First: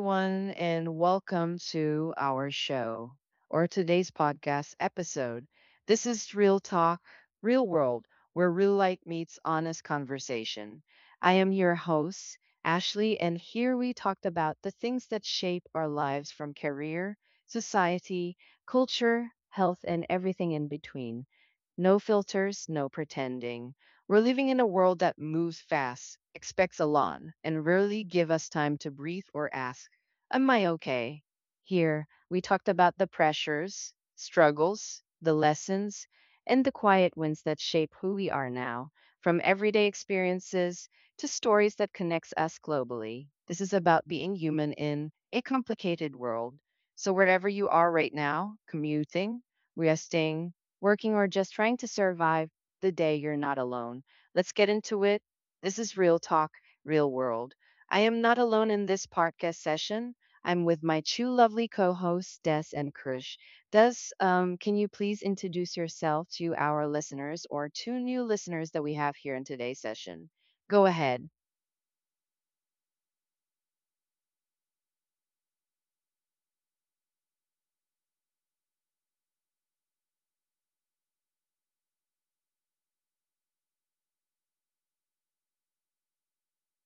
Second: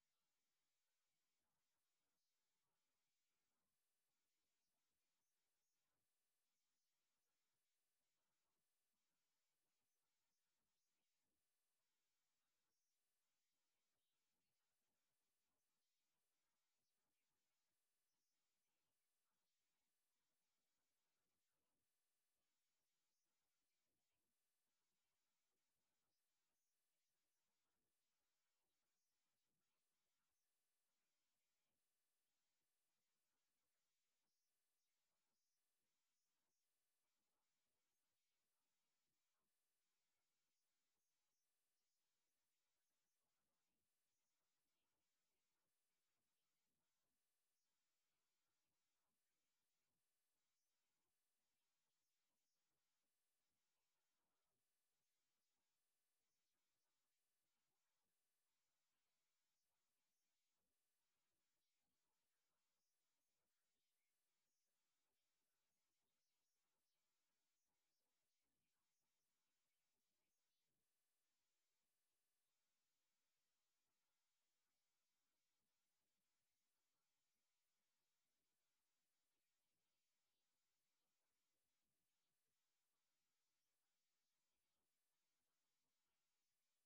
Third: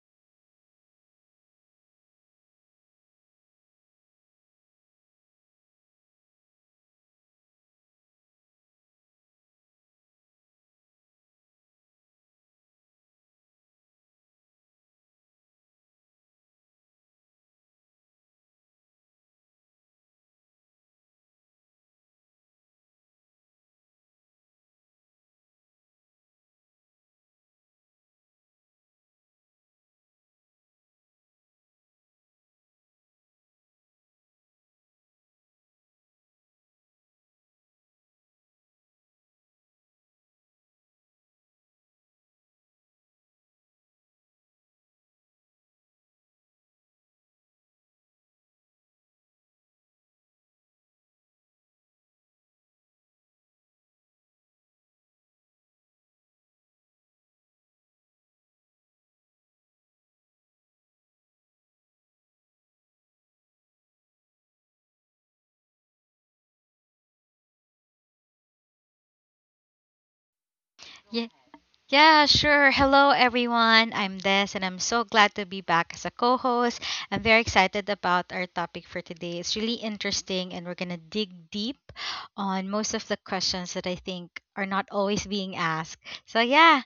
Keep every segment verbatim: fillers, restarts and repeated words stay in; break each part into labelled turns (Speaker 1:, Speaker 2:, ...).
Speaker 1: everyone, and welcome to our show or today's podcast episode. This is Real Talk, Real World, where real life meets honest conversation. I am your host, Ashley, and here we talked about the things that shape our lives from career, society, culture, health, and everything in between. No filters, no pretending. We're living in a world that moves fast, expects a lot, and rarely give us time to breathe or ask, am I okay? Here, we talked about the pressures, struggles, the lessons, and the quiet wins that shape who we are now, from everyday experiences to stories that connects us globally. This is about being human in a complicated world. So wherever you are right now, commuting, resting, working or just trying to survive, the day you're not alone. Let's get into it. This is Real Talk, Real World. I am not alone in this podcast session. I'm with my two lovely co hosts, Des and Krish. Des, um, can you please introduce yourself to our listeners or two new listeners that we have here in today's session? Go
Speaker 2: Yeah,
Speaker 1: ahead.
Speaker 2: yeah, sure. Hello, everyone. I'm Des, and I'm so glad to be back as a co host. I'm very excited about our topic for today. It's really interesting, and we're going to dig deep on most of the questions that I think are not always being asked. So, yeah.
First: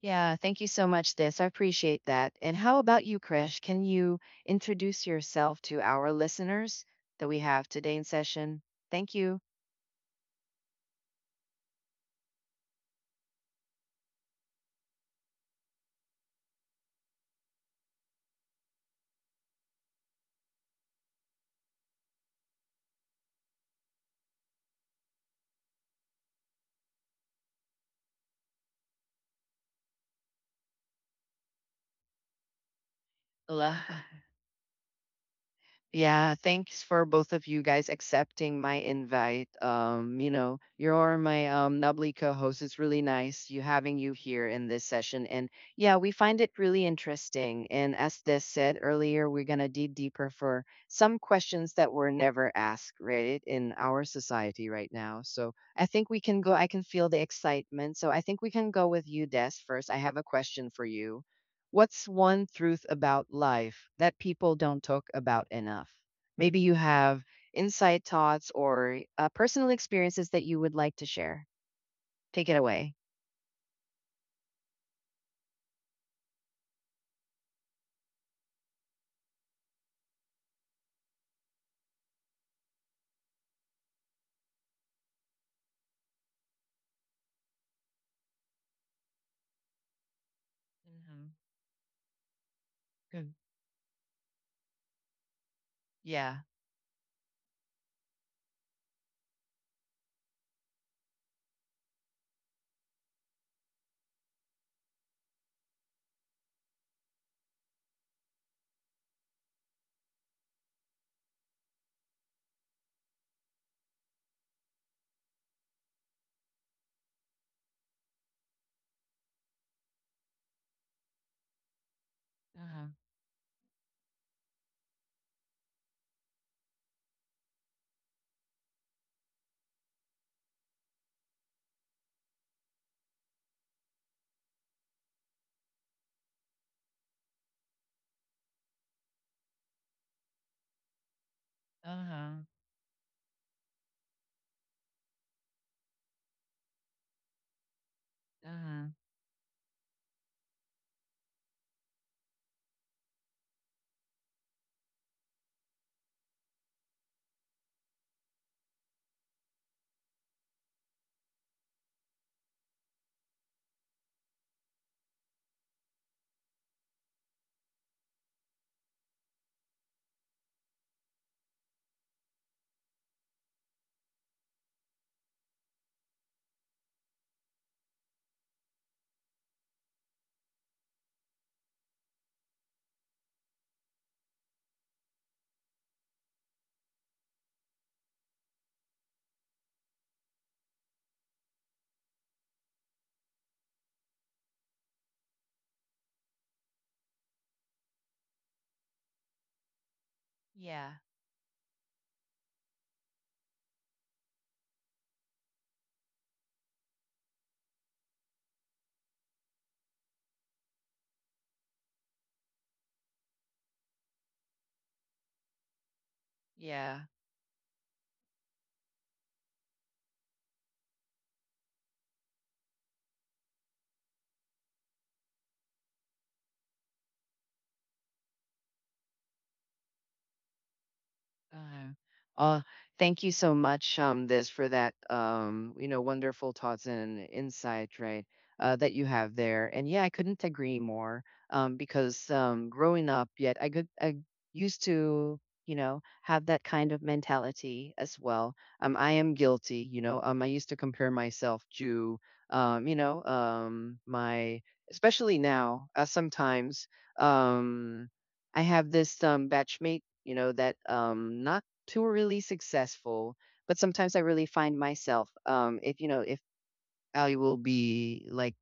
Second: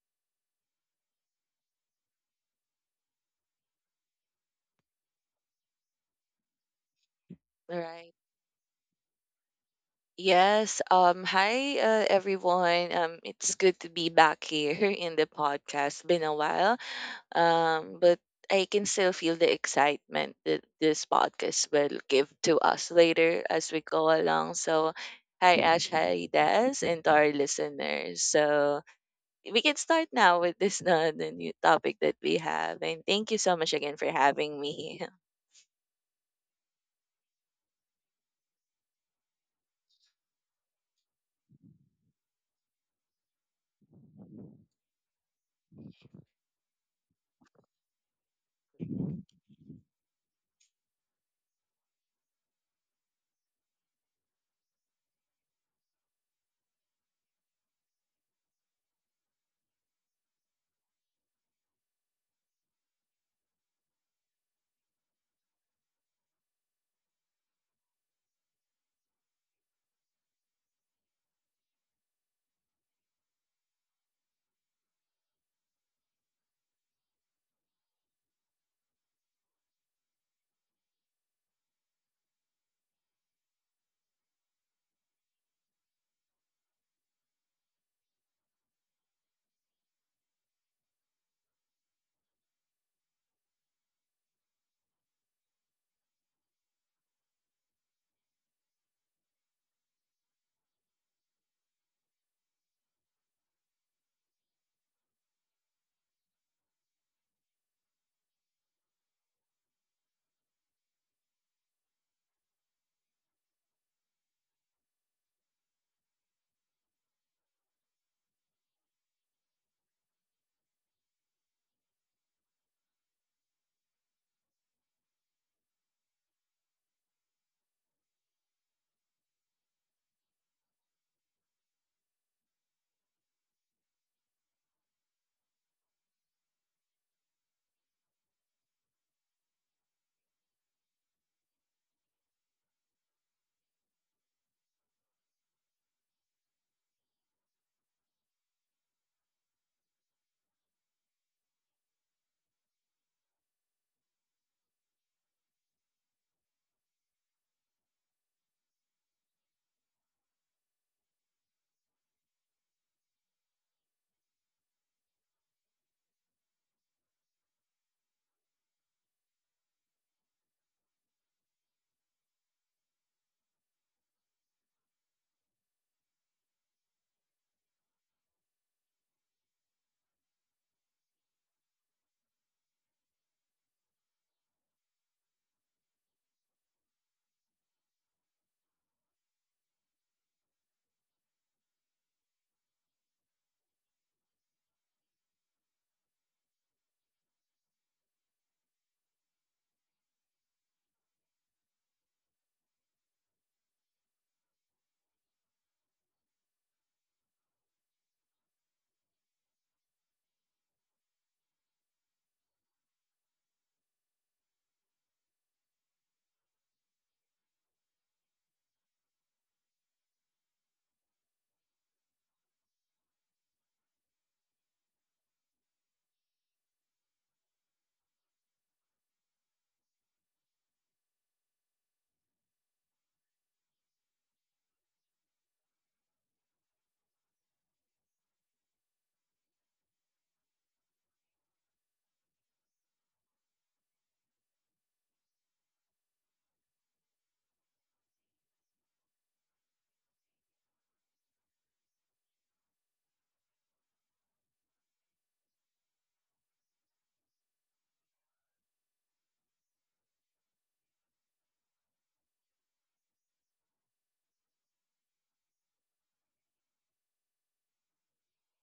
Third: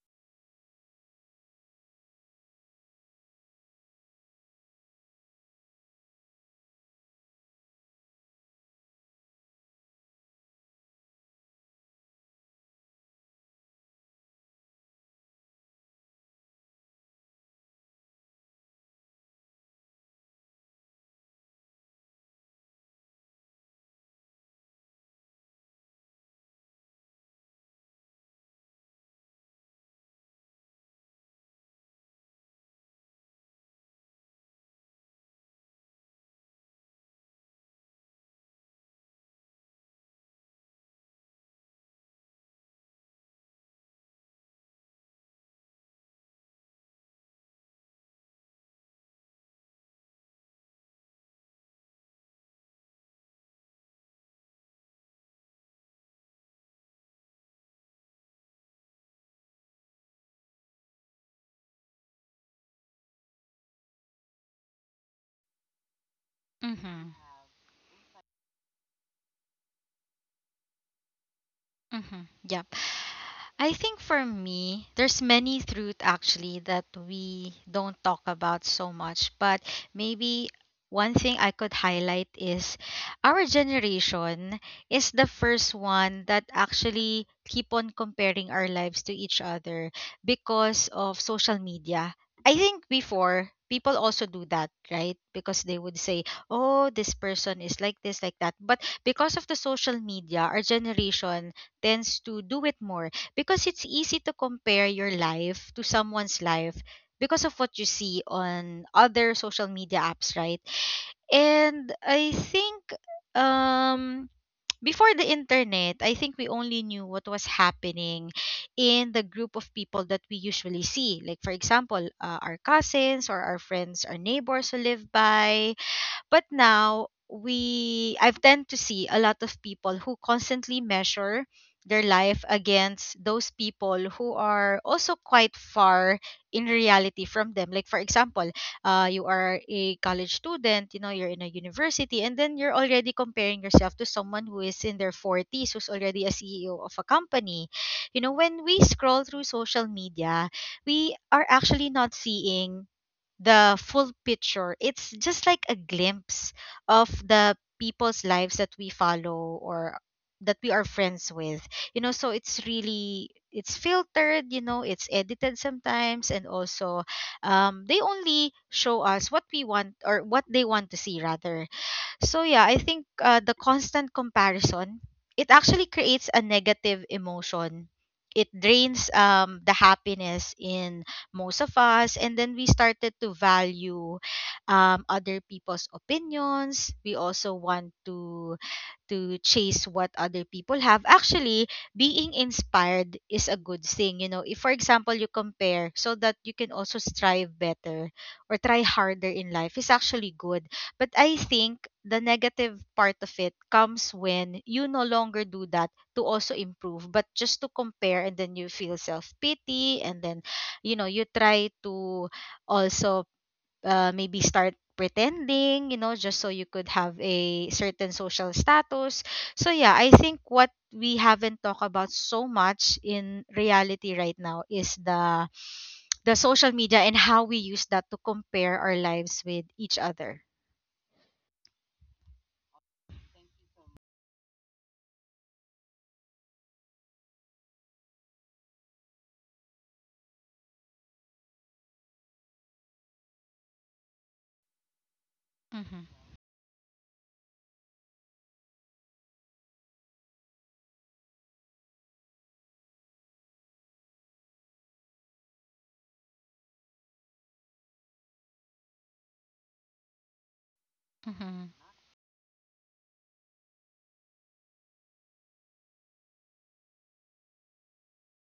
Speaker 1: Yeah, thank you so much, Des. I appreciate that. And how about you, Krish? Can you introduce yourself to our listeners that we have
Speaker 3: All
Speaker 1: today in
Speaker 3: right.
Speaker 1: session? Thank you.
Speaker 3: Yes. Um. Hi, uh, everyone. Um. It's good to be back here in the podcast. Been a while. Um. But I can still feel the excitement that this podcast will give to us later as we go along. So, hi, Ash. Hi, Des, and to our listeners. So we can start now with this uh, the new topic that we have. And thank you so much
Speaker 1: Hola.
Speaker 3: again for having me.
Speaker 1: Yeah, thanks for both of you guys accepting my invite. Um, you know, you're my um nubbly co-host. It's really nice you having you here in this session. And yeah, we find it really interesting. And as Des said earlier, we're gonna dig deeper for some questions that were never asked, right, in our society right now. So I think we can go, I can feel the excitement. So I think we can go with you, Des, first. I have a question for you. What's one truth about life that people don't talk about enough? Maybe
Speaker 2: Mm
Speaker 1: you
Speaker 2: hmm.
Speaker 1: have insight, thoughts or uh, personal experiences that you would like to share.
Speaker 2: Mm hmm.
Speaker 1: Take it
Speaker 2: Yep.
Speaker 1: away.
Speaker 2: I think for me, there's many truth actually that we don't talk about so much, but maybe one thing I could highlight is our generation is the first one that actually keep on comparing our lives to each other because of
Speaker 1: Mm-hmm.
Speaker 2: social media. I think
Speaker 1: Good.
Speaker 2: before people also do that, right? Because they would say,
Speaker 1: Yeah.
Speaker 2: "Oh, this person is like this, like that." But because of the social media, our generation tends to do it more because it's easy to compare your life to someone's life because of what you see on other social media apps, right? And I think um before the internet, I think we only knew what was happening in the group of people that we usually see. Like, for example, uh, our
Speaker 1: Uh huh.
Speaker 2: cousins or our friends, our neighbors who live by, but now we I've tend to see a lot of people who constantly measure their life against those people who are also quite far in reality from them. Like, for example, uh, you are a college student, you know, you're in a
Speaker 1: Uh
Speaker 2: university,
Speaker 1: huh.
Speaker 2: and then you're already comparing yourself to someone who is in their forties, who's already a C E O of a company. You know,
Speaker 1: Uh
Speaker 2: when we
Speaker 1: huh.
Speaker 2: scroll through social media, we are actually not seeing the full picture. It's just like a glimpse of the people's lives that we follow or that we are friends with. You know, so it's really it's filtered, you know, it's edited sometimes, and also um they only show us what we want, or what they want to see rather. So yeah, I think uh, the constant comparison, it actually creates a negative emotion. It drains um, the happiness in most of us, and then we started to value um, other people's opinions. We also want to to chase what other people have. Actually, being inspired is a good thing. You know, if for example you compare so that you can also strive better or try harder in life, is actually good.
Speaker 1: Yeah.
Speaker 2: But I think the negative part of it comes when you no longer do that to also improve, but just to compare, and then you feel self pity, and then you know you try to also uh, maybe start pretending, you know, just so you could
Speaker 1: Yeah.
Speaker 2: have a certain social status. So yeah, I think what we haven't talked about so much in reality right now is the the social media and how we use that to compare our lives with each other.
Speaker 1: Uh, uh, thank you so much, um, this for that, um, you know, wonderful thoughts and insight, right? Uh, that you have there, and yeah, I couldn't agree more. Um, because um, growing up, yet I could, I used to, you know,
Speaker 2: Mm-hmm.
Speaker 1: have that kind of mentality as well. Um, I am guilty, you know. Um, I used to compare myself to, um, you know, um, my, especially now, uh, sometimes, um. I have this um, batchmate, you know, that um, not
Speaker 2: Mm-hmm.
Speaker 1: too really successful, but sometimes I really find myself, um, if you know, if I will be like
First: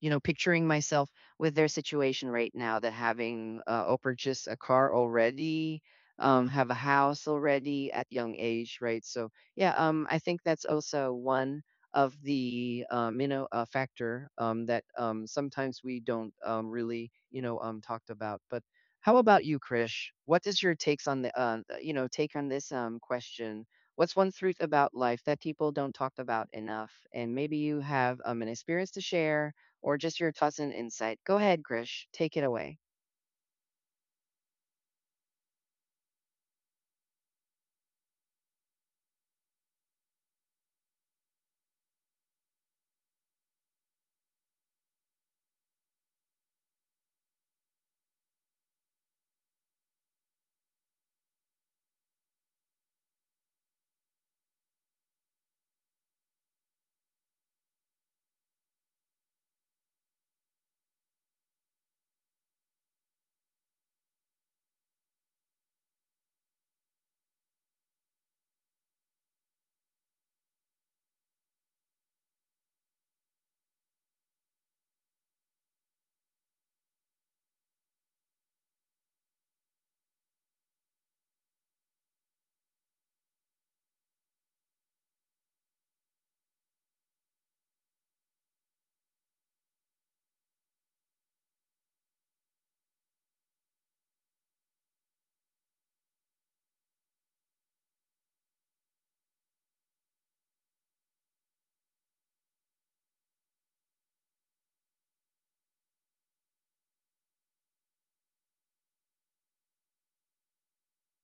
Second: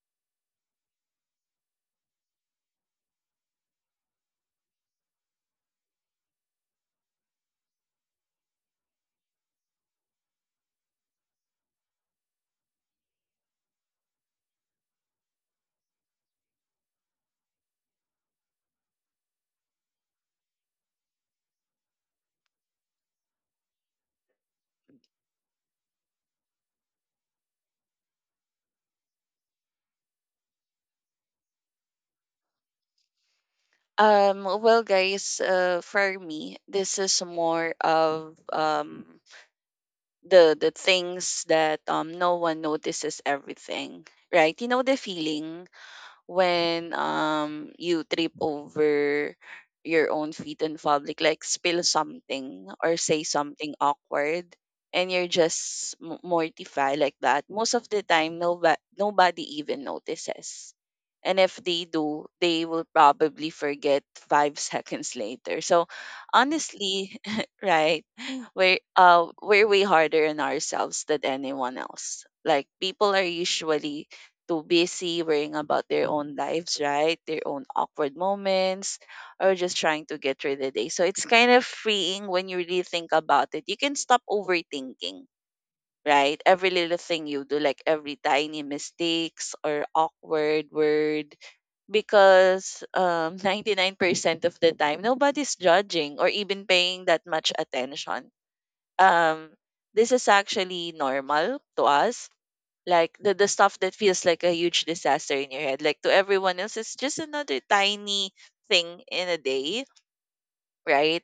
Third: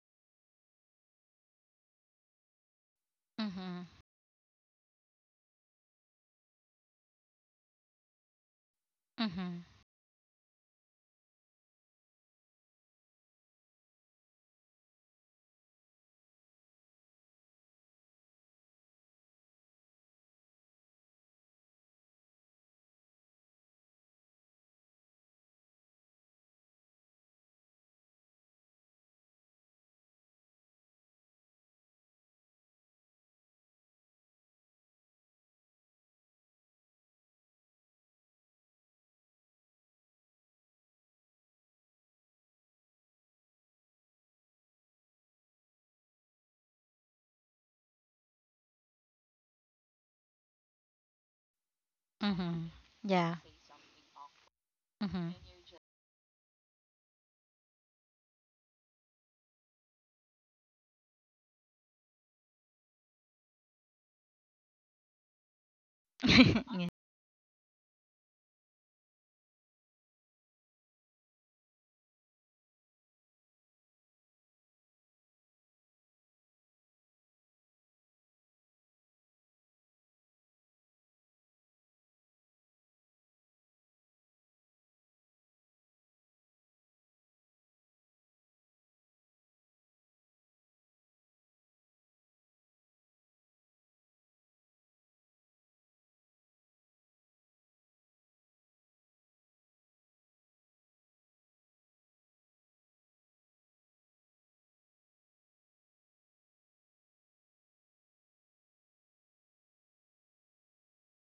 Speaker 1: you know, picturing myself with their situation right now that having uh,
Speaker 2: Mm-hmm.
Speaker 1: or purchase a car already, um, have a house already at young age, right? So
Speaker 2: Mm-hmm.
Speaker 1: yeah, um, I think that's also one of the um, you know uh, factor um, that um, sometimes we don't um, really you know um, talked about. But how about you, Krish? What is your takes on the uh, uh, you know take on this um, question? What's one truth about life that people don't talk about enough? And maybe you have um, an experience to share or just your thoughts and insight. Go ahead, Grish. Take it away.
Speaker 3: Um, well, guys, uh, for me, this is more of um the the things that um no one notices everything, right? You know the feeling when um you trip over your own feet in public, like spill something
Speaker 2: Hmm.
Speaker 3: or say
Speaker 2: Yeah.
Speaker 3: something awkward, and you're
Speaker 2: Mm-hmm.
Speaker 3: just m- mortified like that. Most of the time, nobody nobody even notices. And if they do, they will probably forget five seconds later. So,
Speaker 2: Yeah.
Speaker 3: honestly, right, we're uh we're way harder on ourselves than anyone else. Like people are usually too busy worrying about their own lives, right? Their own awkward moments, or just trying to get through the day. So it's kind of freeing when you really think about it. You can stop overthinking, right? Every little thing you do, like every tiny mistakes or awkward word, because um, ninety-nine percent of the time, nobody's judging or even paying that much attention. Um, this is actually normal to us, like the, the stuff that feels like a huge disaster in your head, like to everyone else it's just another tiny thing in a day, right?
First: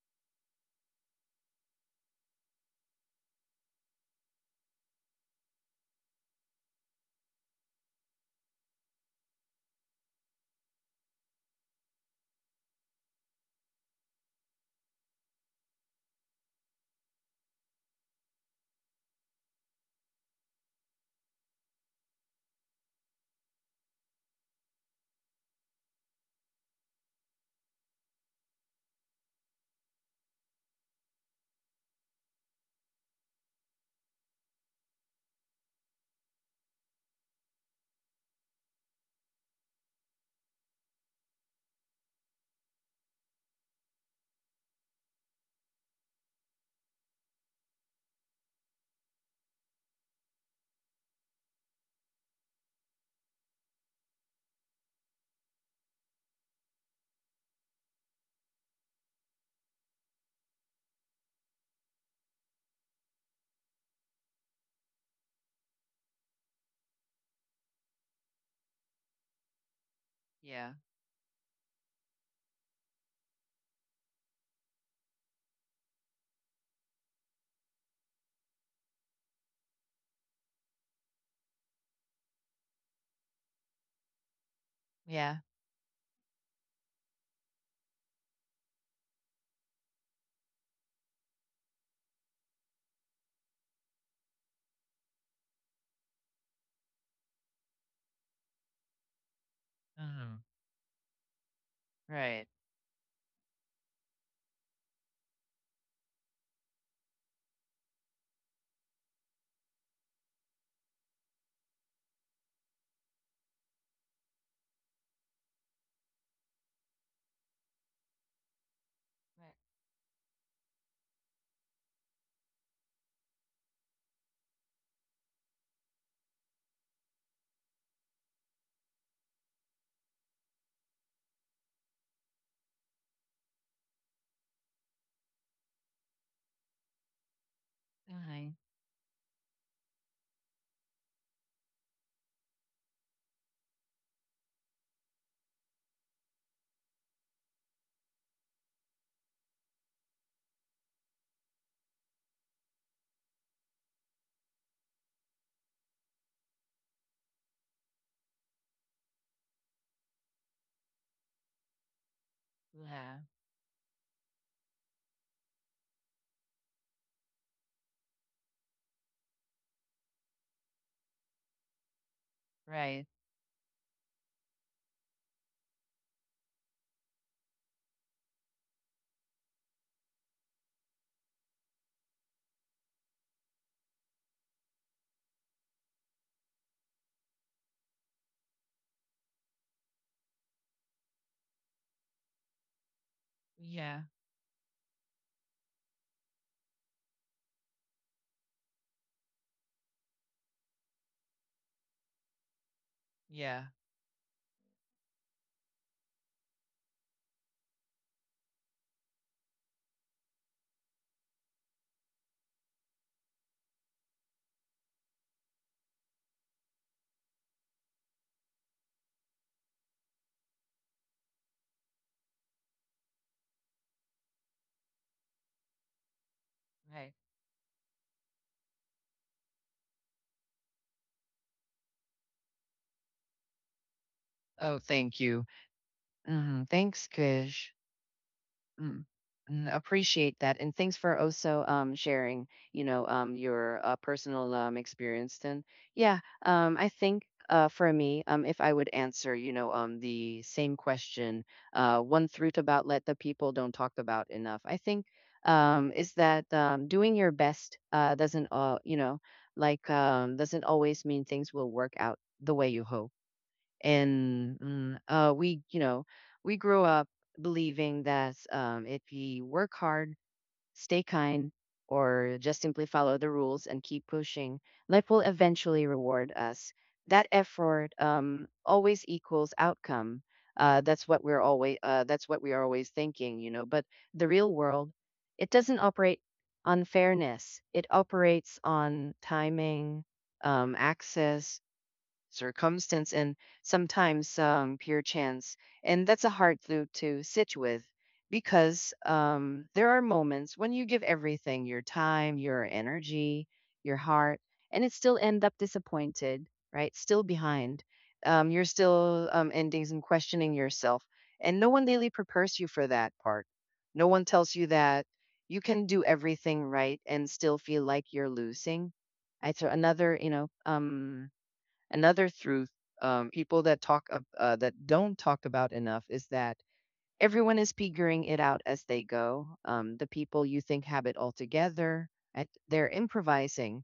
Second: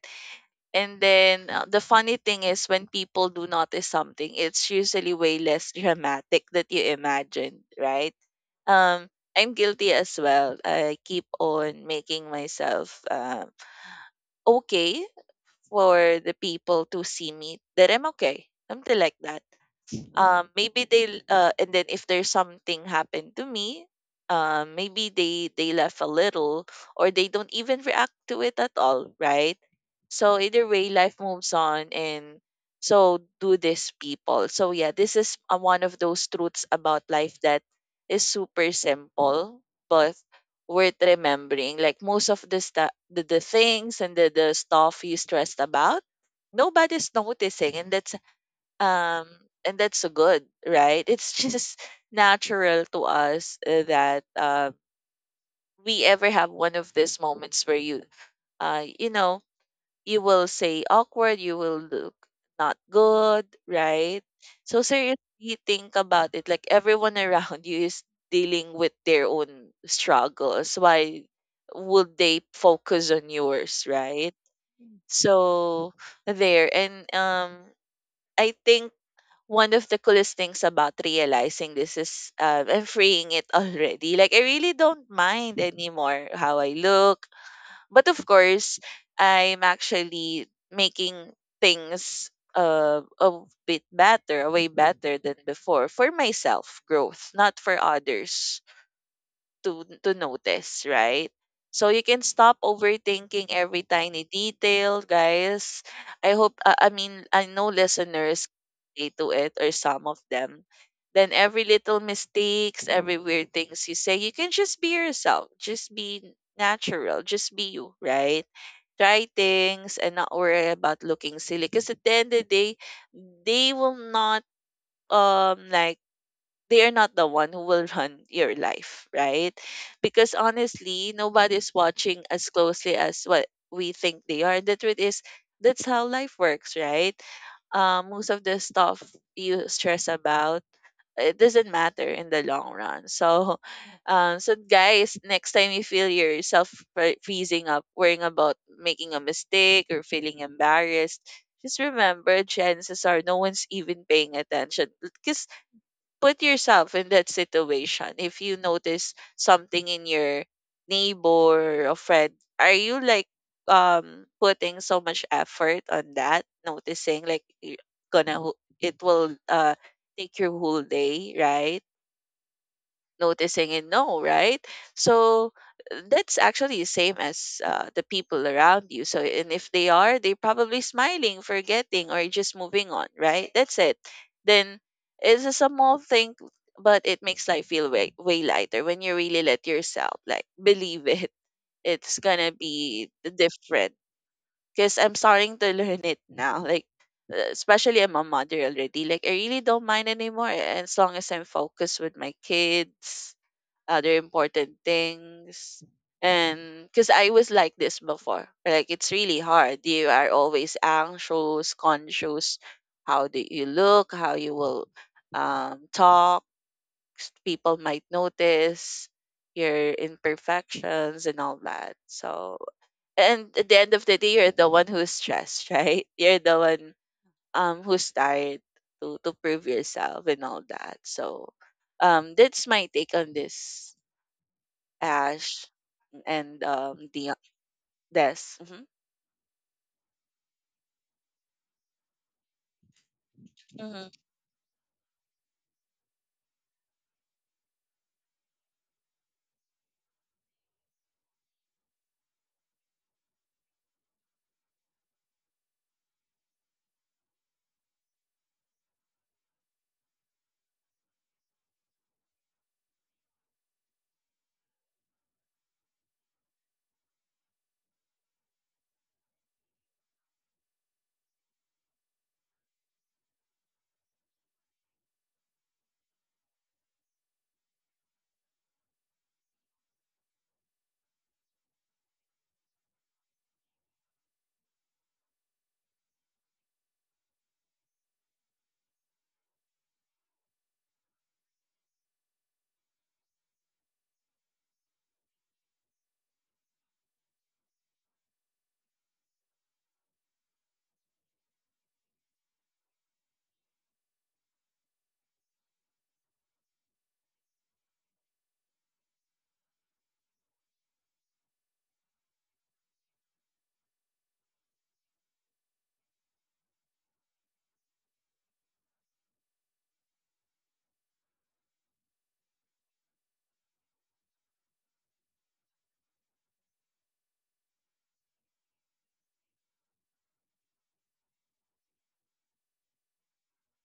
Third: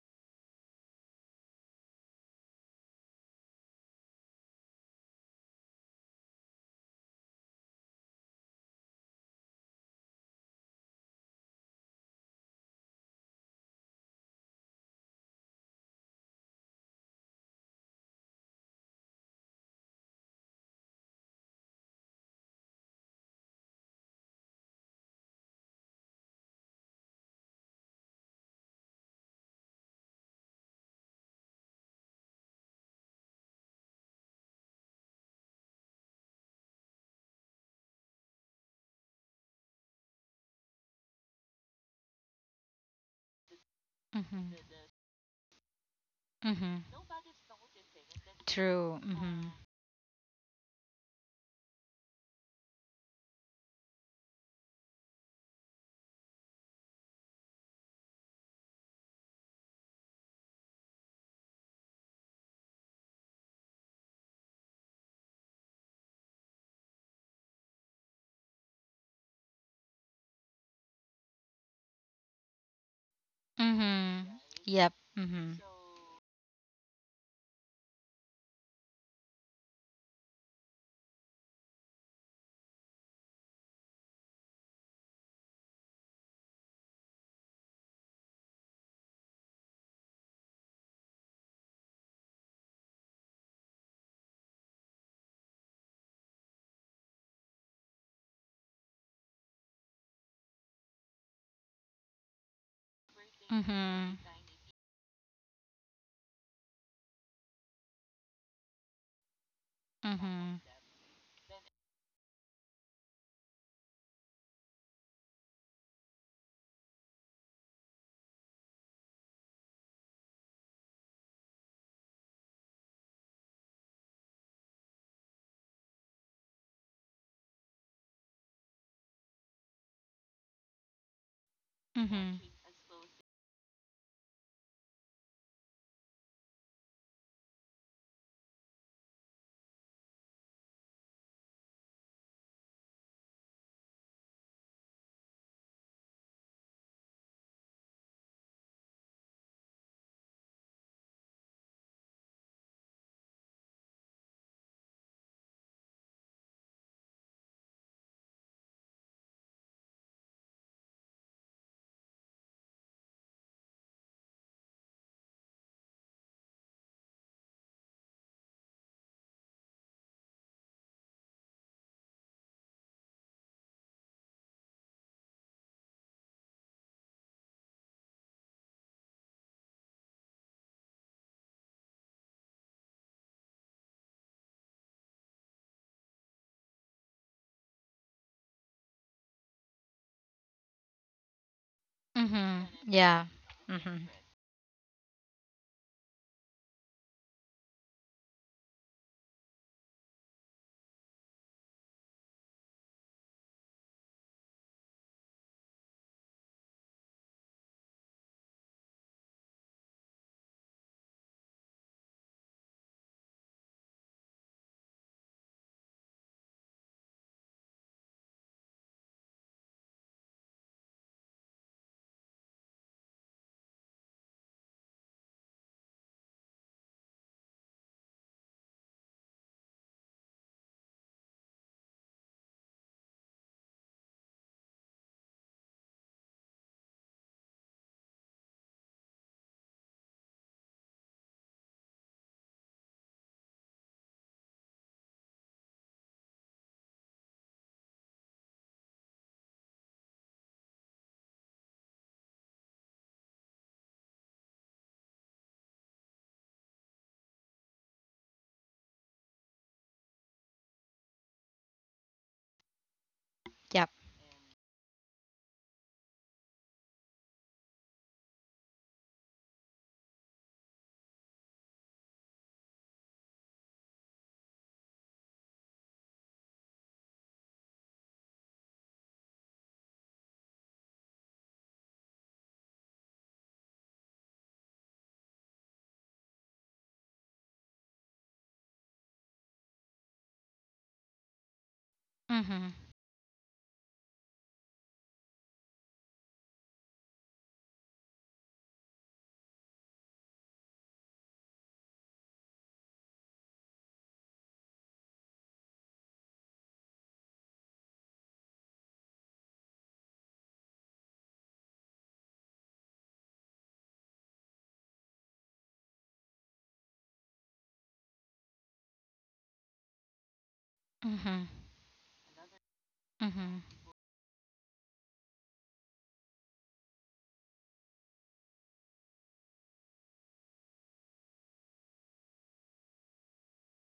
Speaker 3: And then uh, the funny thing is, when people do notice something, it's usually way less dramatic that you imagine, right? um I'm guilty as well. I keep on making myself um okay, for the people to see me that I'm okay, something like that. Um maybe they uh and then if there's something happened to me, um maybe they they laugh a little, or they don't even react to it at all, right? So either way life moves on, and so do these people. So yeah, this is uh, one of those truths about life that is super simple, but worth remembering. Like most of the stu the, the things and the, the
Speaker 2: Mm-hmm.
Speaker 3: stuff you stressed about,
Speaker 2: Mm-hmm.
Speaker 3: nobody's noticing. And that's
Speaker 2: True.
Speaker 3: um
Speaker 2: Mm-hmm.
Speaker 3: and that's so good, right? It's just natural to us, uh, that uh, we ever have one of these moments where you uh you know, you will say awkward, you will look not good, right? So, seriously, think about it. Like everyone around you is dealing with their own
Speaker 1: Yeah.
Speaker 3: struggles. Why would they focus on yours,
Speaker 2: Mm-hmm.
Speaker 3: right?
Speaker 2: Yep. Mm-hmm.
Speaker 3: So there. And um I think one of the coolest things about realizing this is, uh, I'm freeing it already. Like I really don't
Speaker 1: Yeah.
Speaker 3: mind anymore how I look, but of course I'm actually making things uh, a bit better, a way better than before, for myself growth, not for others to to
Speaker 1: Hmm.
Speaker 3: notice, right? So you can
Speaker 1: Right.
Speaker 3: stop overthinking every
Speaker 2: Mm-hmm.
Speaker 3: tiny detail, guys. I hope uh, I mean I know listeners relate to it, or some of
Speaker 2: Mm-hmm.
Speaker 3: them. Then every little mistakes, every weird things you say, you can just be yourself. Just be natural. Just be you, right? Try
Speaker 1: Right.
Speaker 3: things and not worry about looking silly. Because at the end of the day, they will not um like they are not the one who will run your life, right? Because honestly, nobody's watching
Speaker 2: Mhm.
Speaker 3: as closely as what we think they are. And the truth is, that's how life works, right? Um, most of
Speaker 1: Mhm.
Speaker 3: the stuff you stress about, it doesn't matter in the long run. So, um, so guys, next time you feel yourself fre- freezing up, worrying about making a mistake or feeling embarrassed, just remember, chances are no one's even paying attention. Because put yourself in that situation. If you notice something in your neighbor or friend, are you
Speaker 1: Yeah.
Speaker 3: like um putting so much effort on that? Noticing? Like, you're gonna ho- it will uh take your whole day, right?
Speaker 1: Right.
Speaker 3: Noticing and know, right? So, uh, that's actually the same as uh, the people around you. So, and if they are, they probably smiling, forgetting, or just moving on, right? That's it. Then it's a small thing, but it makes life feel way, way lighter when you really let yourself, like, believe it. It's gonna
Speaker 2: Mhm.
Speaker 3: be
Speaker 2: Yeah.
Speaker 3: different,
Speaker 1: Yeah.
Speaker 2: Mhm.
Speaker 3: because I'm starting to learn it now. Like, uh, especially I'm a mother already. Like I really don't mind anymore, as long as I'm focused with my kids,
Speaker 1: Yeah.
Speaker 3: other important things. And because I was like this before, like it's really hard. You are always anxious, conscious, how do you look, how you will um, talk. s- People might notice your imperfections and all that. So, and at the end of the day, you're the one who's stressed, right? You're the one
Speaker 1: Right.
Speaker 3: um, who's tired to, to prove yourself and all that. So, um, that's my take on this,
Speaker 1: Oh, thank you.
Speaker 3: Ash, and
Speaker 1: Hmm.
Speaker 3: um
Speaker 1: Thanks,
Speaker 3: the
Speaker 1: Krish.
Speaker 3: Des. Hmm
Speaker 1: Mm. Mm, appreciate that. And thanks for also um, sharing, you know, um, your uh,
Speaker 3: hmm
Speaker 1: personal um, experience. Then, yeah, um, I think uh, for me, um, if I would answer, you know, um, the same question, uh, one truth about let the people don't talk about enough, I think um, is that um, doing your best uh, doesn't, uh, you know, like um, doesn't always mean things will work out the way you hope
Speaker 2: Yep.
Speaker 1: and mm, uh, we you know we grew up believing that um, if we work hard stay kind or just simply follow the rules and keep pushing life will eventually reward us, that effort um, always equals outcome. uh, that's what we're always uh, that's what we are always thinking, you know. But the real world, it doesn't operate on fairness, it operates on timing, um, access,
Speaker 2: Mhm.
Speaker 1: circumstance and sometimes um, pure chance. And that's a hard to, to sit with because um, there are moments when you give everything your time, your energy, your heart, and it still end up disappointed, right? Still behind. Um, you're still um, endings and questioning yourself. And no one really prepares you for that part. No one tells you that you can do everything right and still feel like you're losing. I throw another, you know, um,
Speaker 2: Mhm.
Speaker 1: Another truth um,
Speaker 2: Mhm.
Speaker 1: people that talk ab- uh, that don't talk about enough is that everyone is figuring it out as they go. Um, the people you think have it all together, at, they're improvising.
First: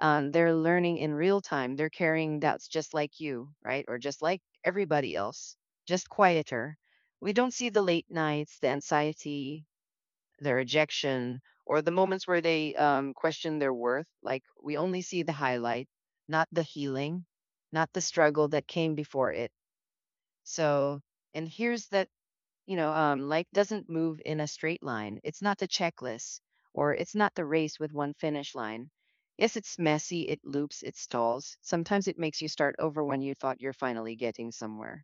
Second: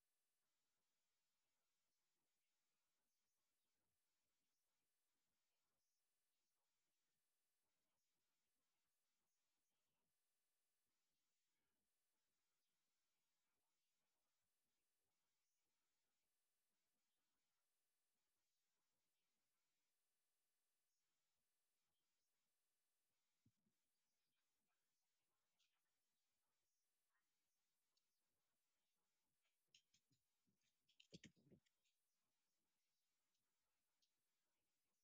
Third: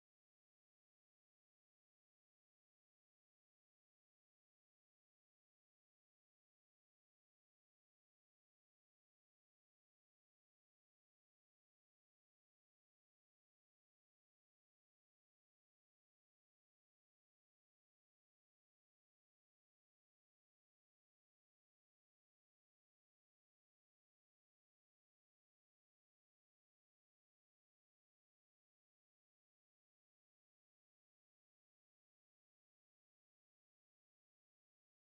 Speaker 1: Um, they're learning in real time. They're carrying doubts just like you, right? Or just like everybody else, just quieter. We don't see the late nights, the anxiety, their rejection, or the moments where they um, question their worth. Like we only see the highlight, not the healing, not the struggle that came before it. So, and here's that you know, um, life doesn't move in a straight line. It's not the checklist, or it's not the race with one finish line. Yes, it's messy, it loops, it stalls. Sometimes it makes you start over when you thought you're finally getting somewhere.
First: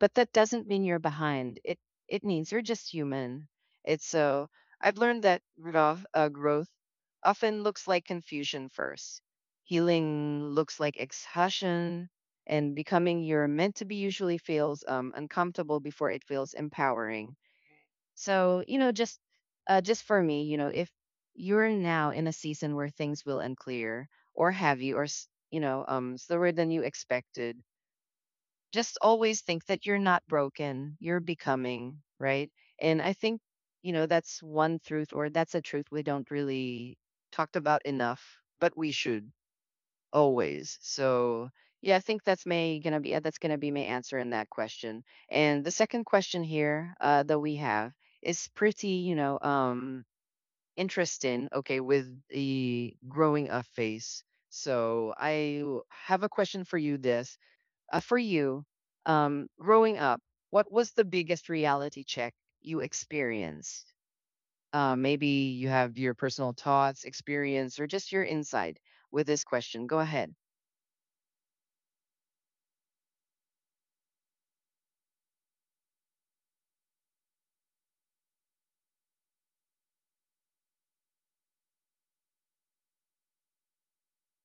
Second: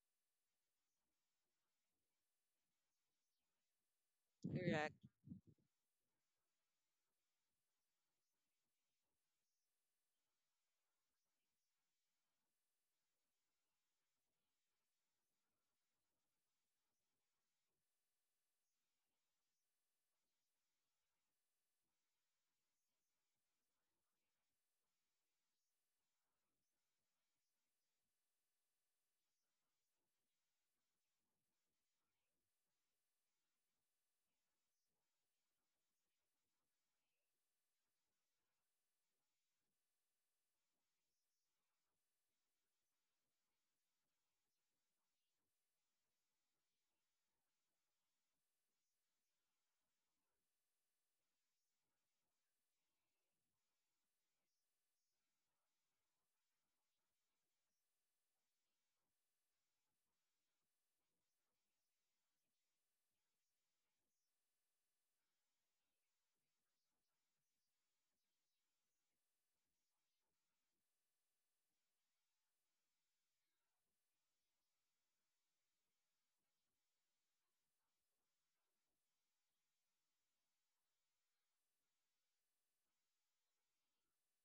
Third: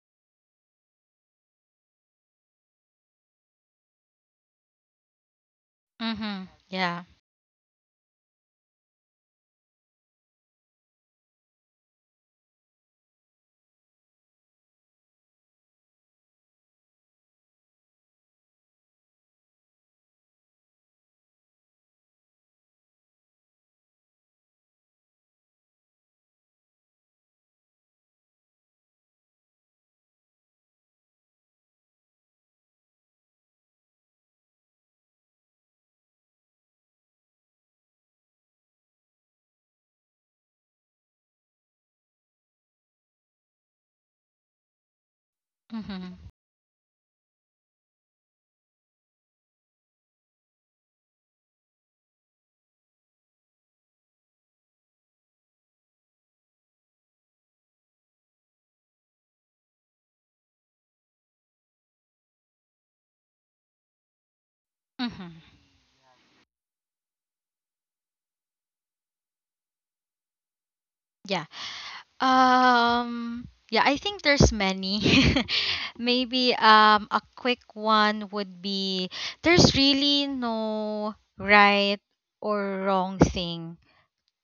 Speaker 1: But that doesn't mean you're behind. It it means you're just human. It's so I've
Speaker 3: Correct.
Speaker 1: learned that growth, uh,
Speaker 2: Mhm.
Speaker 1: growth
Speaker 2: Yeah.
Speaker 1: often looks like confusion first. Healing looks like exhaustion, and becoming you're meant to be usually feels um, uncomfortable before it feels empowering. So you know, just uh, just for me, you know, if you're now in a season where things will unclear, or have you, or s- you know, um, slower than you expected, just always think that you're not broken, you're becoming, right? And I think, you know, that's one truth or that's a truth we don't really talked about enough, but we should always. So, yeah, I think that's may gonna be uh, that's gonna be my answer in that question. And the second
Speaker 2: Mhm.
Speaker 1: question here uh, that we have is pretty, you know, um, interesting. Okay, with the growing up phase. So I w- have a question for you. Des uh, for you, um, growing up, what was the biggest reality check you experienced? Uh, maybe
Speaker 2: Mhm.
Speaker 1: you have your personal thoughts, experience, or just your insight with this question. Go ahead.
Speaker 2: Yeah. Um yeah, I think there's many. Maybe um a quick one would be there's really no right or wrong thing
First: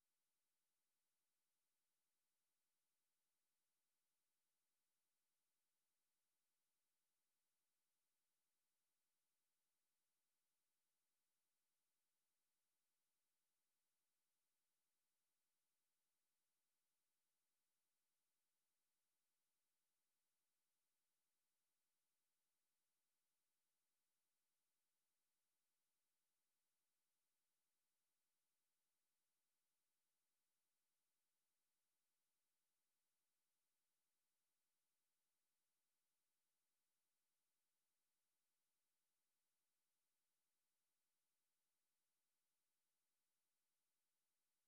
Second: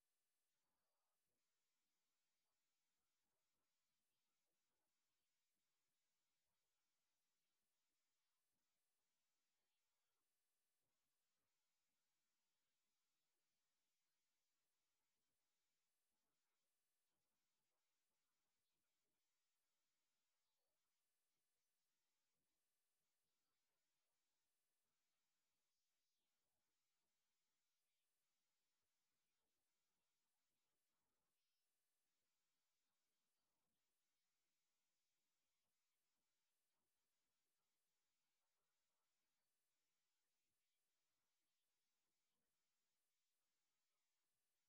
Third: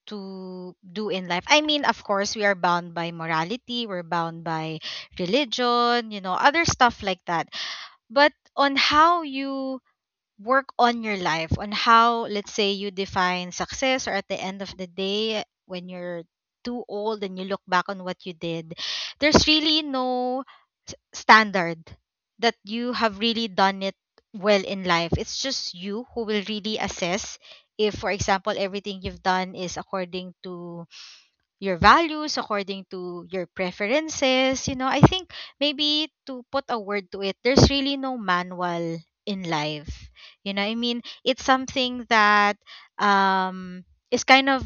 Speaker 2: to do in life. I mean, of course, we are bound by morality, we're bound by religion, you know, other stuff like that. But on how you work on your life, on how, let's say, you define success, or at the end of the day, when you're too old and you look back on what you did, there's really no s- standard that you have really done it well in life. It's just you who will really assess if, for example, everything you've done is according to your values, according to your preferences. You know, I think maybe to put a word to it, there's really no manual in life. You know, I mean, it's something that um is kind of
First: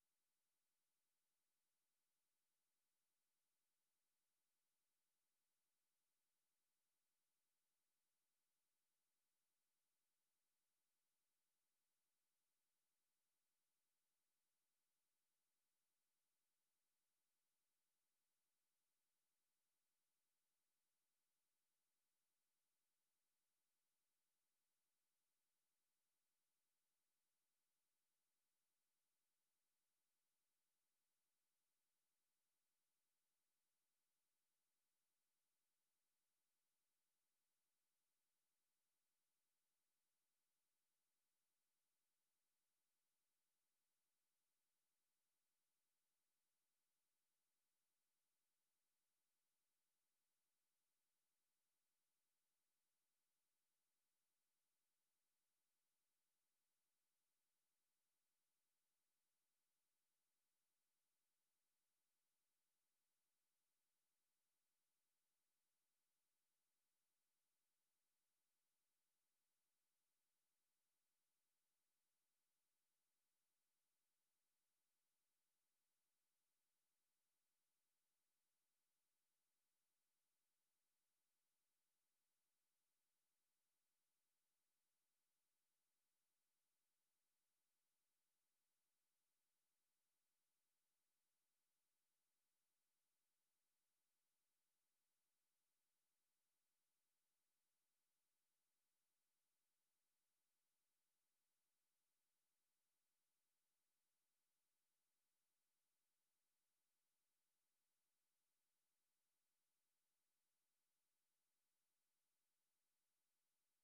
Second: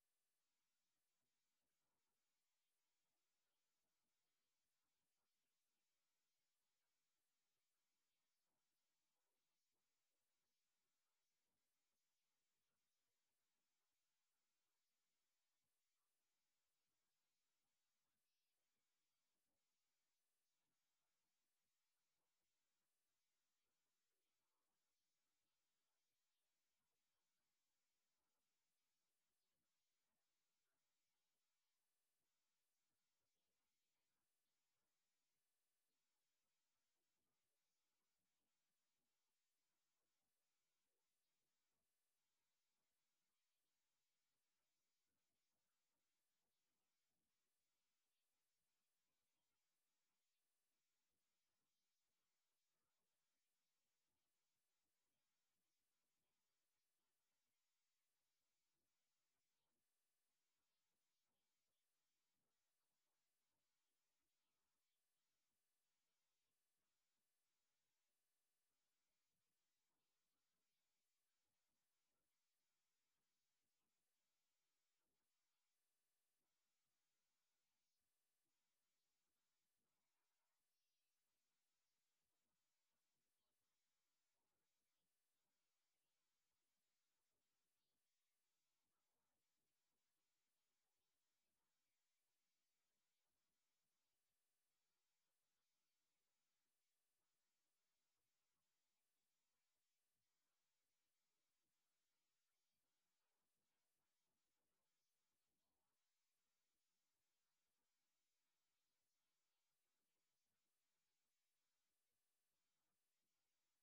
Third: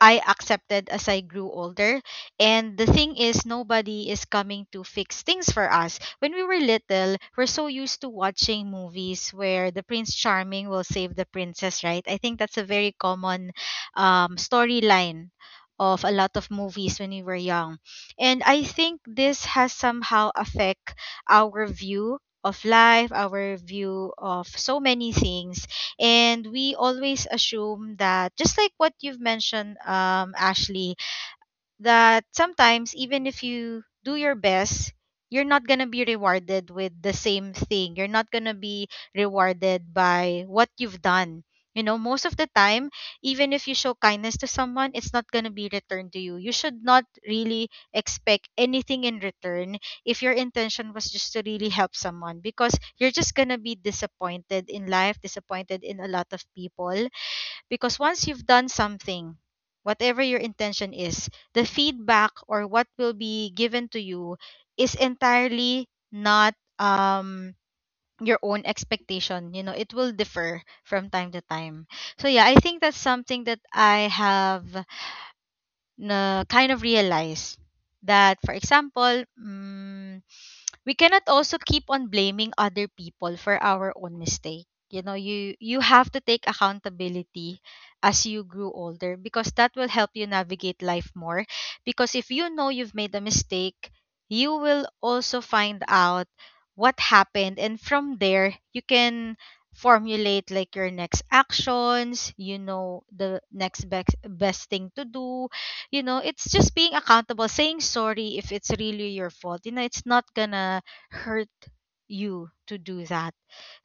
Speaker 2: I accepted as I grew older. And the thing is, nobody is coming to fix things for us. When we were little, we're so used to watching movies where the Prince Charming will save the princess, right? I think that's a very common um, storyline of a lot of movies when we were young. And I think this has somehow affect our view of life, our view of so many things, and we always assume that, just like what you've mentioned, um, ashley, that sometimes even if you do your best, you're not going to be rewarded with the same thing. You're not going to be rewarded by what you've done, you know, most of the time. Even if you show kindness to someone, it's not going to be returned to you. You should not really expect anything in return if your intention was just to really help someone, because you're just going to be disappointed in life, disappointed in a lot of people. Because once you've done something, whatever your intention is, the feedback or what will be given to you is entirely not um your own expectation. You know, it will differ from time to time. So yeah, I think that's something that I have na kind of realize that, for example, mm, we cannot also keep on blaming other people for our own mistake. You know, you you have to take accountability as you grew older, because that will help you navigate life more. Because if you know you've made a mistake, you will also find out what happened, and from there you can formulate like your next actions. You know, the next best best thing to do. You know, it's just being accountable, saying sorry if it's really your fault. You know, it's not gonna hurt you to do that.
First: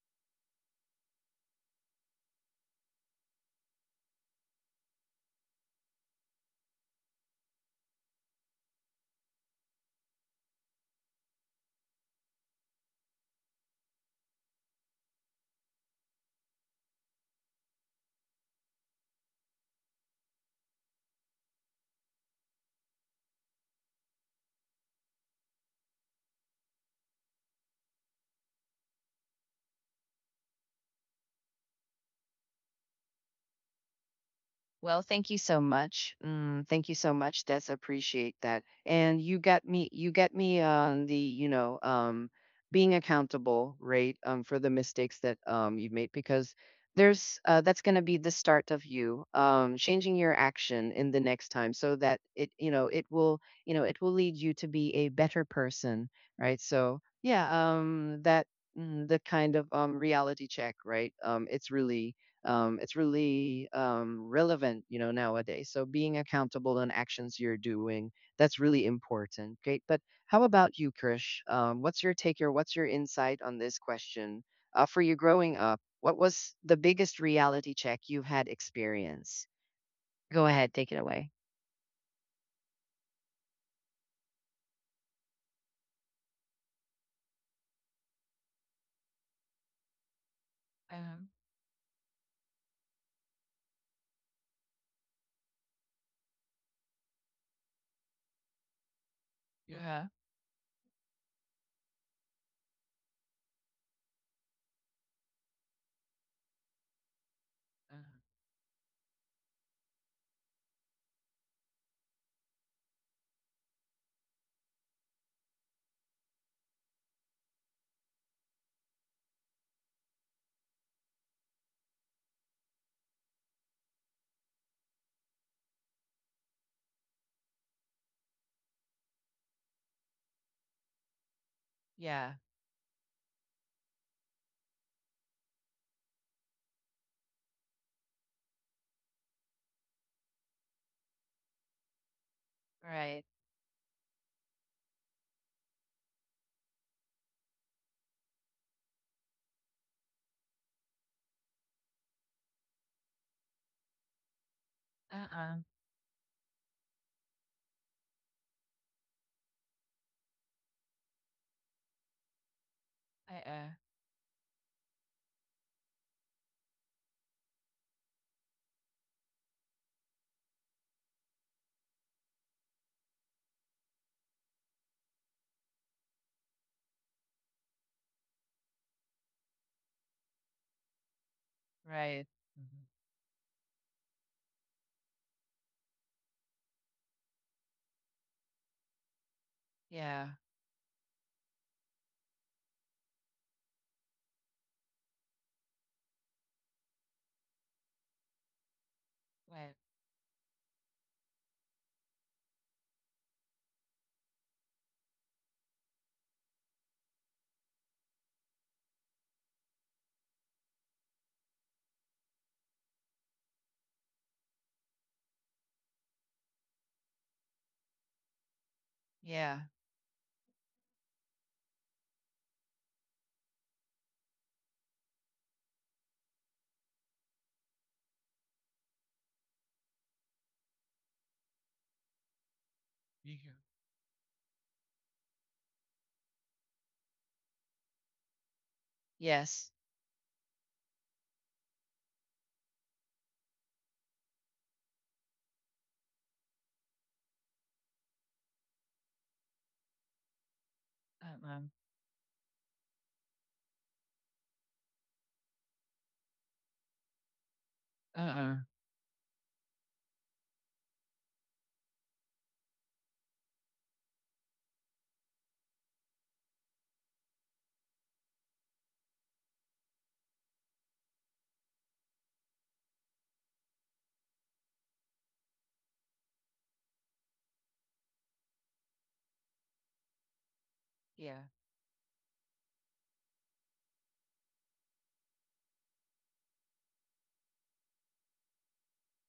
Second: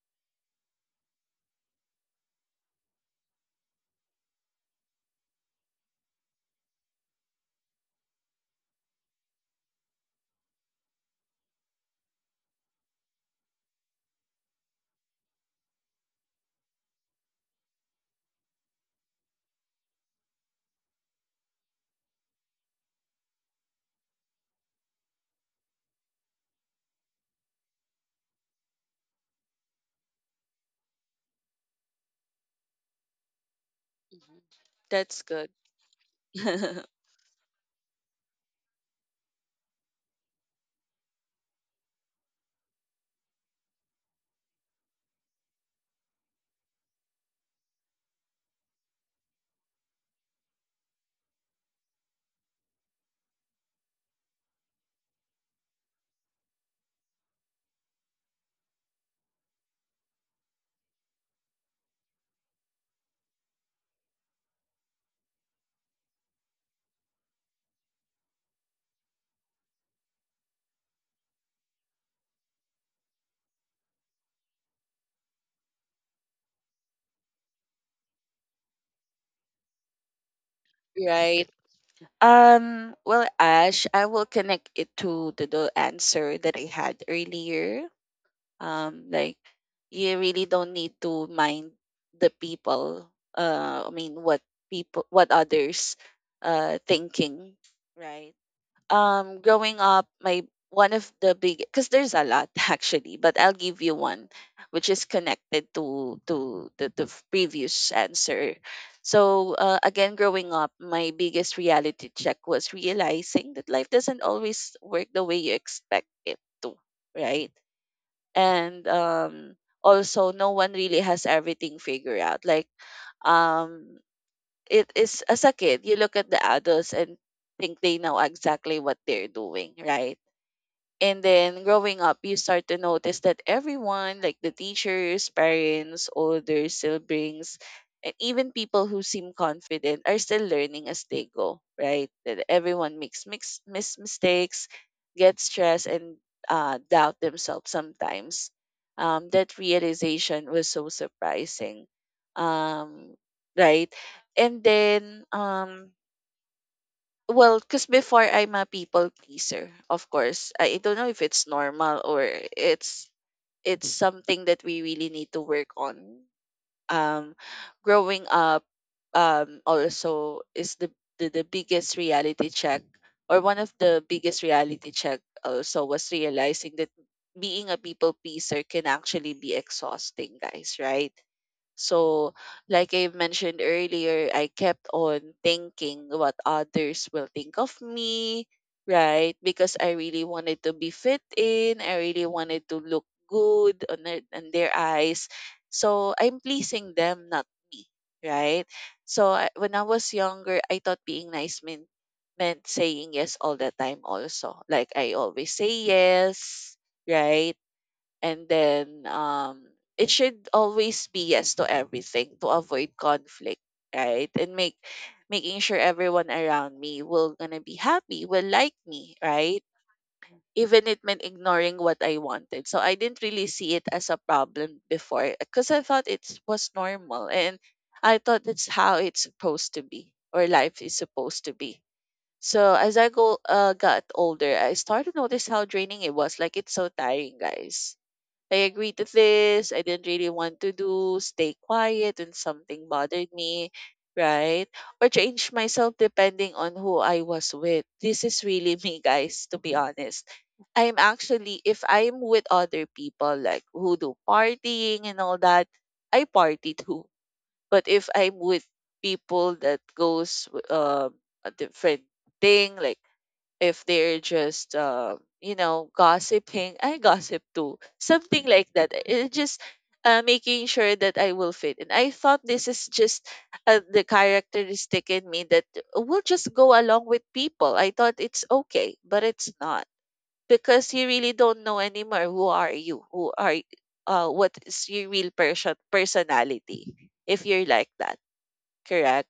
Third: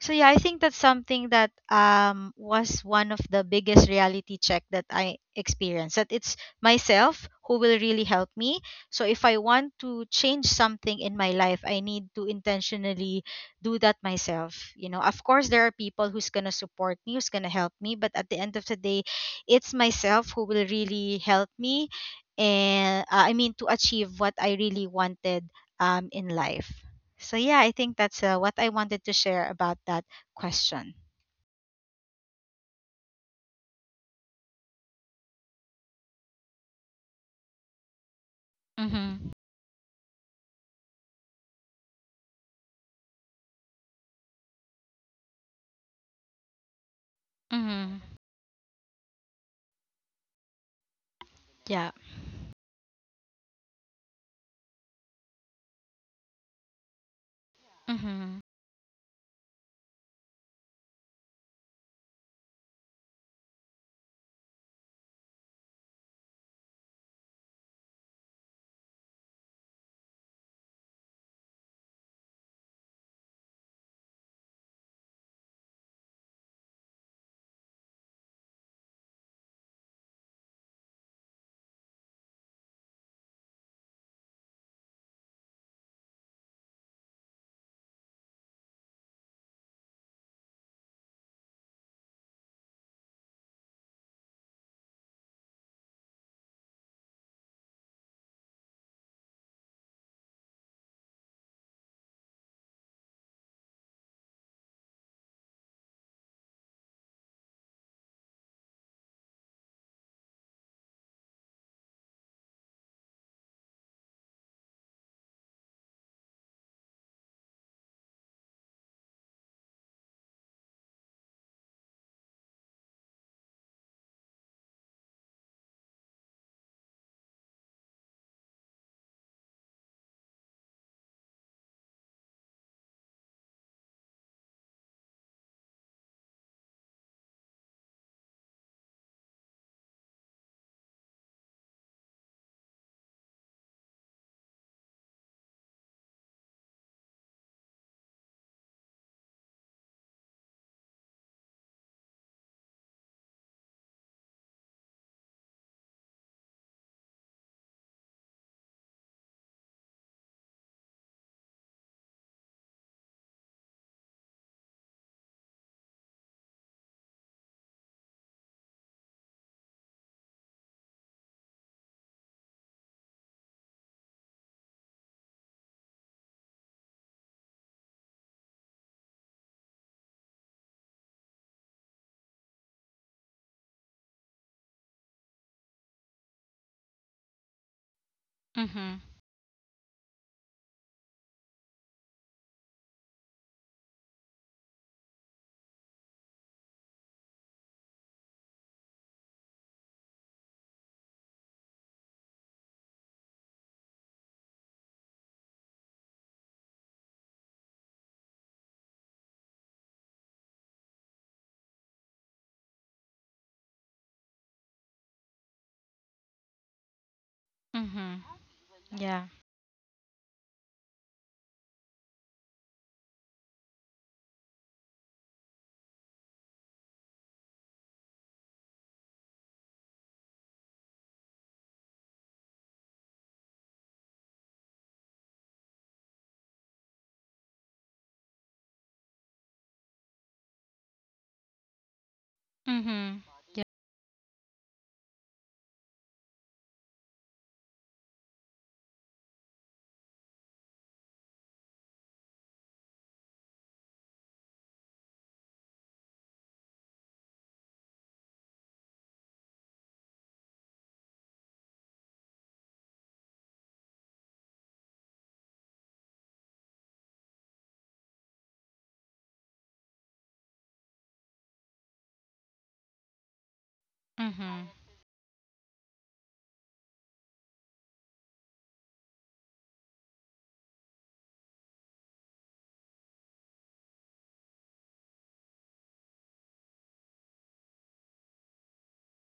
Speaker 2: So yeah, I think that's something that um was one of the biggest reality check that I experienced, that it's myself who will really help me. So if I want to change something in my life, I need to intentionally do that myself. You know, of course there are people who's gonna support me, who's gonna help me, but at the end of the day, it's myself who will really help me. And uh, I mean to achieve what I really wanted um, in life. So yeah, I think that's uh, what I wanted to share about that question.
Speaker 3: Hmm
Speaker 1: Well,
Speaker 3: That's
Speaker 1: thank you
Speaker 3: good.
Speaker 1: so much. Mm, thank you so much. That's appreciate that. And
Speaker 2: Mhm.
Speaker 1: you got me. You got me on the you know um, being accountable, right? Um, for the mistakes that um, you've made because there's uh, that's going
Speaker 2: Mhm.
Speaker 1: to be the start of you um, changing your action in the next time
Speaker 2: Yeah.
Speaker 1: so that it you know it will you know it will lead you to be a better person, right? So yeah, um,
Speaker 2: Mhm.
Speaker 1: that mm, the kind of um, reality check, right? Um, it's really um, it's really um, relevant you know nowadays, so being accountable on actions you're doing, that's really important. Great. But how about you, Krish, um, what's your take or what's your insight on this question? uh, for you growing up, what was the biggest reality check you've had experience? Go ahead, take it away.
Speaker 3: Right. Um, well, Ash, I will connect it to the, the answer that I had earlier. Um, like, you really don't need to
Speaker 1: Um,
Speaker 3: mind the people. Uh, I mean, what people, what others uh, thinking, right? um growing
Speaker 1: yeah.
Speaker 3: up, my one of the big, because there's a lot actually, but I'll give you one, which is connected to to the, the f- previous
Speaker 1: Uh,
Speaker 3: answer. So, uh, again, growing up, my biggest reality check was realizing that life doesn't always work the way you expect it to, right? And um also, no one really has everything figured out. Like, um it is, as a kid you look at the adults and think they know exactly what they're doing, right? And then growing up,
Speaker 1: yeah.
Speaker 3: you start to notice that everyone, like the teachers, parents, older siblings, and even people who seem confident, are still learning as they go, right? That everyone
Speaker 1: Right.
Speaker 3: makes mix, mis- mistakes, gets stressed, and uh, doubt themselves sometimes. Um, that realization was so surprising, um, right? And then
Speaker 1: Uh-uh.
Speaker 3: um, well, because before I'm a people pleaser, of course. I don't know if it's normal, or it's
Speaker 1: Uh-uh.
Speaker 3: it's something that we really need to work on. Um, growing up, um, also is the, the the biggest reality check, or one of the biggest reality check. Also was realizing that being a people pleaser can actually be exhausting, guys. Right?
Speaker 1: Right.
Speaker 3: So,
Speaker 1: Mhm.
Speaker 3: like I mentioned earlier, I kept on thinking what others will think of me,
Speaker 2: Mhm.
Speaker 3: right? Because I really
Speaker 1: Yeah.
Speaker 3: wanted to be fit in, I really wanted to look good on their, on their eyes. So, I'm pleasing them, not me, right? So, I, when
Speaker 1: Right.
Speaker 3: I was younger, I thought being nice meant, meant saying yes all the time, also. Like, I always say yes, right? And then um it should always be yes to everything, to avoid conflict, right? And make making sure everyone around me will gonna be
Speaker 2: Mhm.
Speaker 3: happy, will like me,
Speaker 2: Yeah.
Speaker 3: right?
Speaker 1: Yeah.
Speaker 3: Even it meant ignoring what I wanted. So I didn't really see it as a problem before, because I thought it was normal, and I thought that's how it's supposed to be, or life is supposed to be. So as I go
Speaker 1: Yeah.
Speaker 3: uh, got older, I started to notice how draining it was. Like, it's so tiring, guys. I agreed to
Speaker 1: Yes.
Speaker 3: this. I didn't really want to do. Stay quiet when something
Speaker 2: Mhm.
Speaker 3: bothered
Speaker 2: Yeah.
Speaker 3: me, right? Or change myself depending on who I was with. This is really me, guys, to be honest. I'm actually,
Speaker 1: Uh-uh.
Speaker 3: if I'm with other people, like who do partying and all that, I party too. But if I'm
Speaker 1: Uh-uh.
Speaker 3: with people that goes um a different thing, like, if they're just uh, you know, gossiping, I gossip too, something like that. It just uh, making sure that I will fit. And I thought this is just uh, the
Speaker 2: Mhm.
Speaker 3: characteristic in me that will just go along with people. I thought it's okay, but it's not, because you really
Speaker 1: Yeah.
Speaker 3: don't know anymore who are you, who are y- uh, what is your real person personality if you're like that. Correct.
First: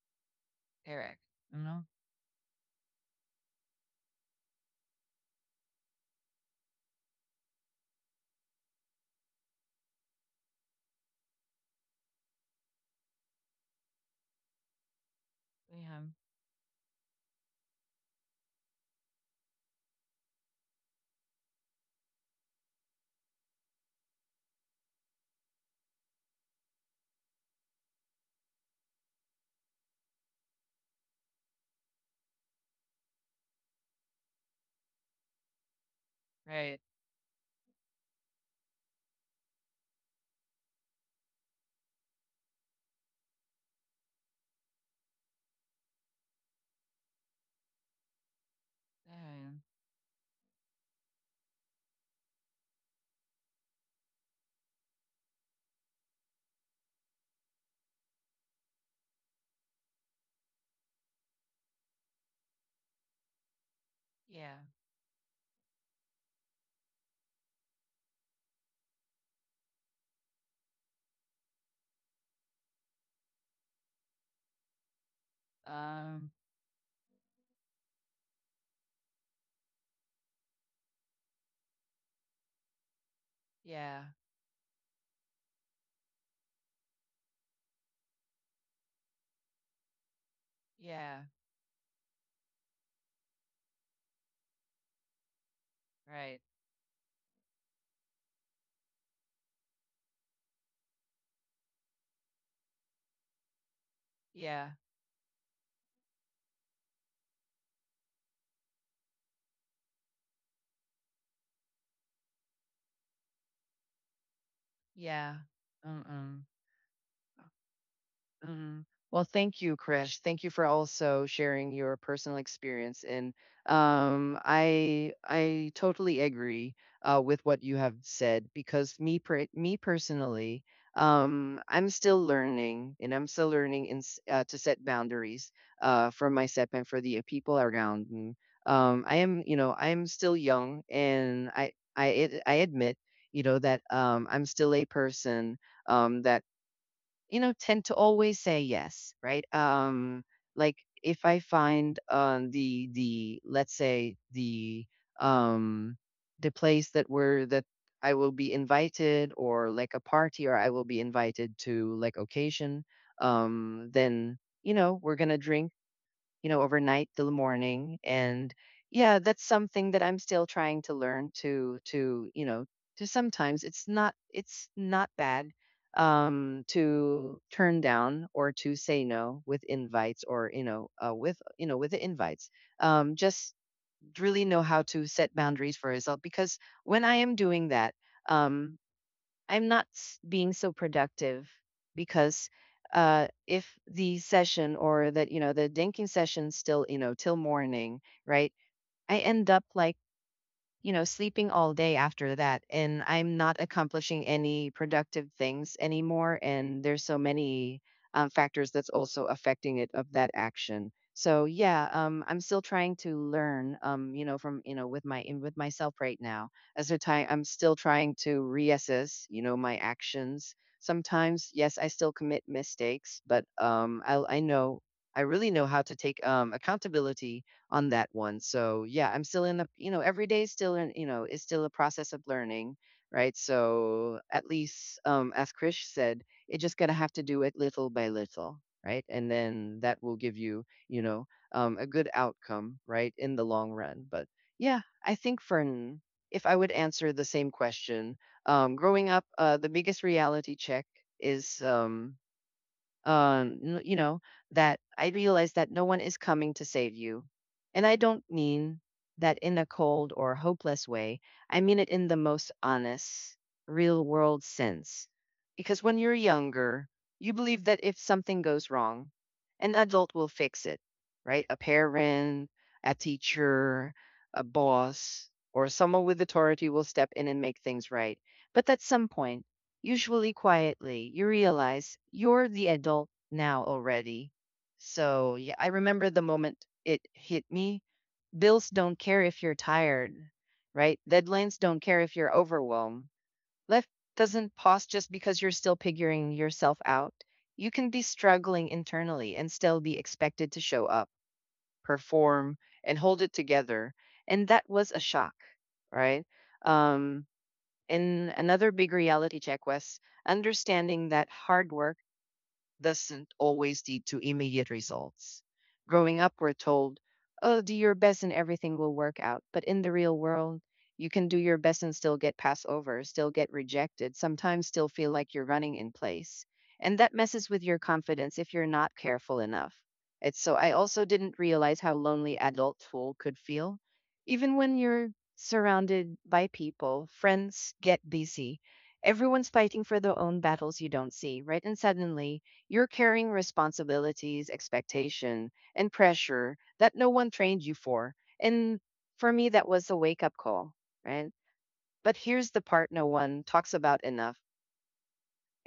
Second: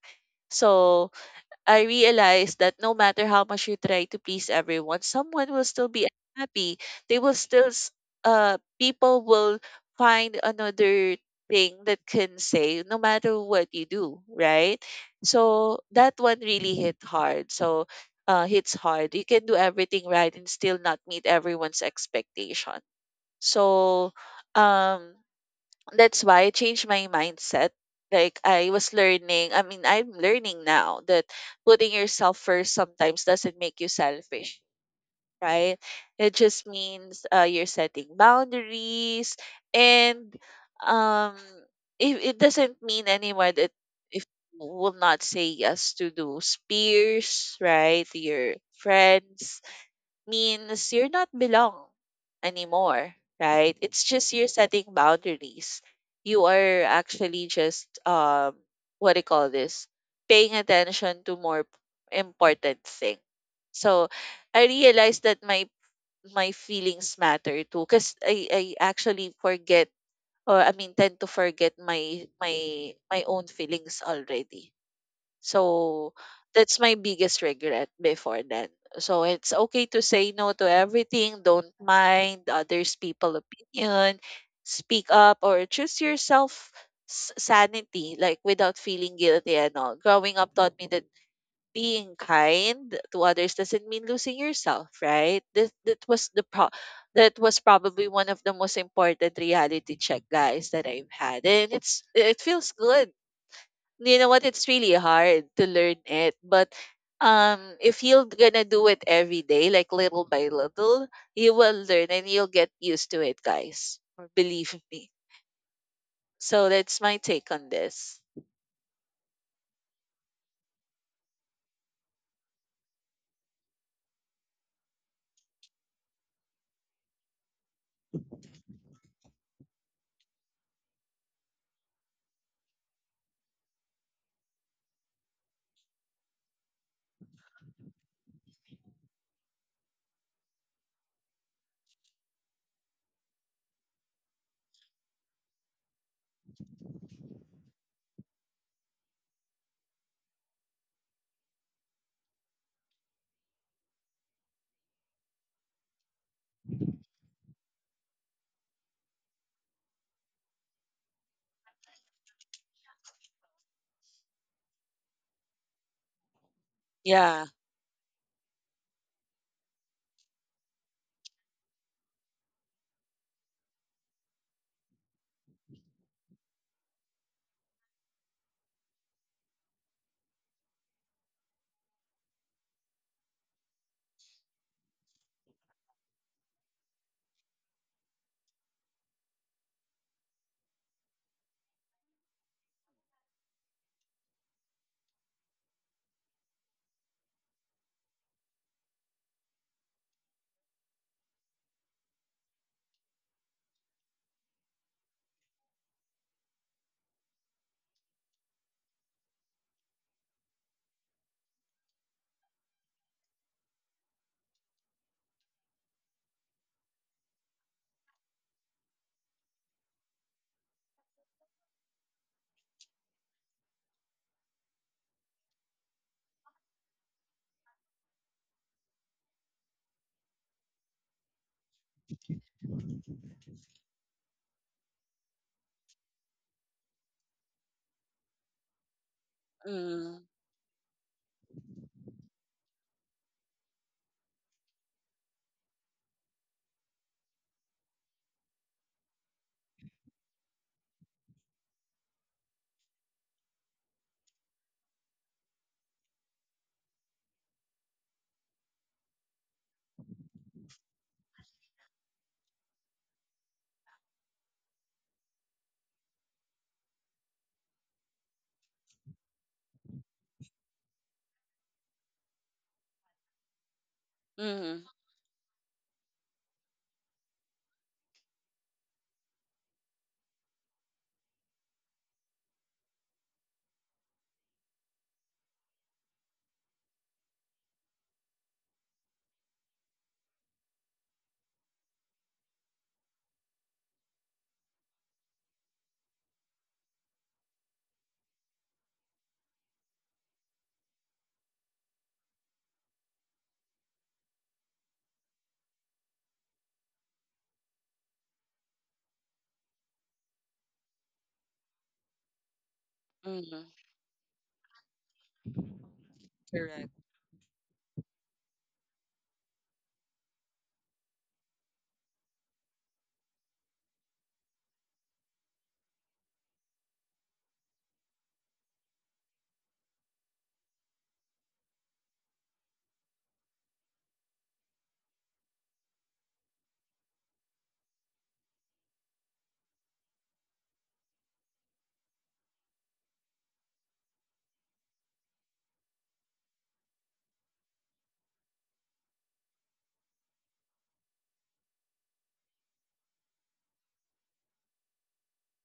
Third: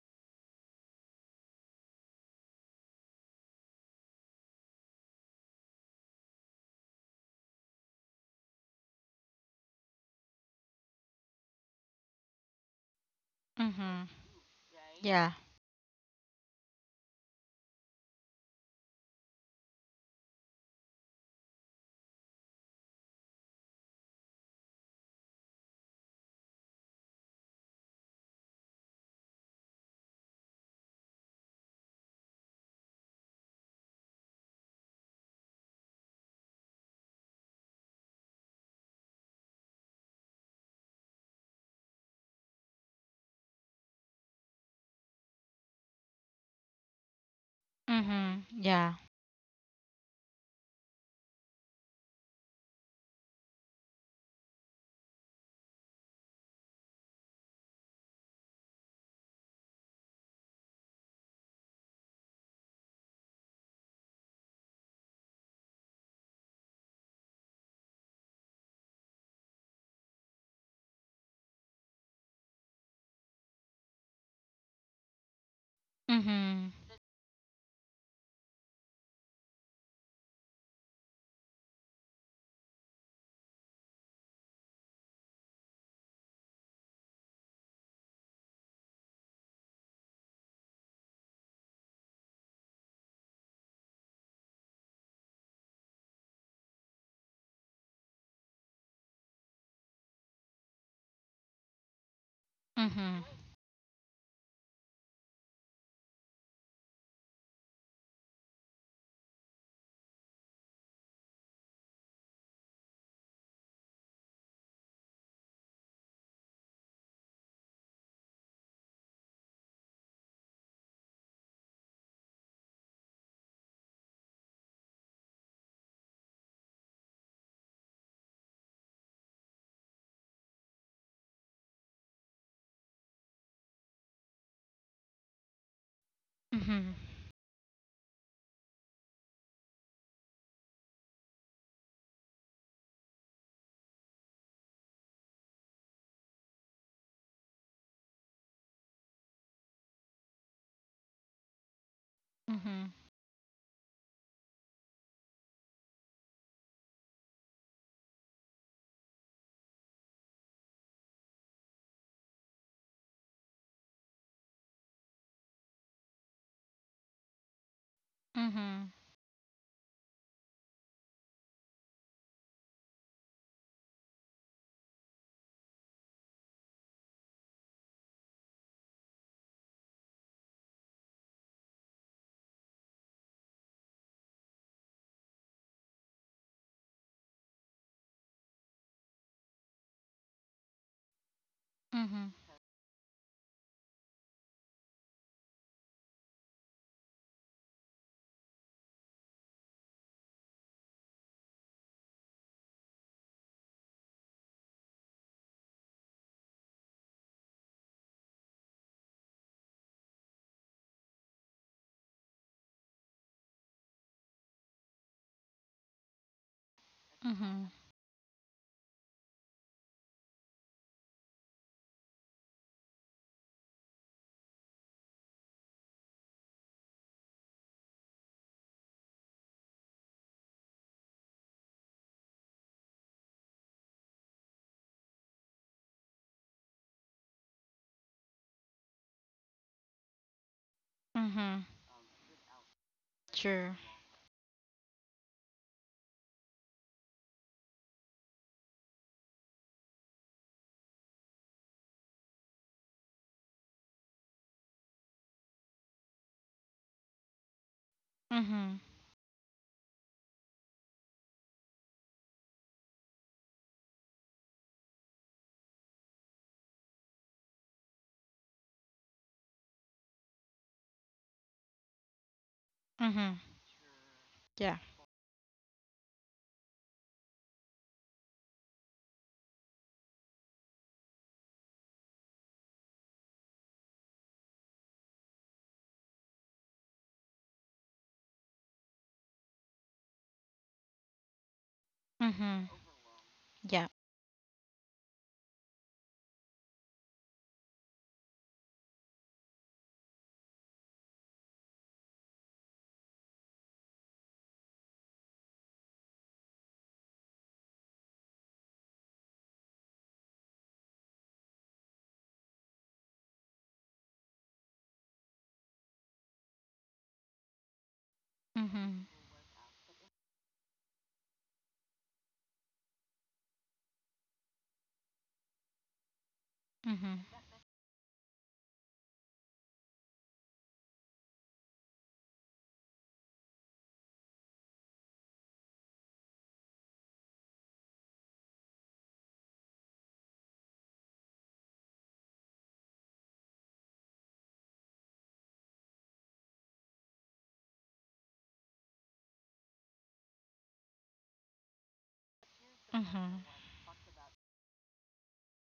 Speaker 3: So
Speaker 1: Eric, you
Speaker 3: I
Speaker 1: know?
Speaker 3: realized that no matter how much you try to please everyone, someone will still be unhappy. They will still, s- uh, people will find another thing that can say, no matter what you
Speaker 2: Mhm.
Speaker 3: do, right?
Speaker 2: Yeah.
Speaker 3: So
Speaker 1: Yeah,
Speaker 3: that one really hit hard. So, uh, hits hard. You can do everything right and still not meet everyone's expectation. So, um, that's why I changed my mindset. Like, I was learning, I mean, I'm learning now that putting yourself first sometimes doesn't make you selfish, right? It just
Speaker 1: right.
Speaker 3: means uh, you're setting boundaries. And um it, it doesn't mean anymore that if you will not say yes to those peers, right? To
Speaker 2: Mhm.
Speaker 3: your
Speaker 2: Yeah.
Speaker 3: friends,
Speaker 1: Um,
Speaker 3: means you're not belong anymore, right? It's just you're setting boundaries. You are actually just um what do you call this? Paying attention to more important thing. So
Speaker 1: yeah.
Speaker 3: I realized that my my feelings matter too because I, I actually forget or I mean tend to forget my my my own feelings already so
Speaker 1: Um,
Speaker 2: Mhm.
Speaker 3: that's my biggest regret before then. So it's okay to say no to everything. Don't mind others people
Speaker 1: yeah,
Speaker 3: opinion. Speak up or choose yourself s- sanity, like without feeling guilty and all. Growing up taught me that
Speaker 1: yeah,
Speaker 3: being kind to others doesn't mean losing yourself, right? That that was
Speaker 1: right.
Speaker 3: the pro that was probably one of the most important reality check guys that I've had. And it's it feels good.
Speaker 2: Mhm.
Speaker 3: You know what, it's
Speaker 1: Yeah,
Speaker 3: really hard to learn it but um if you're gonna do it every day like little by little you will learn and you'll get used to it guys, believe me.
Speaker 1: yeah. Uh-uh.
Speaker 3: So that's my take on this.
Speaker 1: Mhm. Well, thank you, Krish. Thank you for also sharing your personal experience. And um, I I totally agree uh, with what you have said because me per- me personally, um, I'm still learning and I'm still learning in, s- uh, to set boundaries uh, for myself and
Speaker 2: Mhm.
Speaker 1: for the uh, people around me. Um, I am, you know, I'm still young, and I I ad- I admit, you know, that um, I'm still a person um, that you know tend to always say yes, right? um like if I find um the
Speaker 2: Mhm.
Speaker 1: the let's say the um the place that we're that I will be invited, or like a party, or I will be invited to like occasion, um then you know we're gonna drink, you know, overnight till the
Speaker 3: Yeah.
Speaker 1: morning. And
Speaker 2: Mhm.
Speaker 1: yeah, that's something that I'm still trying to learn to to, you know, to sometimes it's not it's not bad um to turn down or to say no with invites, or you know uh, with you know with the invites, um just really know how to set boundaries for yourself, because when I am doing that, um I'm not s- being so productive
Speaker 2: Mhm.
Speaker 1: because uh, if the session or that you know the dinking session still you know till morning, right? I end up like you know, sleeping all day after that. And I'm not accomplishing any productive things anymore. And there's so many um, factors that's also affecting it of that action. So yeah, um, I'm still trying to learn, um, you know, from you know, with my in with myself right now. As a time, I'm
Speaker 2: Mhm.
Speaker 1: still trying to reassess, you know, my actions. Sometimes, yes, I still commit mistakes, but um, I I know I really know how to take um, accountability on that one. So yeah, I'm still in the you know every day is still in you know is still a process of learning, right? So at least um, as Krish said, you're just gonna have to do it little by little, right? And then that
Speaker 3: Mm-hmm.
Speaker 1: will give you you know
Speaker 2: Mhm.
Speaker 1: um, a good outcome, right, in the long
Speaker 2: Sure.
Speaker 1: run. But yeah, I think for n- if I would answer the same question, um, growing up, uh, the biggest reality check is um, um, n- you know, that I realize that no one is coming to save you. And I don't
Speaker 2: Mhm.
Speaker 1: mean that in a cold or hopeless way. I mean it in the most honest, real world sense. Because when you're younger, you believe that if something goes wrong, an adult will fix it, right? A parent, a
Speaker 2: Mhm.
Speaker 1: teacher, a
Speaker 2: Yeah.
Speaker 3: Mm-hmm.
Speaker 1: boss, or someone with authority will step in and make things right. But at some point, usually quietly, you realize you're the adult now already. So, yeah, I remember the moment it hit me. Bills don't care if you're tired, right? Deadlines don't care if you're
Speaker 2: Mhm.
Speaker 1: overwhelmed. Life
Speaker 2: Yeah.
Speaker 1: doesn't pause just because you're still figuring yourself out. You can be struggling internally and still be expected to show up, perform, and hold it together. And that was a shock, right? Um, and another big reality check was understanding that hard work doesn't always
Speaker 3: Mm-hmm.
Speaker 1: lead to immediate results. Growing up, we're
Speaker 3: Correct.
Speaker 1: told, oh, do your best and everything will
Speaker 2: Mhm.
Speaker 1: work out. But in the real world, you can do your best and still get passed over, still get rejected, sometimes still feel like you're running in place. And that
Speaker 2: Mhm.
Speaker 1: messes with your confidence if you're not careful enough. It's so I also didn't realize how lonely adulthood could feel. Even when you're surrounded by people, friends get busy. Everyone's fighting for their own battles you don't see, right? And suddenly you're carrying responsibilities, expectation, and pressure that no one trained you for. And for me, that was a wake up call, right? But here's the part no one
Speaker 2: Mhm.
Speaker 1: talks about enough.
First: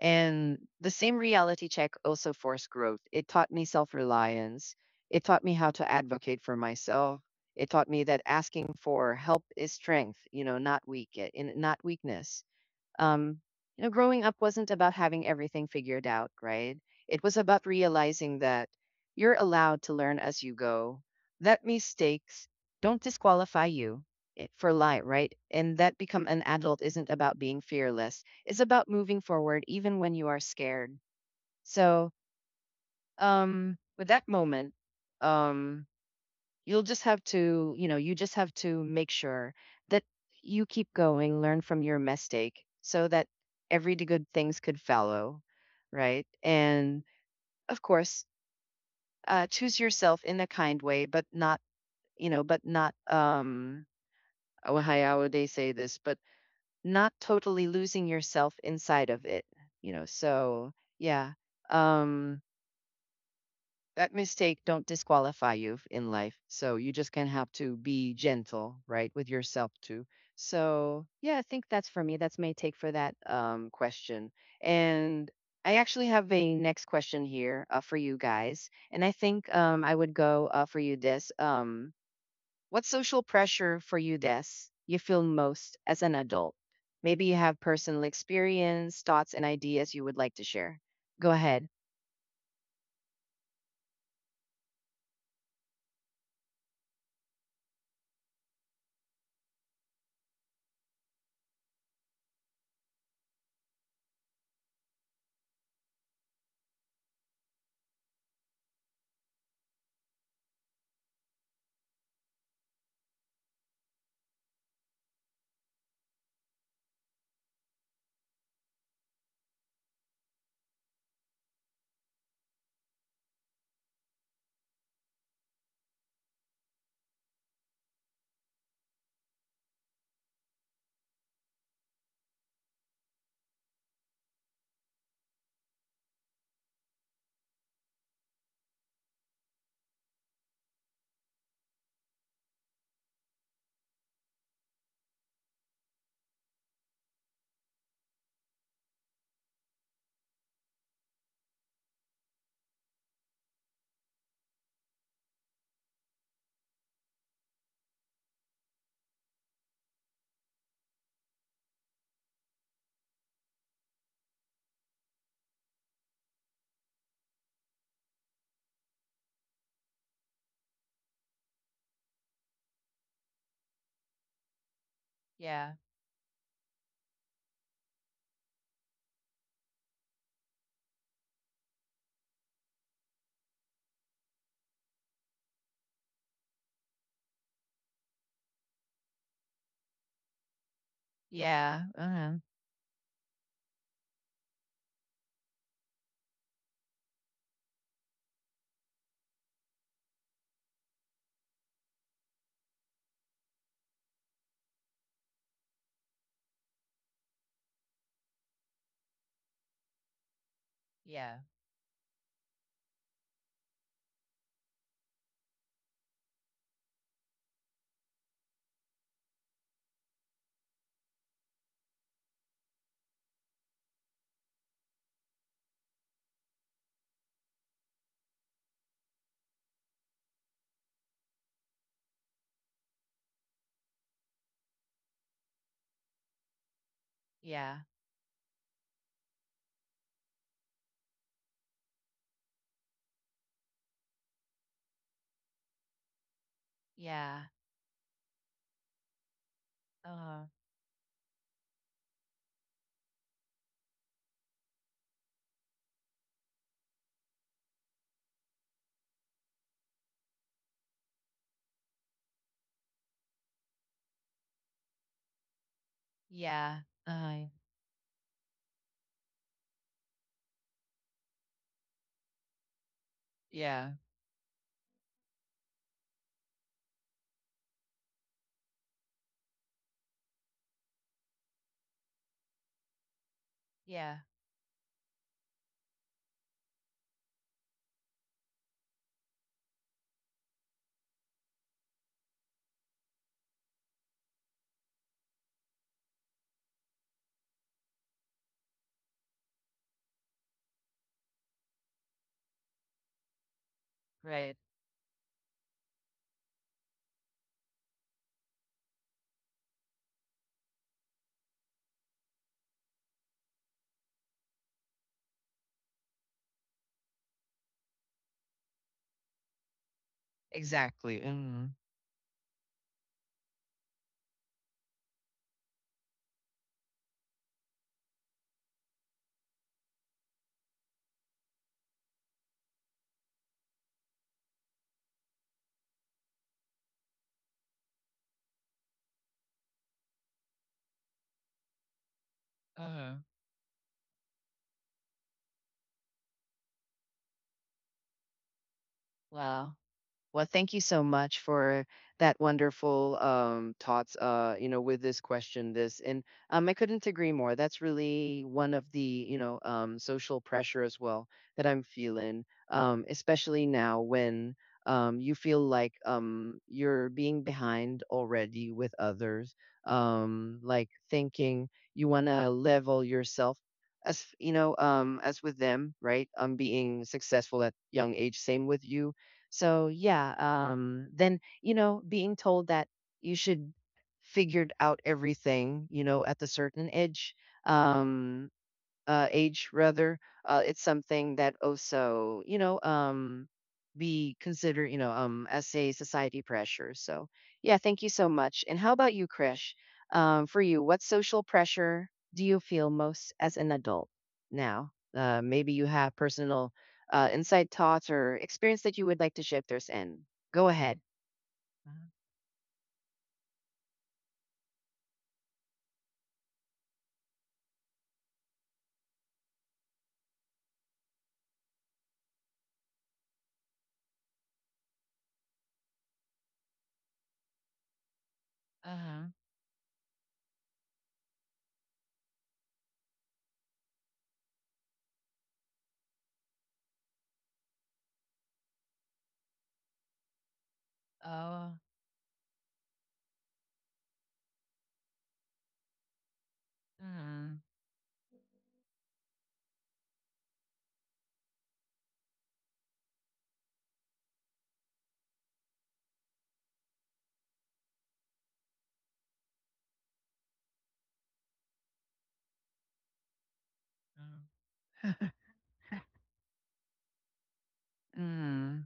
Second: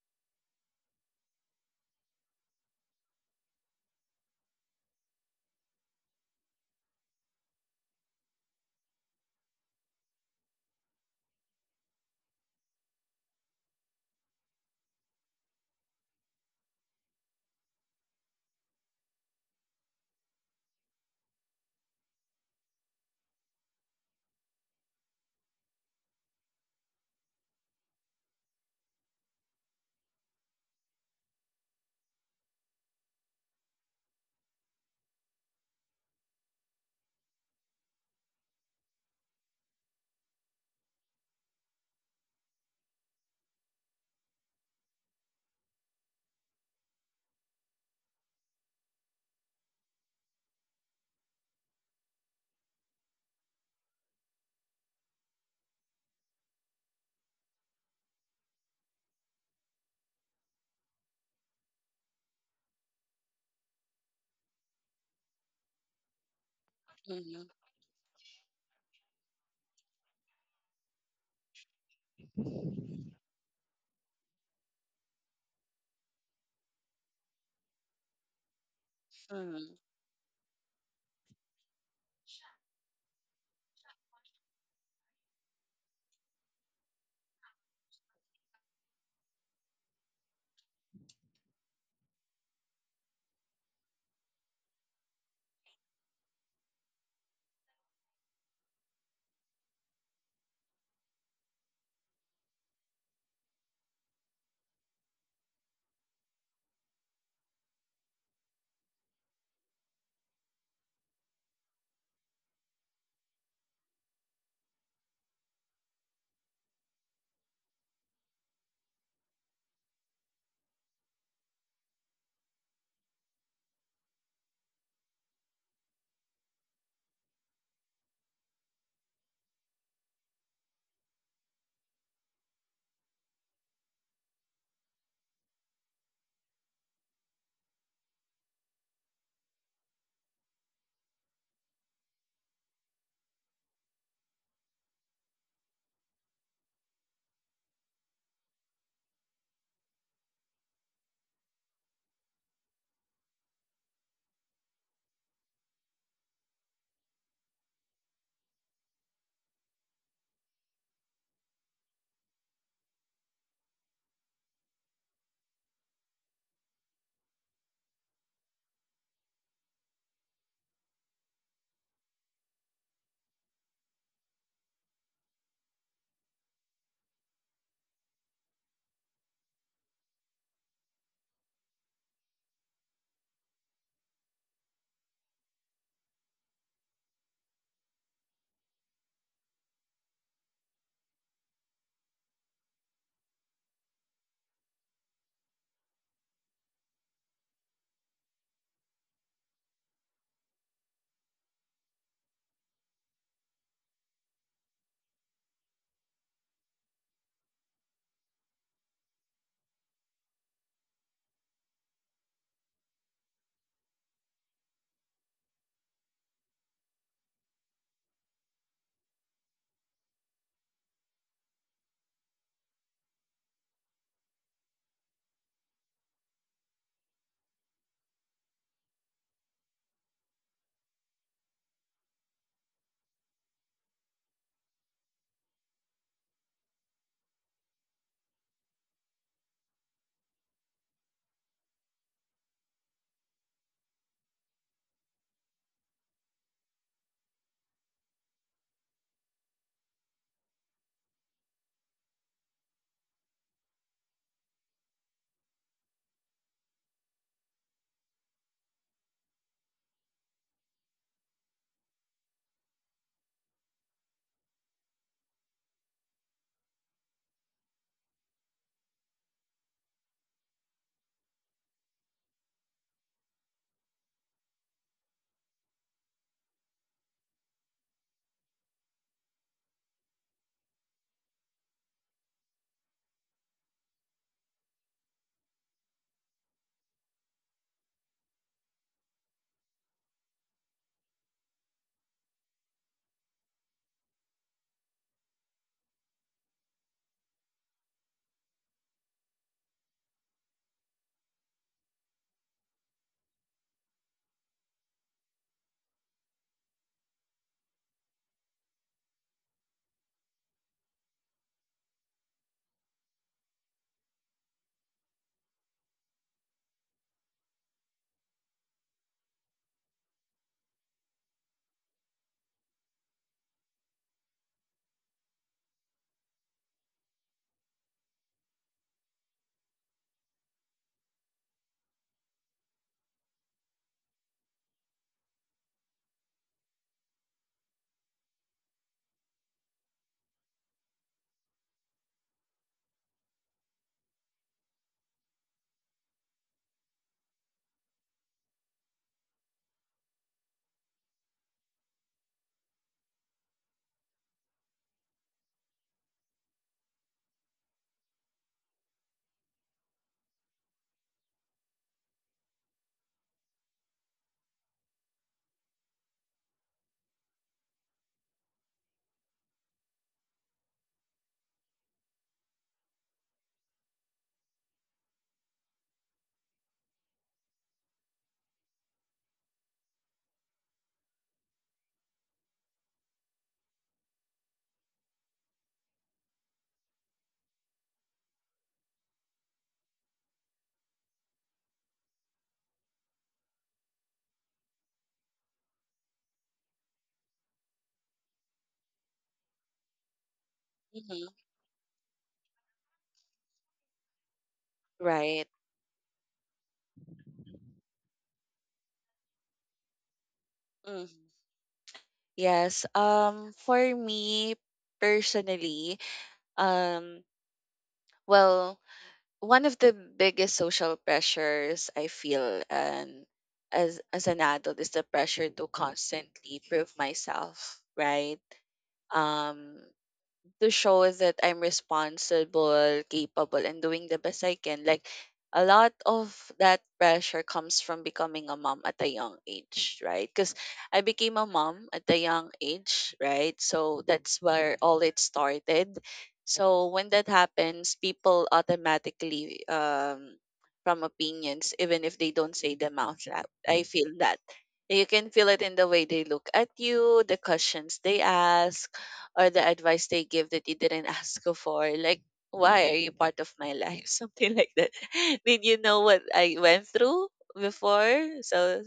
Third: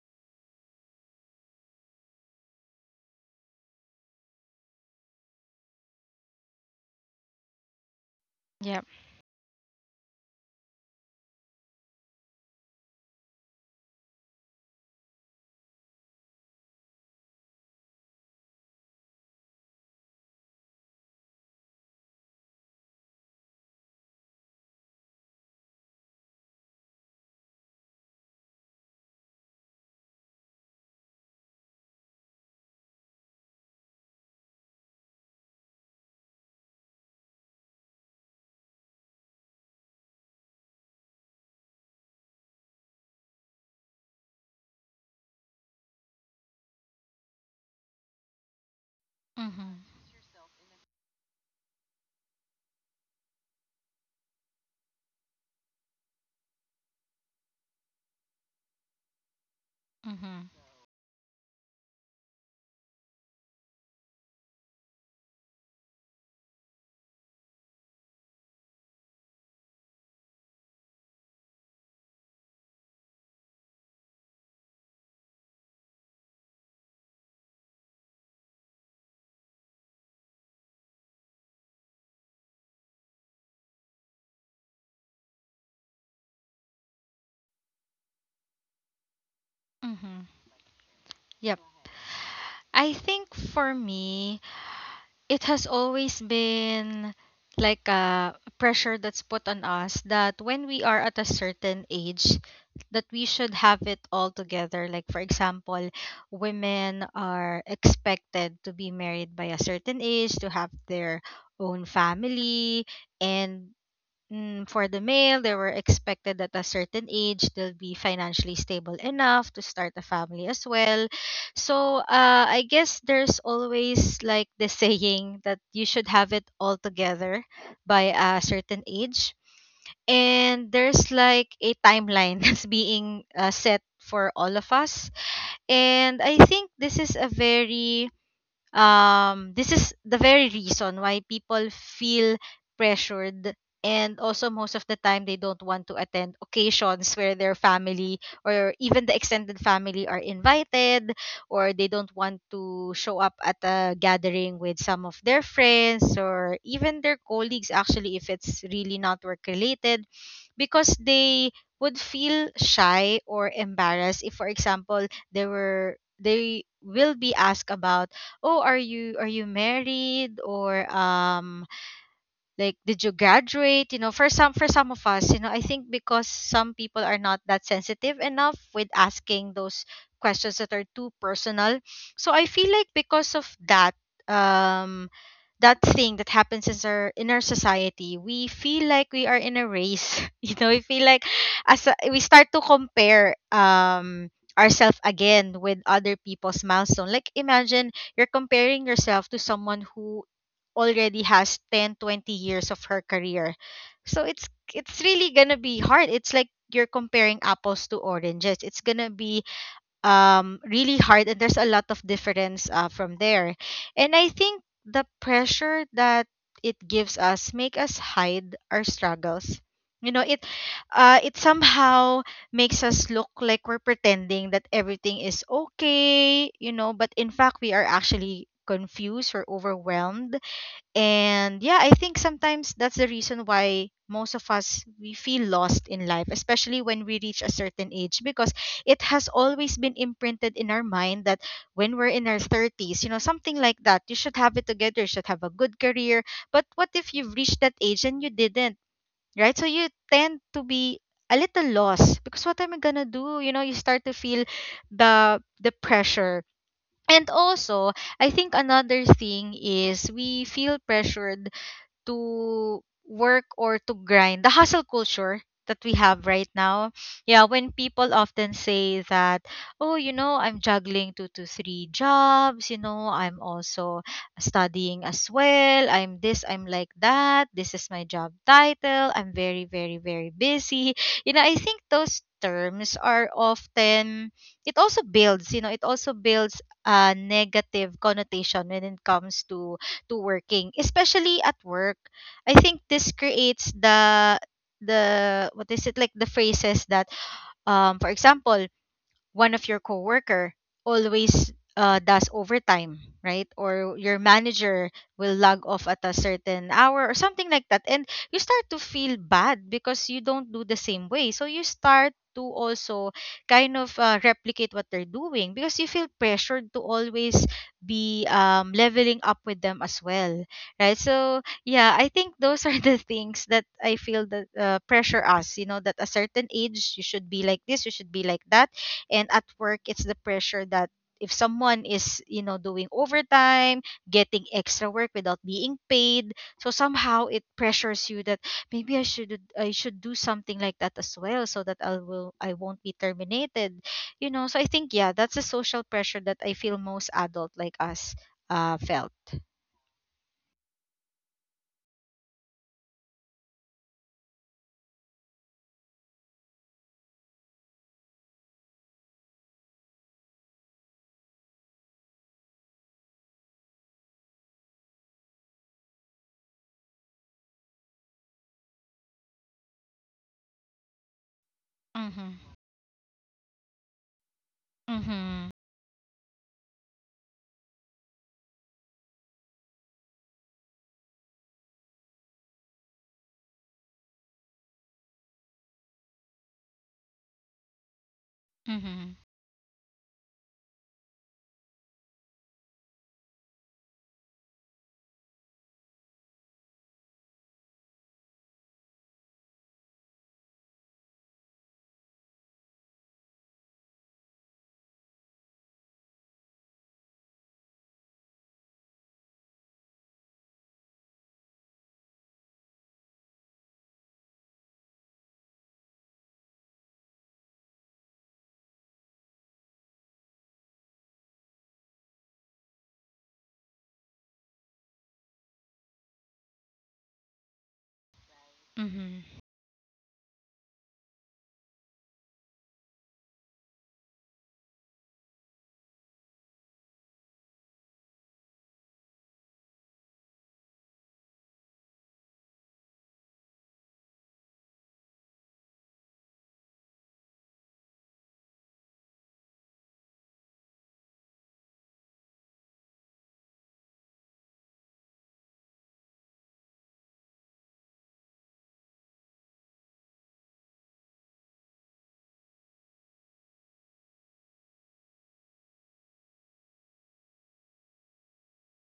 Speaker 1: And the same reality check also forced growth. It taught me self reliance, it taught me how to advocate for myself. It taught me that asking
Speaker 2: Yep.
Speaker 1: for help is strength, you know, not weak, eh, in- not weakness. um, you know, growing up wasn't about having everything figured out, right? It was about realizing that you're allowed to learn as you go, that mistakes don't disqualify you i- for life, right? And that become an adult isn't about being fearless, it's about moving forward even when you are scared. So, um, with that moment, um, you'll just have to, you know, you just have to make sure that you keep going, learn from your mistake so that every d- good things could follow, right? And of course, uh, choose
Speaker 2: Mhm.
Speaker 1: yourself in a kind way, but not, you know, but not, um, oh, how would they say this? But not totally losing yourself inside of it, you know?
Speaker 2: Mhm.
Speaker 1: So, yeah. Um, that mistake don't disqualify you in life. So you just can
Speaker 3: Mm-hmm.
Speaker 1: have to be gentle, right, with yourself too. So yeah, I think that's for me. That's my take for that um, question. And I actually have a next question here uh, for you guys, and I think
Speaker 3: Mm-hmm.
Speaker 1: um, I would go uh, for you this. Um, what social pressure for you this you feel most as an adult? Maybe you have personal experience, thoughts, and ideas you would
Speaker 2: Mhm.
Speaker 1: like to share. Go
Speaker 2: Yep.
Speaker 1: ahead.
Speaker 2: I think for me, it has always been like a pressure that's put on us, that when we are at a certain age, that we should have it all together. Like, for example, women are expected to be married by a certain age, to have their own family, and mm, for the male, they were expected at a certain age they'll be financially stable enough to start a family as well. So uh, I guess there's always like the saying that you should have it all together by a certain age. And there's like a timeline that's being uh, set for all of us. And I think this is a very um, this is the very reason why people feel pressured, and also most of the time they don't want to attend occasions where their family or even the extended family are invited, or they don't want to show up at a gathering with some of their friends or even their colleagues, actually, if it's really not work related. Because they would feel shy or embarrassed if, for example, they were they will be asked about, "Oh, are you are you married?" or um like, did you graduate? You know, for some for some of us, you know, I
Speaker 1: Yeah.
Speaker 2: think, because some people are not that sensitive enough with asking those questions that are too personal. So I feel like because of that um that thing that happens in our in our society, we feel like we are in a race you know, we feel like
Speaker 1: Yeah.
Speaker 2: as a, we
Speaker 1: Uh-huh.
Speaker 2: start to compare um ourselves again with other people's milestone. Like, imagine you're comparing yourself to someone who already has ten, twenty years of her career. So it's it's really gonna be hard. It's like you're comparing apples to oranges. It's gonna be um really
Speaker 1: Yeah.
Speaker 2: hard, and there's a lot of difference uh, from there. And I think the pressure that it gives us make us hide our struggles. You know, it uh, it somehow makes us look like we're pretending that everything is okay, you know, but in fact we are actually confused or overwhelmed. And yeah, I think sometimes that's the reason why most of us we feel lost in life, especially when we reach a
Speaker 1: Yeah.
Speaker 2: certain age, because it has always been imprinted in our mind that when we're in our thirties, you know, something like that, you should have it together, you should have a good career. But what if you've
Speaker 1: Yeah.
Speaker 2: reached that age and you didn't, right? So you
Speaker 1: Uh,
Speaker 2: tend to be a little lost because what am I gonna do? You know, you start to feel the the pressure. And also, I think another thing is we feel pressured to work or to grind the hustle culture that we have right
Speaker 1: yeah.
Speaker 2: now
Speaker 1: Uh,
Speaker 2: yeah when people often say that oh you know I'm juggling two to three jobs, you know I'm
Speaker 1: yeah.
Speaker 2: also studying as well, I'm this, I'm like that, this is my job title, I'm very very very busy you know I think those terms are
Speaker 1: Yeah.
Speaker 2: often it also builds you know it also builds a negative connotation when it comes to to working, especially at work. I think this creates the the what is it, like the phrases that um for example one of your coworker always uh, does overtime, right? Or your
Speaker 1: Right.
Speaker 2: manager will log off at a certain hour or something like that. And you start to feel bad because you don't do the same way. So you start to also kind of uh, replicate what they're doing because you feel pressured to always be um, leveling up with them as well, right?
Speaker 1: Exactly.
Speaker 2: So
Speaker 1: Mm.
Speaker 2: yeah, I think those are the things that I feel that uh, pressure us. You know, that a certain age you should be like this, you should be like that, and at work it's the pressure that if someone is you know doing overtime, getting extra work without being paid, so somehow it pressures you that maybe i should i should do something like that as well so that i will i won't be
Speaker 1: Uh,
Speaker 2: terminated. You know, so I think, yeah, that's the social pressure that I feel most adult like us uh felt.
Speaker 1: wow. Well, thank you so much for that wonderful um, thoughts. Uh, you know, with this question, this and um, I couldn't agree more. That's really one of the you know um, social pressure as well that I'm feeling, um, especially now when um, you feel like um, you're being behind already with others. Um, like thinking you want
Speaker 2: Mhm.
Speaker 1: to level yourself as you know um, as
Speaker 2: Mhm.
Speaker 1: with them, right? Um, being successful at young age. Same with you so yeah, um, then you know, being told that you should figured out everything, you know, at the certain age. Um,
Speaker 2: Mhm.
Speaker 1: uh, Age rather, uh, it's something that also, you know, um, we consider, you know, um, as a society pressure. So yeah, thank you so much. And how about you, Krish? Um, for you, what
Speaker 3: Mm-hmm.
Speaker 1: social pressure do you feel most as an adult now? Uh,
Speaker 3: Right.
Speaker 1: maybe you have personal uh, insight thoughts or experience that you would like to share if there's any. Go ahead.
Speaker 3: hmm Yes. Um, for me personally, um, well, one of the biggest social pressures I feel and as as an adult is the pressure to constantly prove myself, right?
Speaker 1: Uh-huh.
Speaker 2: Mhm.
Speaker 3: Um to show that I'm responsible, capable, and doing the best I can. Like a lot of that pressure comes from becoming a mom at a young age, right? Because I became a
Speaker 1: Oh.
Speaker 3: mom at a young age, right? So that's where all it started. So when that
Speaker 1: Mm.
Speaker 3: happens, people automatically um from opinions, even if they don't say them out loud. I feel that. You can feel it in the way they look at you, the questions they ask, or the advice they give that you didn't ask for. Like, why are you part of my life?
Speaker 1: Mm.
Speaker 3: Something like that. Did you know what I went through before? So,
Speaker 1: Mm.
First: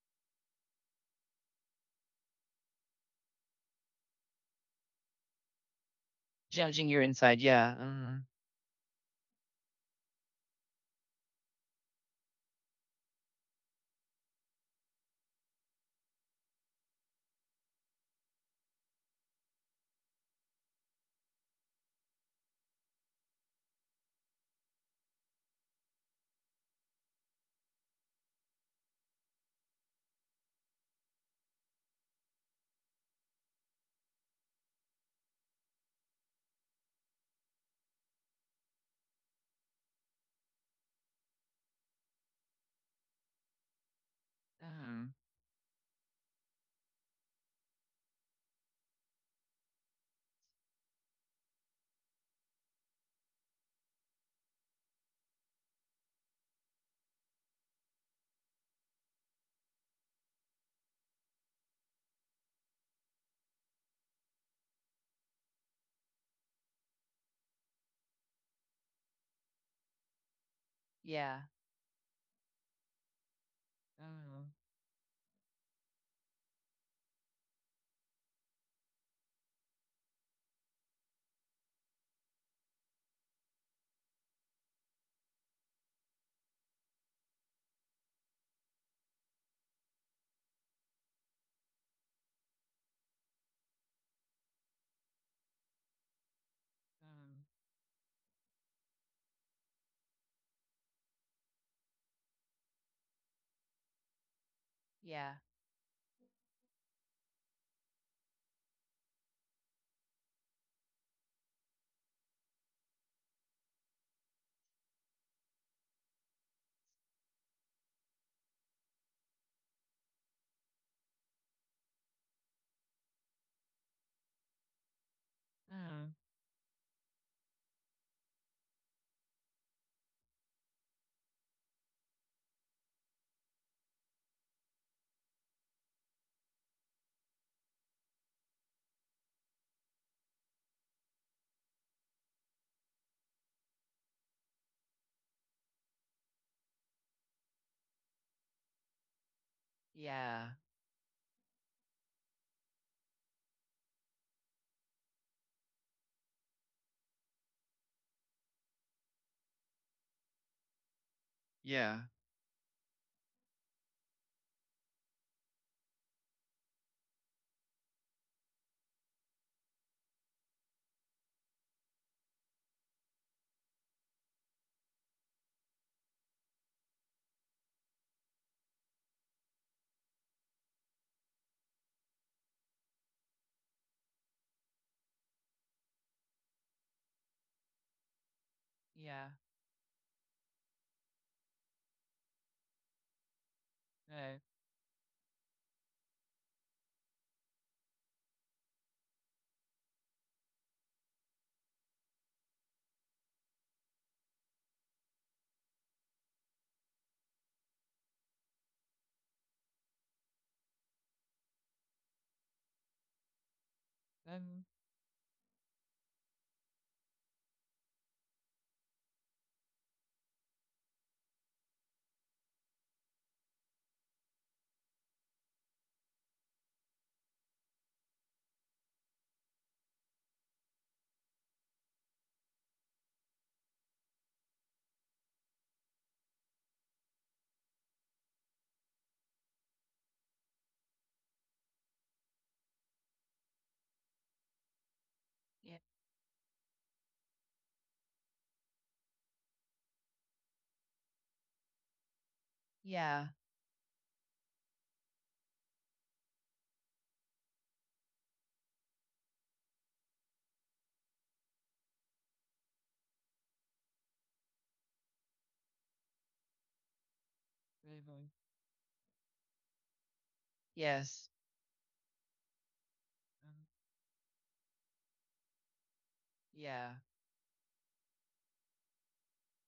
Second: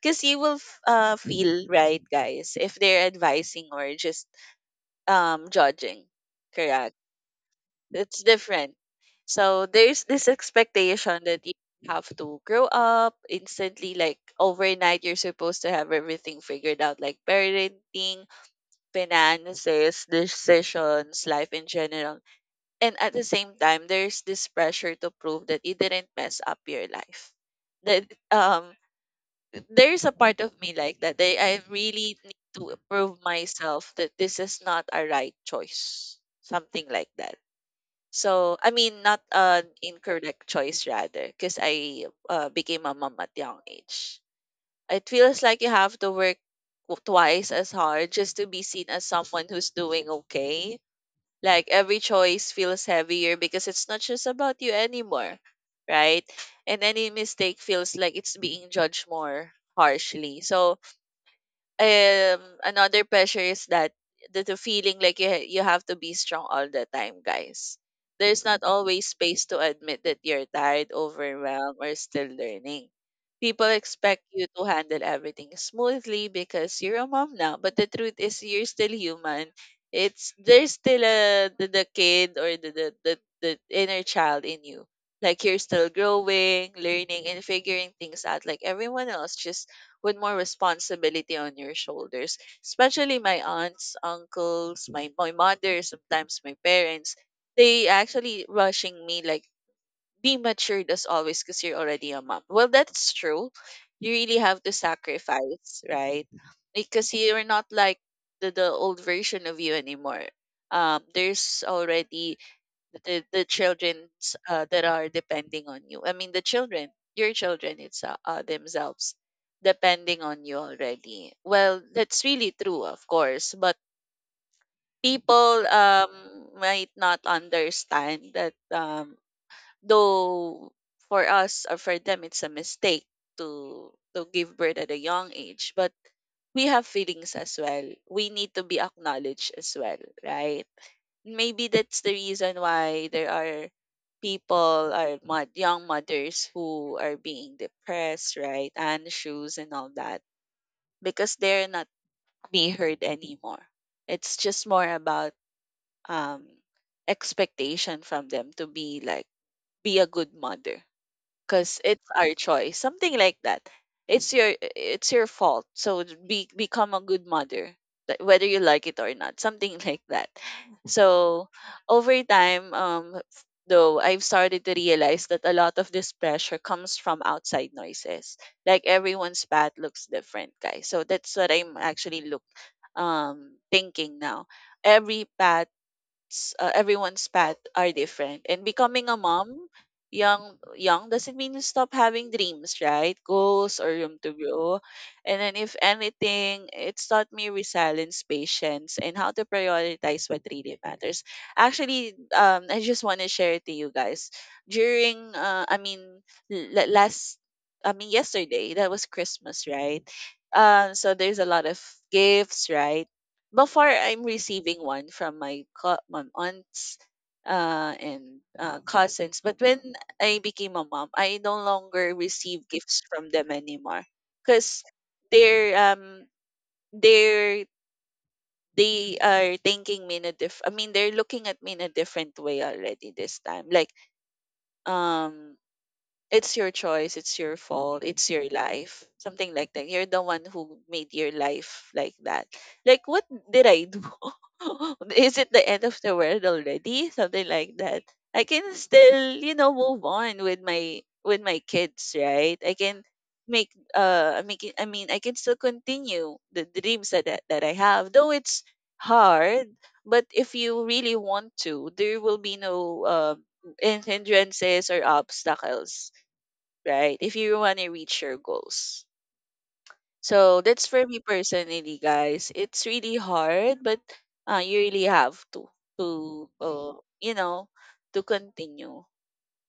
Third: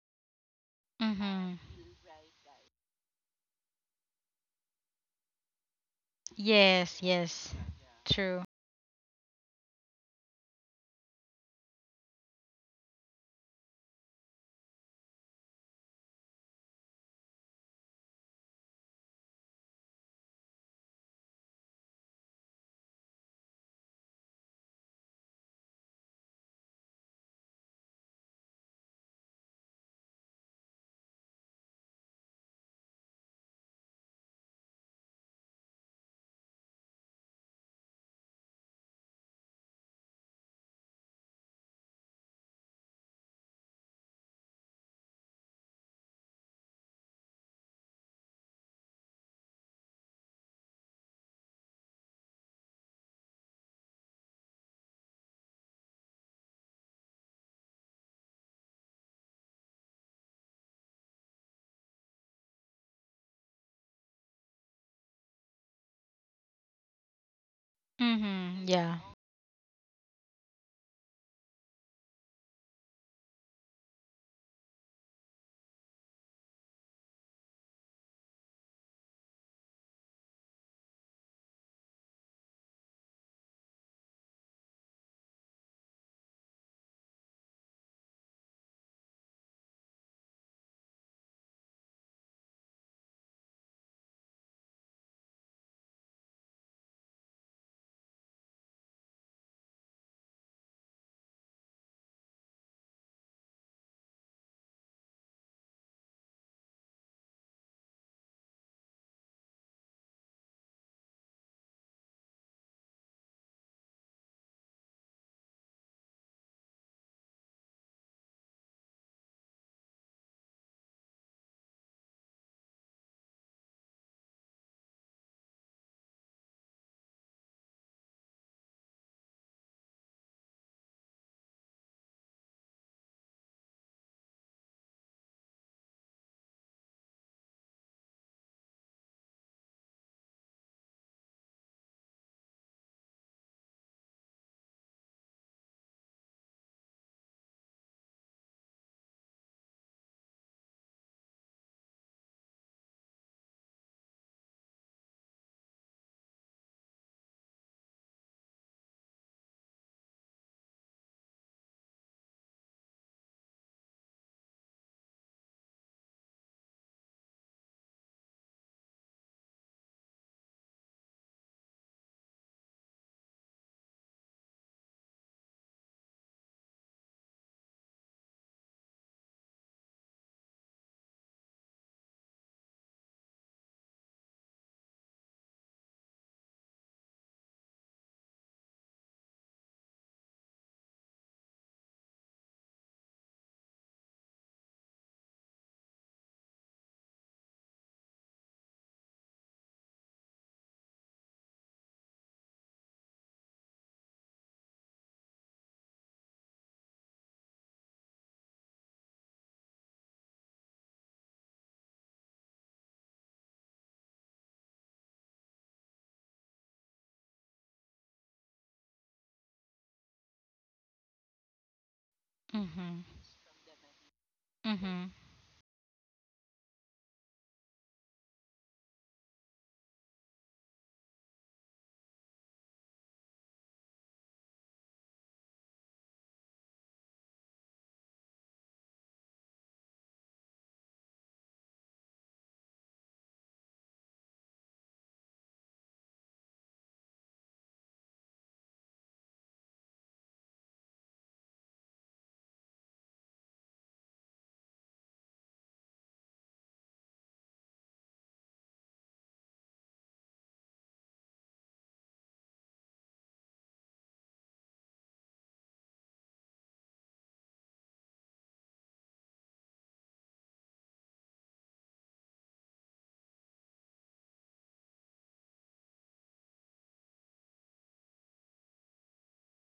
Speaker 3: because you will f- uh,
Speaker 2: Mhm.
Speaker 3: feel right, guys, if they're advising or just um judging.
Speaker 1: Judging
Speaker 3: Correct.
Speaker 2: Yes,
Speaker 1: your inside.
Speaker 2: yes.
Speaker 1: Yeah.
Speaker 3: It's
Speaker 1: Mm.
Speaker 2: True.
Speaker 3: different. So there's this expectation that you have to grow up instantly, like overnight. You're supposed to have everything figured out, like parenting, finances, decisions, life in general. And at the same time, there's this pressure to prove that you didn't mess up your life. That um There's a part of me like that. That I really need to prove myself that this is not a right choice. Something like that. So I mean not an incorrect choice rather, because I uh, became a mom at young age. It
Speaker 1: Mm.
Speaker 3: feels like you have to work w- twice as hard just to be seen as someone who's doing okay. Like every choice feels heavier because it's not just about you anymore, right? And any mistake feels like it's being judged more harshly. So um another pressure is that the, the feeling like you ha- you have to be strong all the time, guys. There's not
Speaker 2: Mhm. Yeah.
Speaker 3: always space to admit that you're tired,
Speaker 1: Yeah.
Speaker 3: overwhelmed, or still learning. People expect
Speaker 1: Uh-huh.
Speaker 3: you to handle everything smoothly because you're a mom now. But the truth is, you're still human. It's there's still a the, the kid or the, the the the inner child in you. Like you're still growing, learning, and figuring things out like everyone else. Just with more responsibility on your shoulders. Especially my aunts, uncles, my my mother, sometimes my parents,
Speaker 1: Uh-huh.
Speaker 3: they actually rushing me like be matured as always because you're already a mom. Well, that's true. You really have to
Speaker 1: Yeah.
Speaker 3: sacrifice, right? Because you're not like the, the old version of you anymore. Um, there's already the the children uh, that are depending on you. I mean, the children, your children it's uh, uh, themselves depending on you already. Well, that's really true, of course, but people
Speaker 1: Uh-huh.
Speaker 3: um might not understand that um though for us or for them it's a mistake to to give birth at a young age, but we have feelings as well. We need to be acknowledged as well, right? Maybe that's the reason why there are people are mod- young mothers who are being depressed, right? And shoes and all that
Speaker 1: Yeah.
Speaker 3: because they're not being heard anymore. It's just more about um expectation from them to be like be a good mother because
Speaker 1: Yeah.
Speaker 3: it's our choice something like that. It's your it's your fault, so be become a good mother, that- whether you like it or not, something like that. So over time um f- though I've started to realize that a lot of this pressure comes from outside noises, like everyone's path looks different guys, so that's what I'm actually look um thinking now. Every path s- uh, everyone's path are different. And becoming a
Speaker 1: Yeah.
Speaker 3: mom, young young doesn't mean you stop having dreams, right? Goals or room to
Speaker 1: Yeah.
Speaker 3: grow. And then if anything, it's taught me resilience, patience, and how to prioritize what really matters. Actually, um, I just want to share it to you guys. During, uh, I mean, l- last, I mean, Yesterday that was Christmas, right? Um, so there's a lot of gifts, right? Before I'm
Speaker 1: Um,
Speaker 3: receiving one from my co- my aunts uh, and uh, cousins, but when I became a mom, I no longer receive gifts
Speaker 2: Mhm.
Speaker 3: from them anymore because
Speaker 2: Mhm.
Speaker 3: they're um they're they are thinking me in a diff. I mean, they're looking at me in a different way already this time. Like um it's your choice, it's your fault, it's your life, something like that. You're the one who made your life like that. Like, what did I do? Is it the
Speaker 1: yeah.
Speaker 3: end of the world already? Something like that. I can still, you know, move on with my with my kids, right? I can
Speaker 1: Yeah.
Speaker 3: make uh make it, I mean I can still continue the dreams that, that that I have, though it's hard. But if you really want to, there will be no um hindrances or obstacles, right? If you want to reach
Speaker 1: Really.
Speaker 3: your goals. So that's for me
Speaker 1: Yes.
Speaker 3: personally, guys. It's really
Speaker 1: Um,
Speaker 3: hard, but uh, you really have to to uh,
Speaker 1: yeah.
Speaker 3: you know to continue.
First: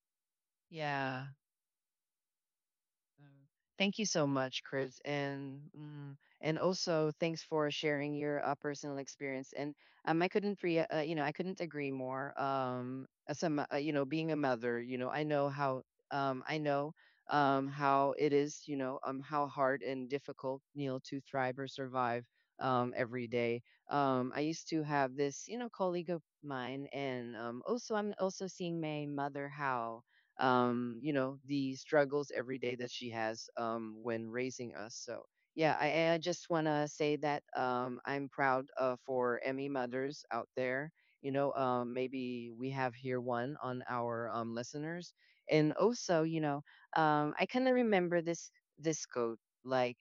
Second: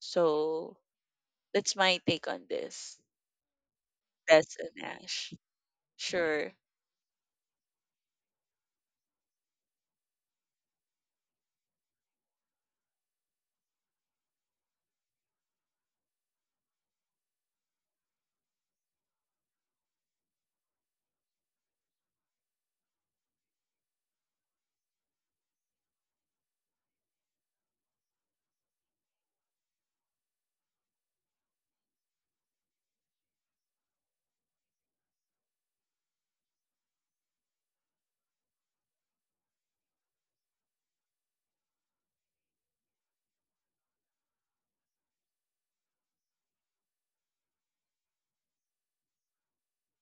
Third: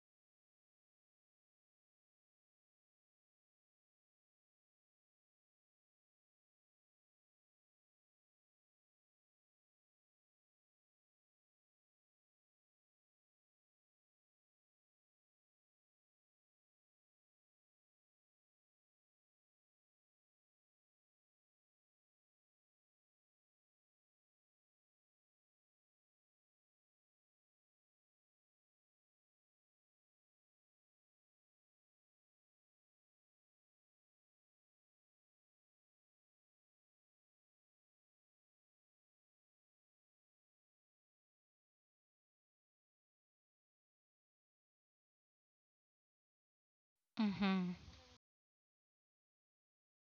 Speaker 3: So
Speaker 1: Yeah.
Speaker 3: that's my take on this.
Speaker 1: Um, Thank you so
Speaker 3: That's
Speaker 1: much,
Speaker 3: an
Speaker 1: Chris,
Speaker 3: ash.
Speaker 1: and mm,
Speaker 3: Sure.
Speaker 1: and also thanks for sharing your uh, personal experience. And um, I couldn't re- uh, you know, I couldn't agree more. Um, as a mo- uh, you know, being a mother, you know, I know how um, I know um, how it is, you know, um, how hard and difficult you know to thrive or survive um, every day. Um, I used to have this, you know, colleague of mine, and um, also I'm also seeing my mother how um, you know, the struggles every day that she has um, when raising us. So, yeah, I, I just want to say that um, I'm proud uh, for Emmy mothers out there. You know, um, maybe we have here one on our um, listeners. And also, you know, um, I kind of
Speaker 2: Mhm.
Speaker 1: remember this this quote like,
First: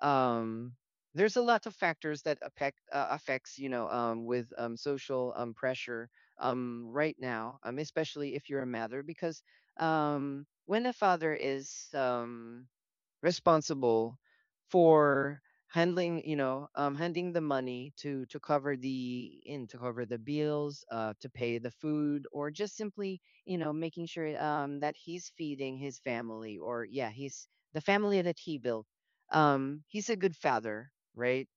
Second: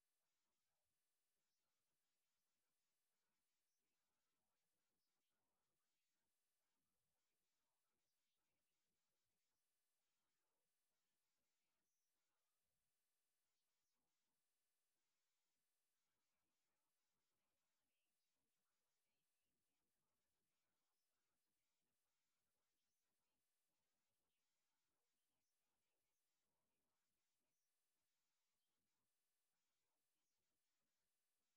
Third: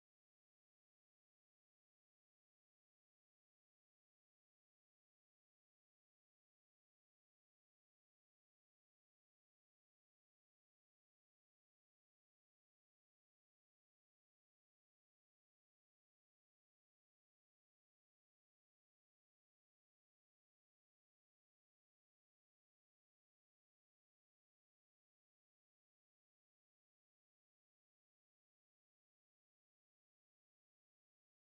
Speaker 1: um, there's a lot of factors that affect uh, affects you know um, with um, social um, pressure um, right now, um, especially if you're a mother, because um, when a father is um, responsible for handling, you know, um, handing the money to to cover the in to cover the bills, uh, to pay the food, or just simply, you know, making sure um, that he's feeding his family, or yeah, he's the family that he built. Um, he's a good father, right?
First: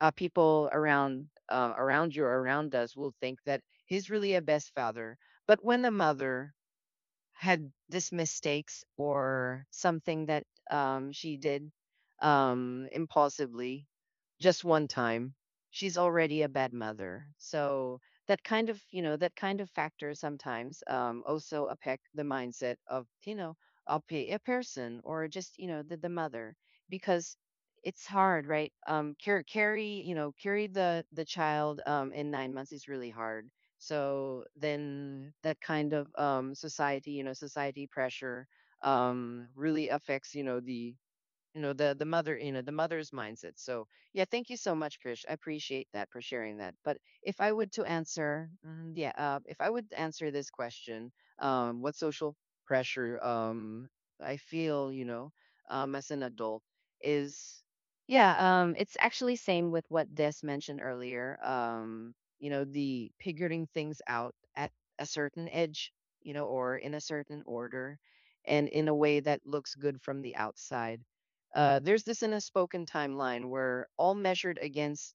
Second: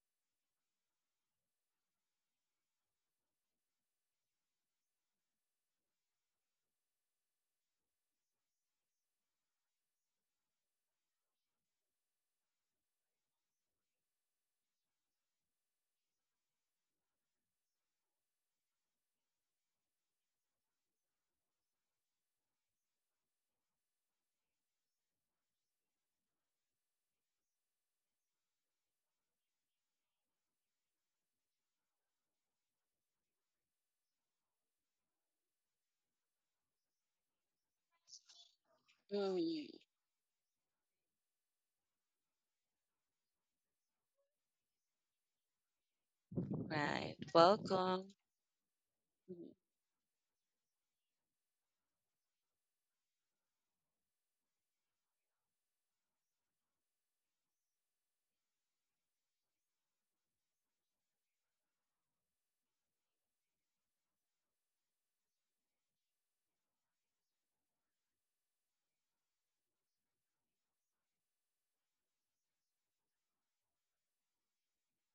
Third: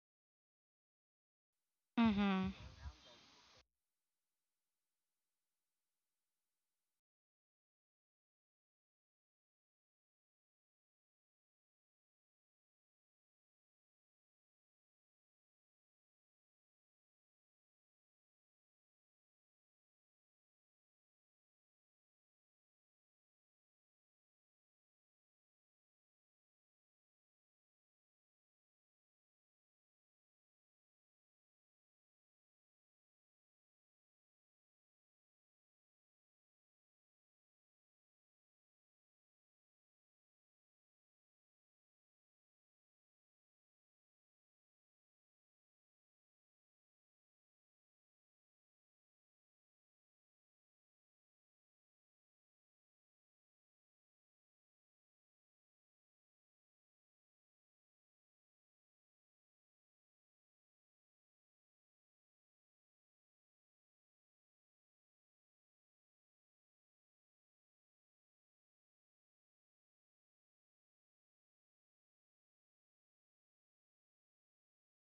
Speaker 1: Uh, people around uh, around you,
Speaker 2: Mhm.
Speaker 1: around us, will think that he's really a best father. But when a mother had this mistakes or something that um, she did um, impulsively just one time she's already a bad mother. So that kind of you know that kind of factor sometimes um, also affect the mindset of you know a, pe- a person or just you know the, the mother because it's hard, right? Um, carry, carry you know carry the the child um, in nine months is really hard. So then that kind of um, society, you know, society pressure um,
Speaker 3: Mm.
Speaker 1: really affects, you know, the you know the the mother you know the mother's mindset. So yeah, thank you so much, Krish, I appreciate that for sharing that. But
Speaker 3: Right.
Speaker 1: if I would to
Speaker 3: Welcome.
Speaker 1: answer mm, yeah uh,
Speaker 3: Mm.
Speaker 1: if I would answer this question, um what social pressure um I feel you know um as an adult is yeah um it's actually same with what Des mentioned earlier. Um you know, the figuring things out at a certain edge, you know, or in a certain order, and in a way that looks good from the outside. Uh, there's this in a spoken timeline where all measured against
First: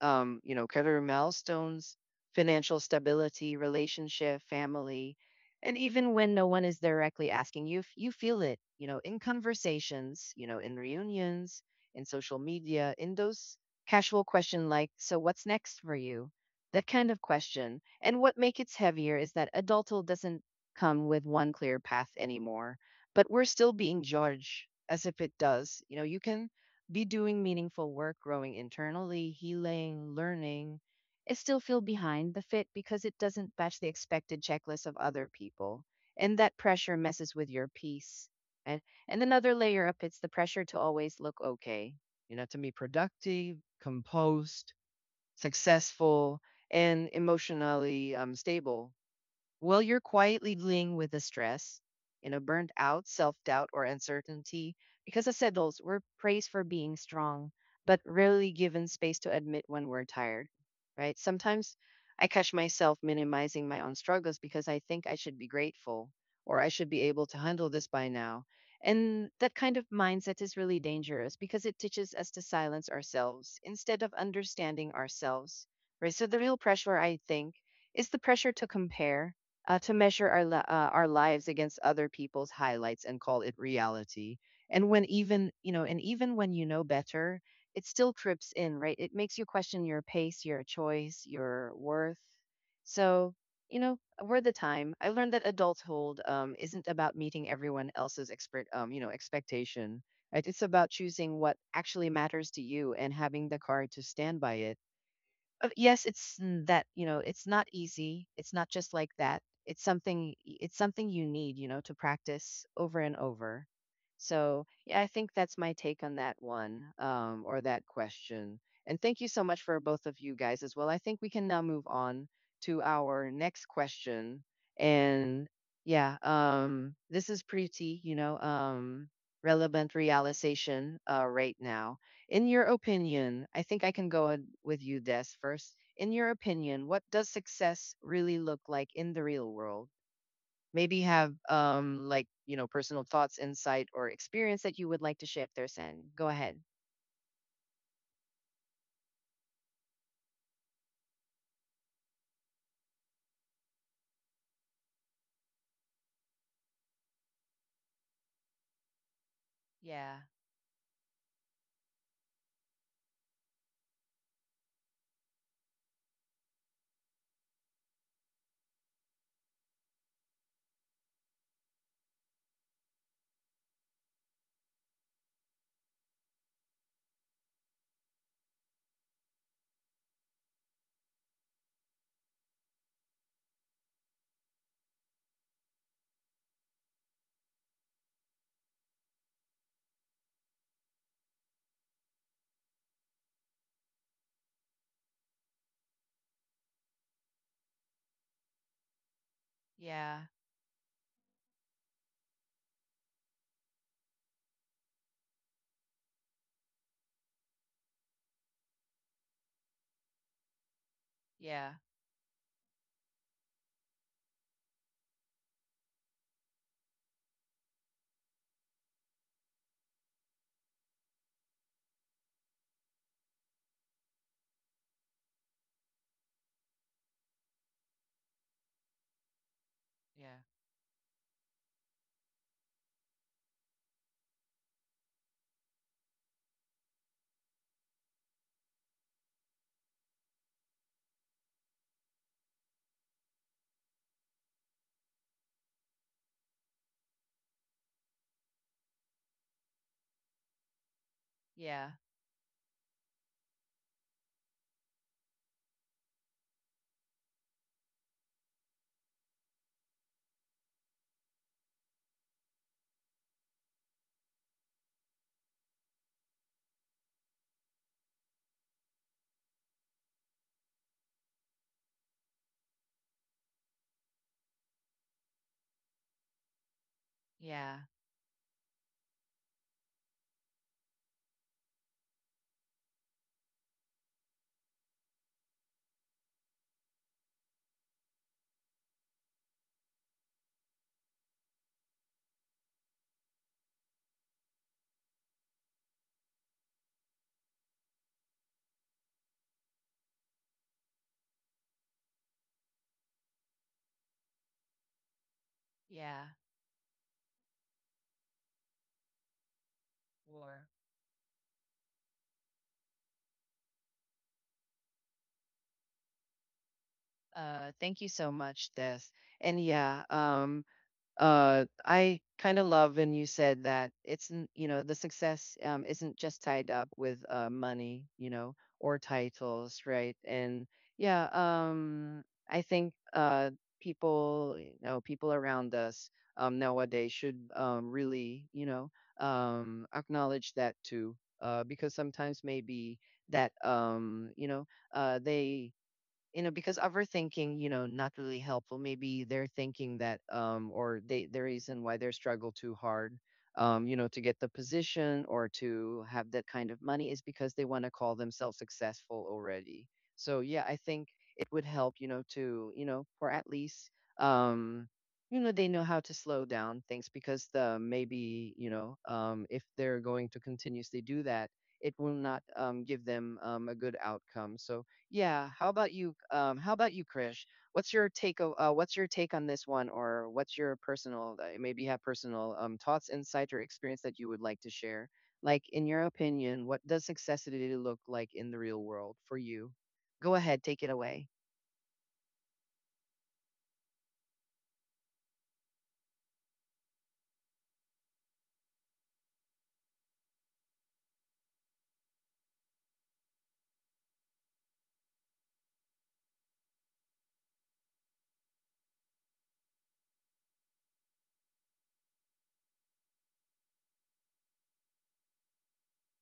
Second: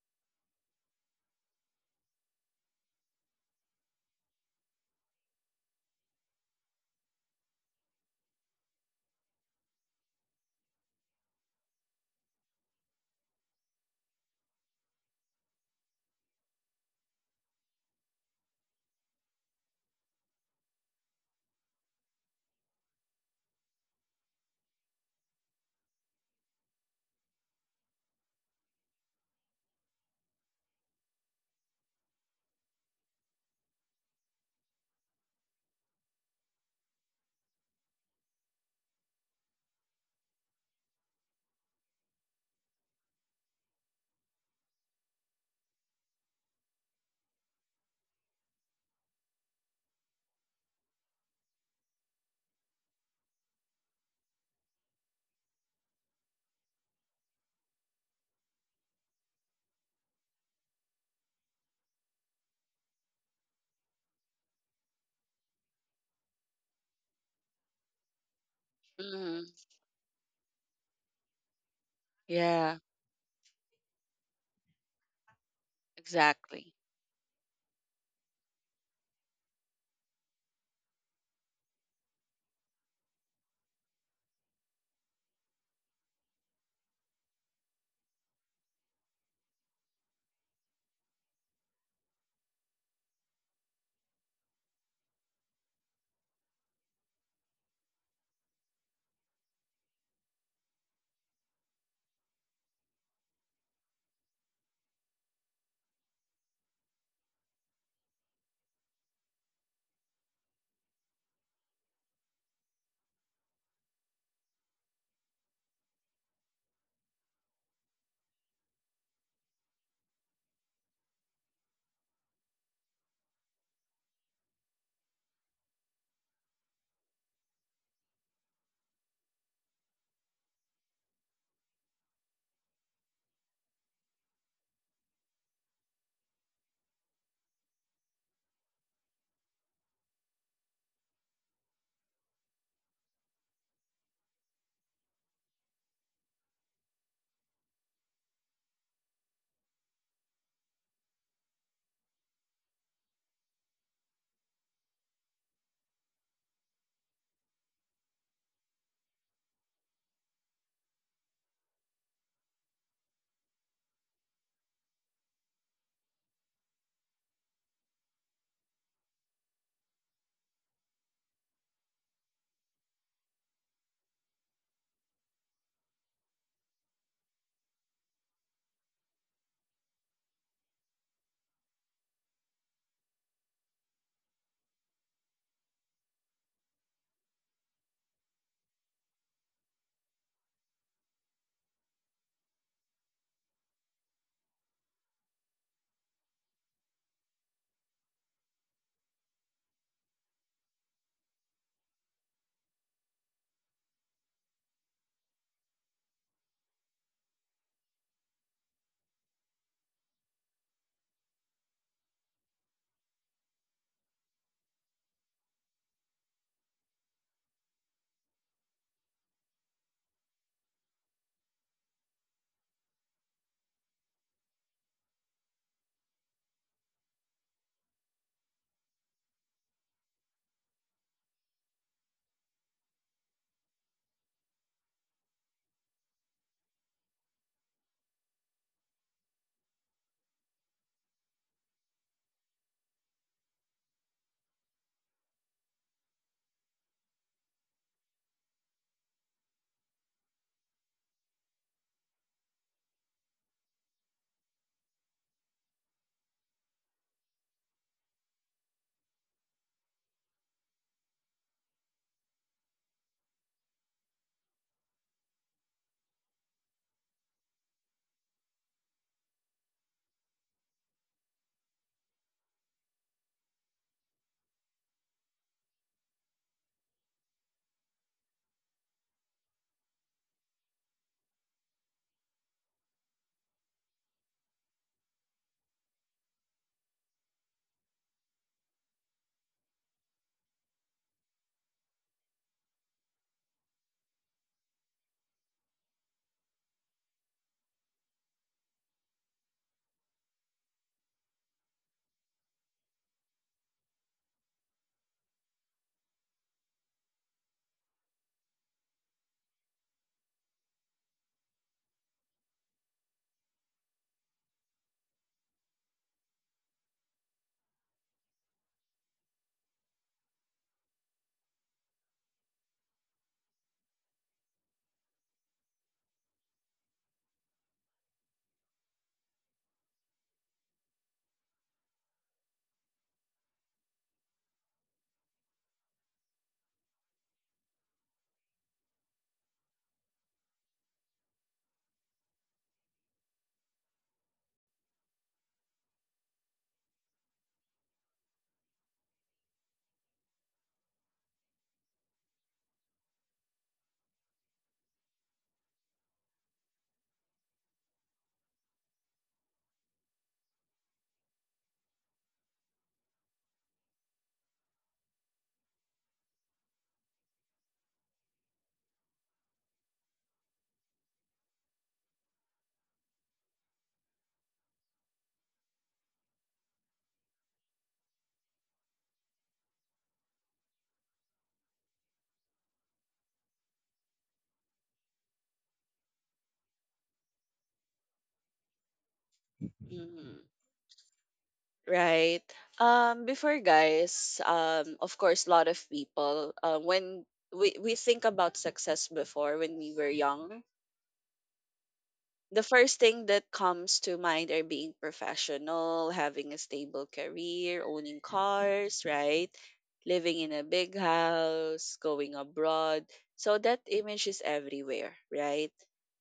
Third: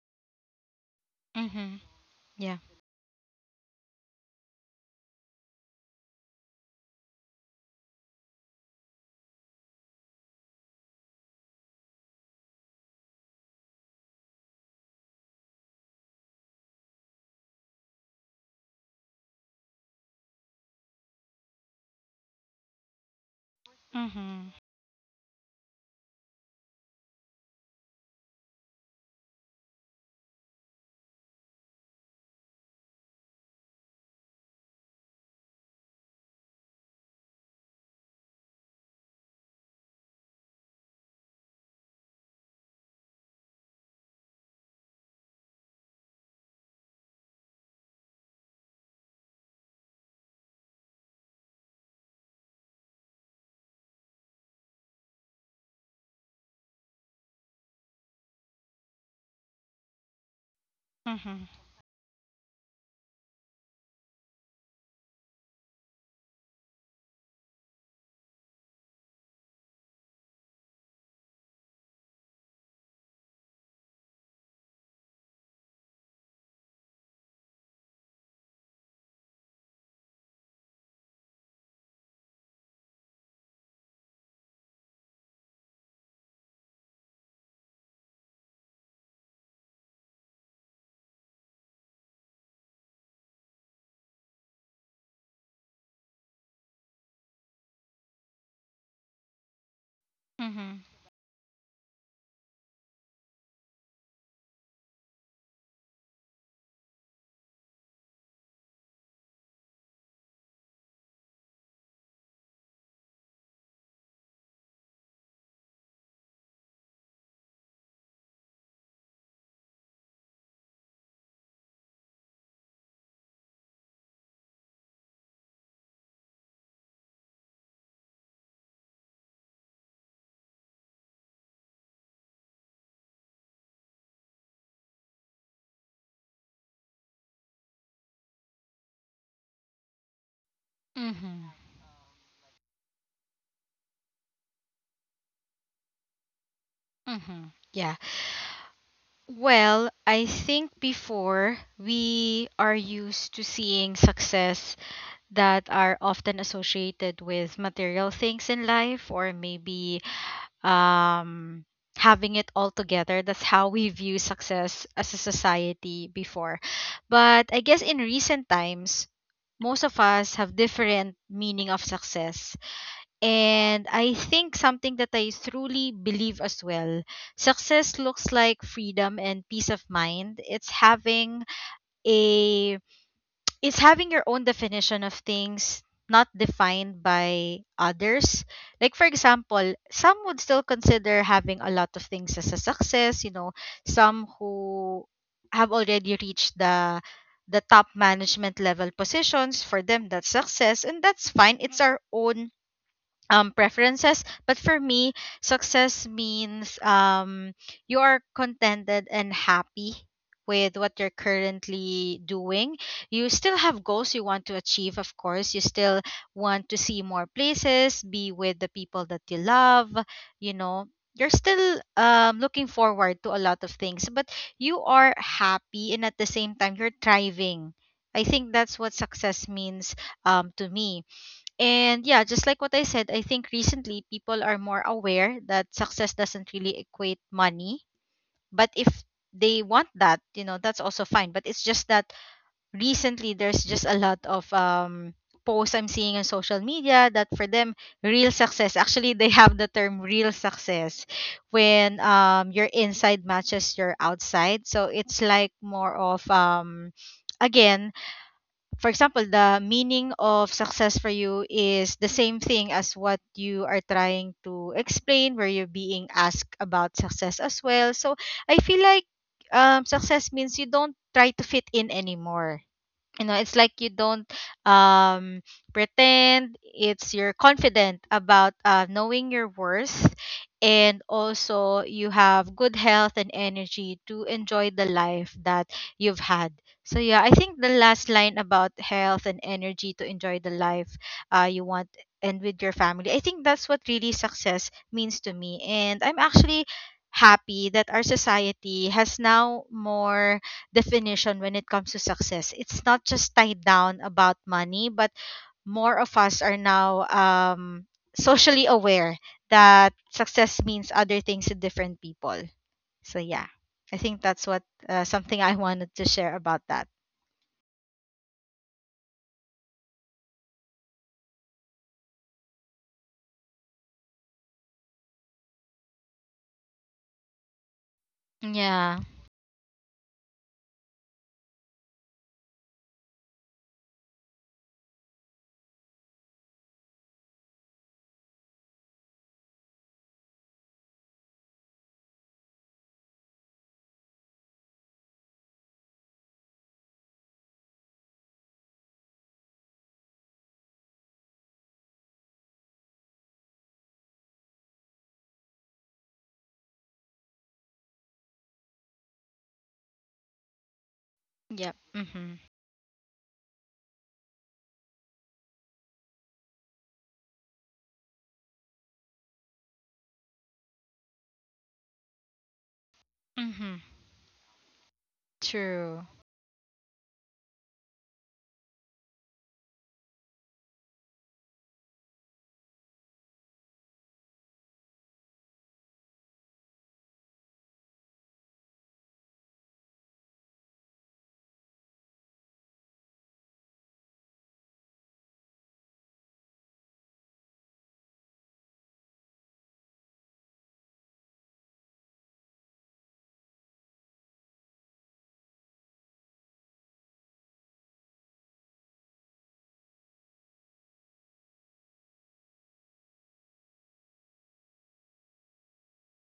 Speaker 1: um, you know, career
Speaker 2: Mhm.
Speaker 1: milestones,
Speaker 2: Yeah.
Speaker 1: financial stability, relationship, family. And even when no one is directly asking you, f- you feel it, you know, in conversations, you know, in reunions, in social media, in those casual question like, so what's next for you? That kind of question. And what makes it heavier is that adulthood doesn't come with one clear path anymore, but we're still being
Speaker 2: Mhm.
Speaker 1: judged as if it does. You know, you can be doing meaningful work, growing internally, healing, learning, and still feel behind the fit because it doesn't match the expected checklist of other people. And that pressure messes with your peace. And, and another layer up, it's the pressure to always look okay. You know, to be productive, composed, successful, and emotionally um, stable. While you're quietly dealing with the stress, you know, burnt out, self doubt, or uncertainty, because as adults, we're praised for being strong, but rarely given space to admit when we're tired, right?
Speaker 2: Mhm.
Speaker 1: Sometimes I catch myself minimizing my own struggles because I think I should be grateful or I should be able to handle this by now. And
Speaker 3: Mhm.
Speaker 1: that kind of mindset is really dangerous because it teaches us to
Speaker 3: Yeah.
Speaker 1: silence ourselves instead of understanding ourselves, right? So the real
Speaker 3: Exactly.
Speaker 1: pressure, I think, is the pressure to compare uh, to measure our, li- uh, our lives against other people's highlights and call it reality. And when even, you know, and even when you know better, it still trips in, right? It makes you question your pace, your choice, your worth. So, you know, over the time, I learned that adulthood um, isn't about meeting everyone else's expert, um, you know, expectation. Right? It's
Speaker 2: Mhm.
Speaker 1: about choosing what actually matters to you and having the courage to stand by it. Uh, yes, it's n- that, you know, it's not easy. It's not just like that. It's something it's something you need, you know, to practice over and over. So, yeah, I think that's my take on that one, um, or that question. And thank you so much for both of you guys as well. I think we can now move on to our next question. And yeah, um, this is pretty, you know, um, relevant realization uh, right now. In your opinion, I think I can go on with you, Des, first. In your opinion, what does success really look like in the real world? Maybe have
Speaker 2: Mhm.
Speaker 1: um like you know personal thoughts, insight, or experience that you would like to share there, San. Go ahead.
Speaker 2: Mhm. Yeah. Well, I think before we are used to seeing success that are often associated with material things in life, or maybe
Speaker 1: Yeah,
Speaker 2: um having it all together, that's how we view success as a society before. But I guess in recent times most of us have different meaning of success. And I think something that I truly believe as well, success looks like freedom and peace of mind. It's having a it's having your own definition of things, not defined by others. Like for example, some would still consider having a lot of things as a success, you know, some who have already reached the the top management level positions, for them
Speaker 1: yeah,
Speaker 2: that's success, and that's fine, it's our own um preferences. But for me success means um you are contented and happy with what you're
Speaker 1: yeah,
Speaker 2: currently doing, you still have goals you want to achieve, of course. You still want to see more places, be with the people that you love, you know, you're still um, looking forward to a lot of things, but you are happy and at the same time you're thriving. I think that's what success means
Speaker 1: yeah,
Speaker 2: um, to me. And yeah, just like what I said, I think recently people are more aware that success doesn't really equate money. But if they want that, you know, that's also fine. But it's just that recently there's just a lot of um posts I'm seeing on social media that for them real success, actually they have the term real success,
Speaker 1: yeah,
Speaker 2: when um your inside matches your outside. So it's like more of um again, for example, the meaning of success for you is the same thing as what you are trying to explain, where you're being asked about success as well. So I feel like um, success means you don't try to fit in anymore, you know, it's like you don't um pretend, it's you're
Speaker 1: yeah,
Speaker 2: confident about uh, knowing your worth, and also you have good health and energy to enjoy the life that you've had. So yeah, I think the last line about health and energy to enjoy the life uh, you want, and with your family, I think that's what really success means to me. And I'm actually happy that our society has now more definition when it comes to success. It's not just tied down about money, but more of
Speaker 1: yeah.
Speaker 2: us are now um, socially aware that
Speaker 1: Or
Speaker 2: success means other things to different people. So yeah, I think that's what uh, something I wanted to share about that.
Speaker 1: uh, thank you so much, Des. And yeah, um, uh I kind of love when you said that it's n- you know the success um isn't just tied up with uh money, you know, or
Speaker 2: Yeah.
Speaker 1: titles, right? And yeah, um, i think uh people, you know, people around us um nowadays should um really, you know, um acknowledge that too, uh because sometimes maybe that um, you know, uh they you know, because overthinking, you know, not really helpful, maybe they're thinking that um, or they the reason why they're struggle too hard um, you know, to get the position or to have that kind of money, is because they want to call themselves successful already. So yeah, I think it would
Speaker 2: Yep.
Speaker 1: help, you know,
Speaker 2: Mhm.
Speaker 1: to, you know, for at least um, you know, they know how to slow down things because the maybe, you know, um if they're going to continuously do that, it will not um give them um
Speaker 2: Mhm.
Speaker 1: a good outcome. So yeah. How about
Speaker 2: True.
Speaker 1: you? Um, how about you, Krish? What's your take o- uh, what's your take on this one, or what's your personal? Uh, maybe you have personal um, thoughts, insight, or experience that you would like to share. Like, in your opinion, what does successity look like in the real world for you? Go
Speaker 3: Mm.
Speaker 1: ahead, take it away.
Speaker 3: Right. Um, before guys, um, of course, a lot of people, uh, when we, we think about success before when we were young, the first thing that comes to mind are being professional, having a stable career, owning cars, right? Living in a big house, going abroad. So that image is everywhere, right?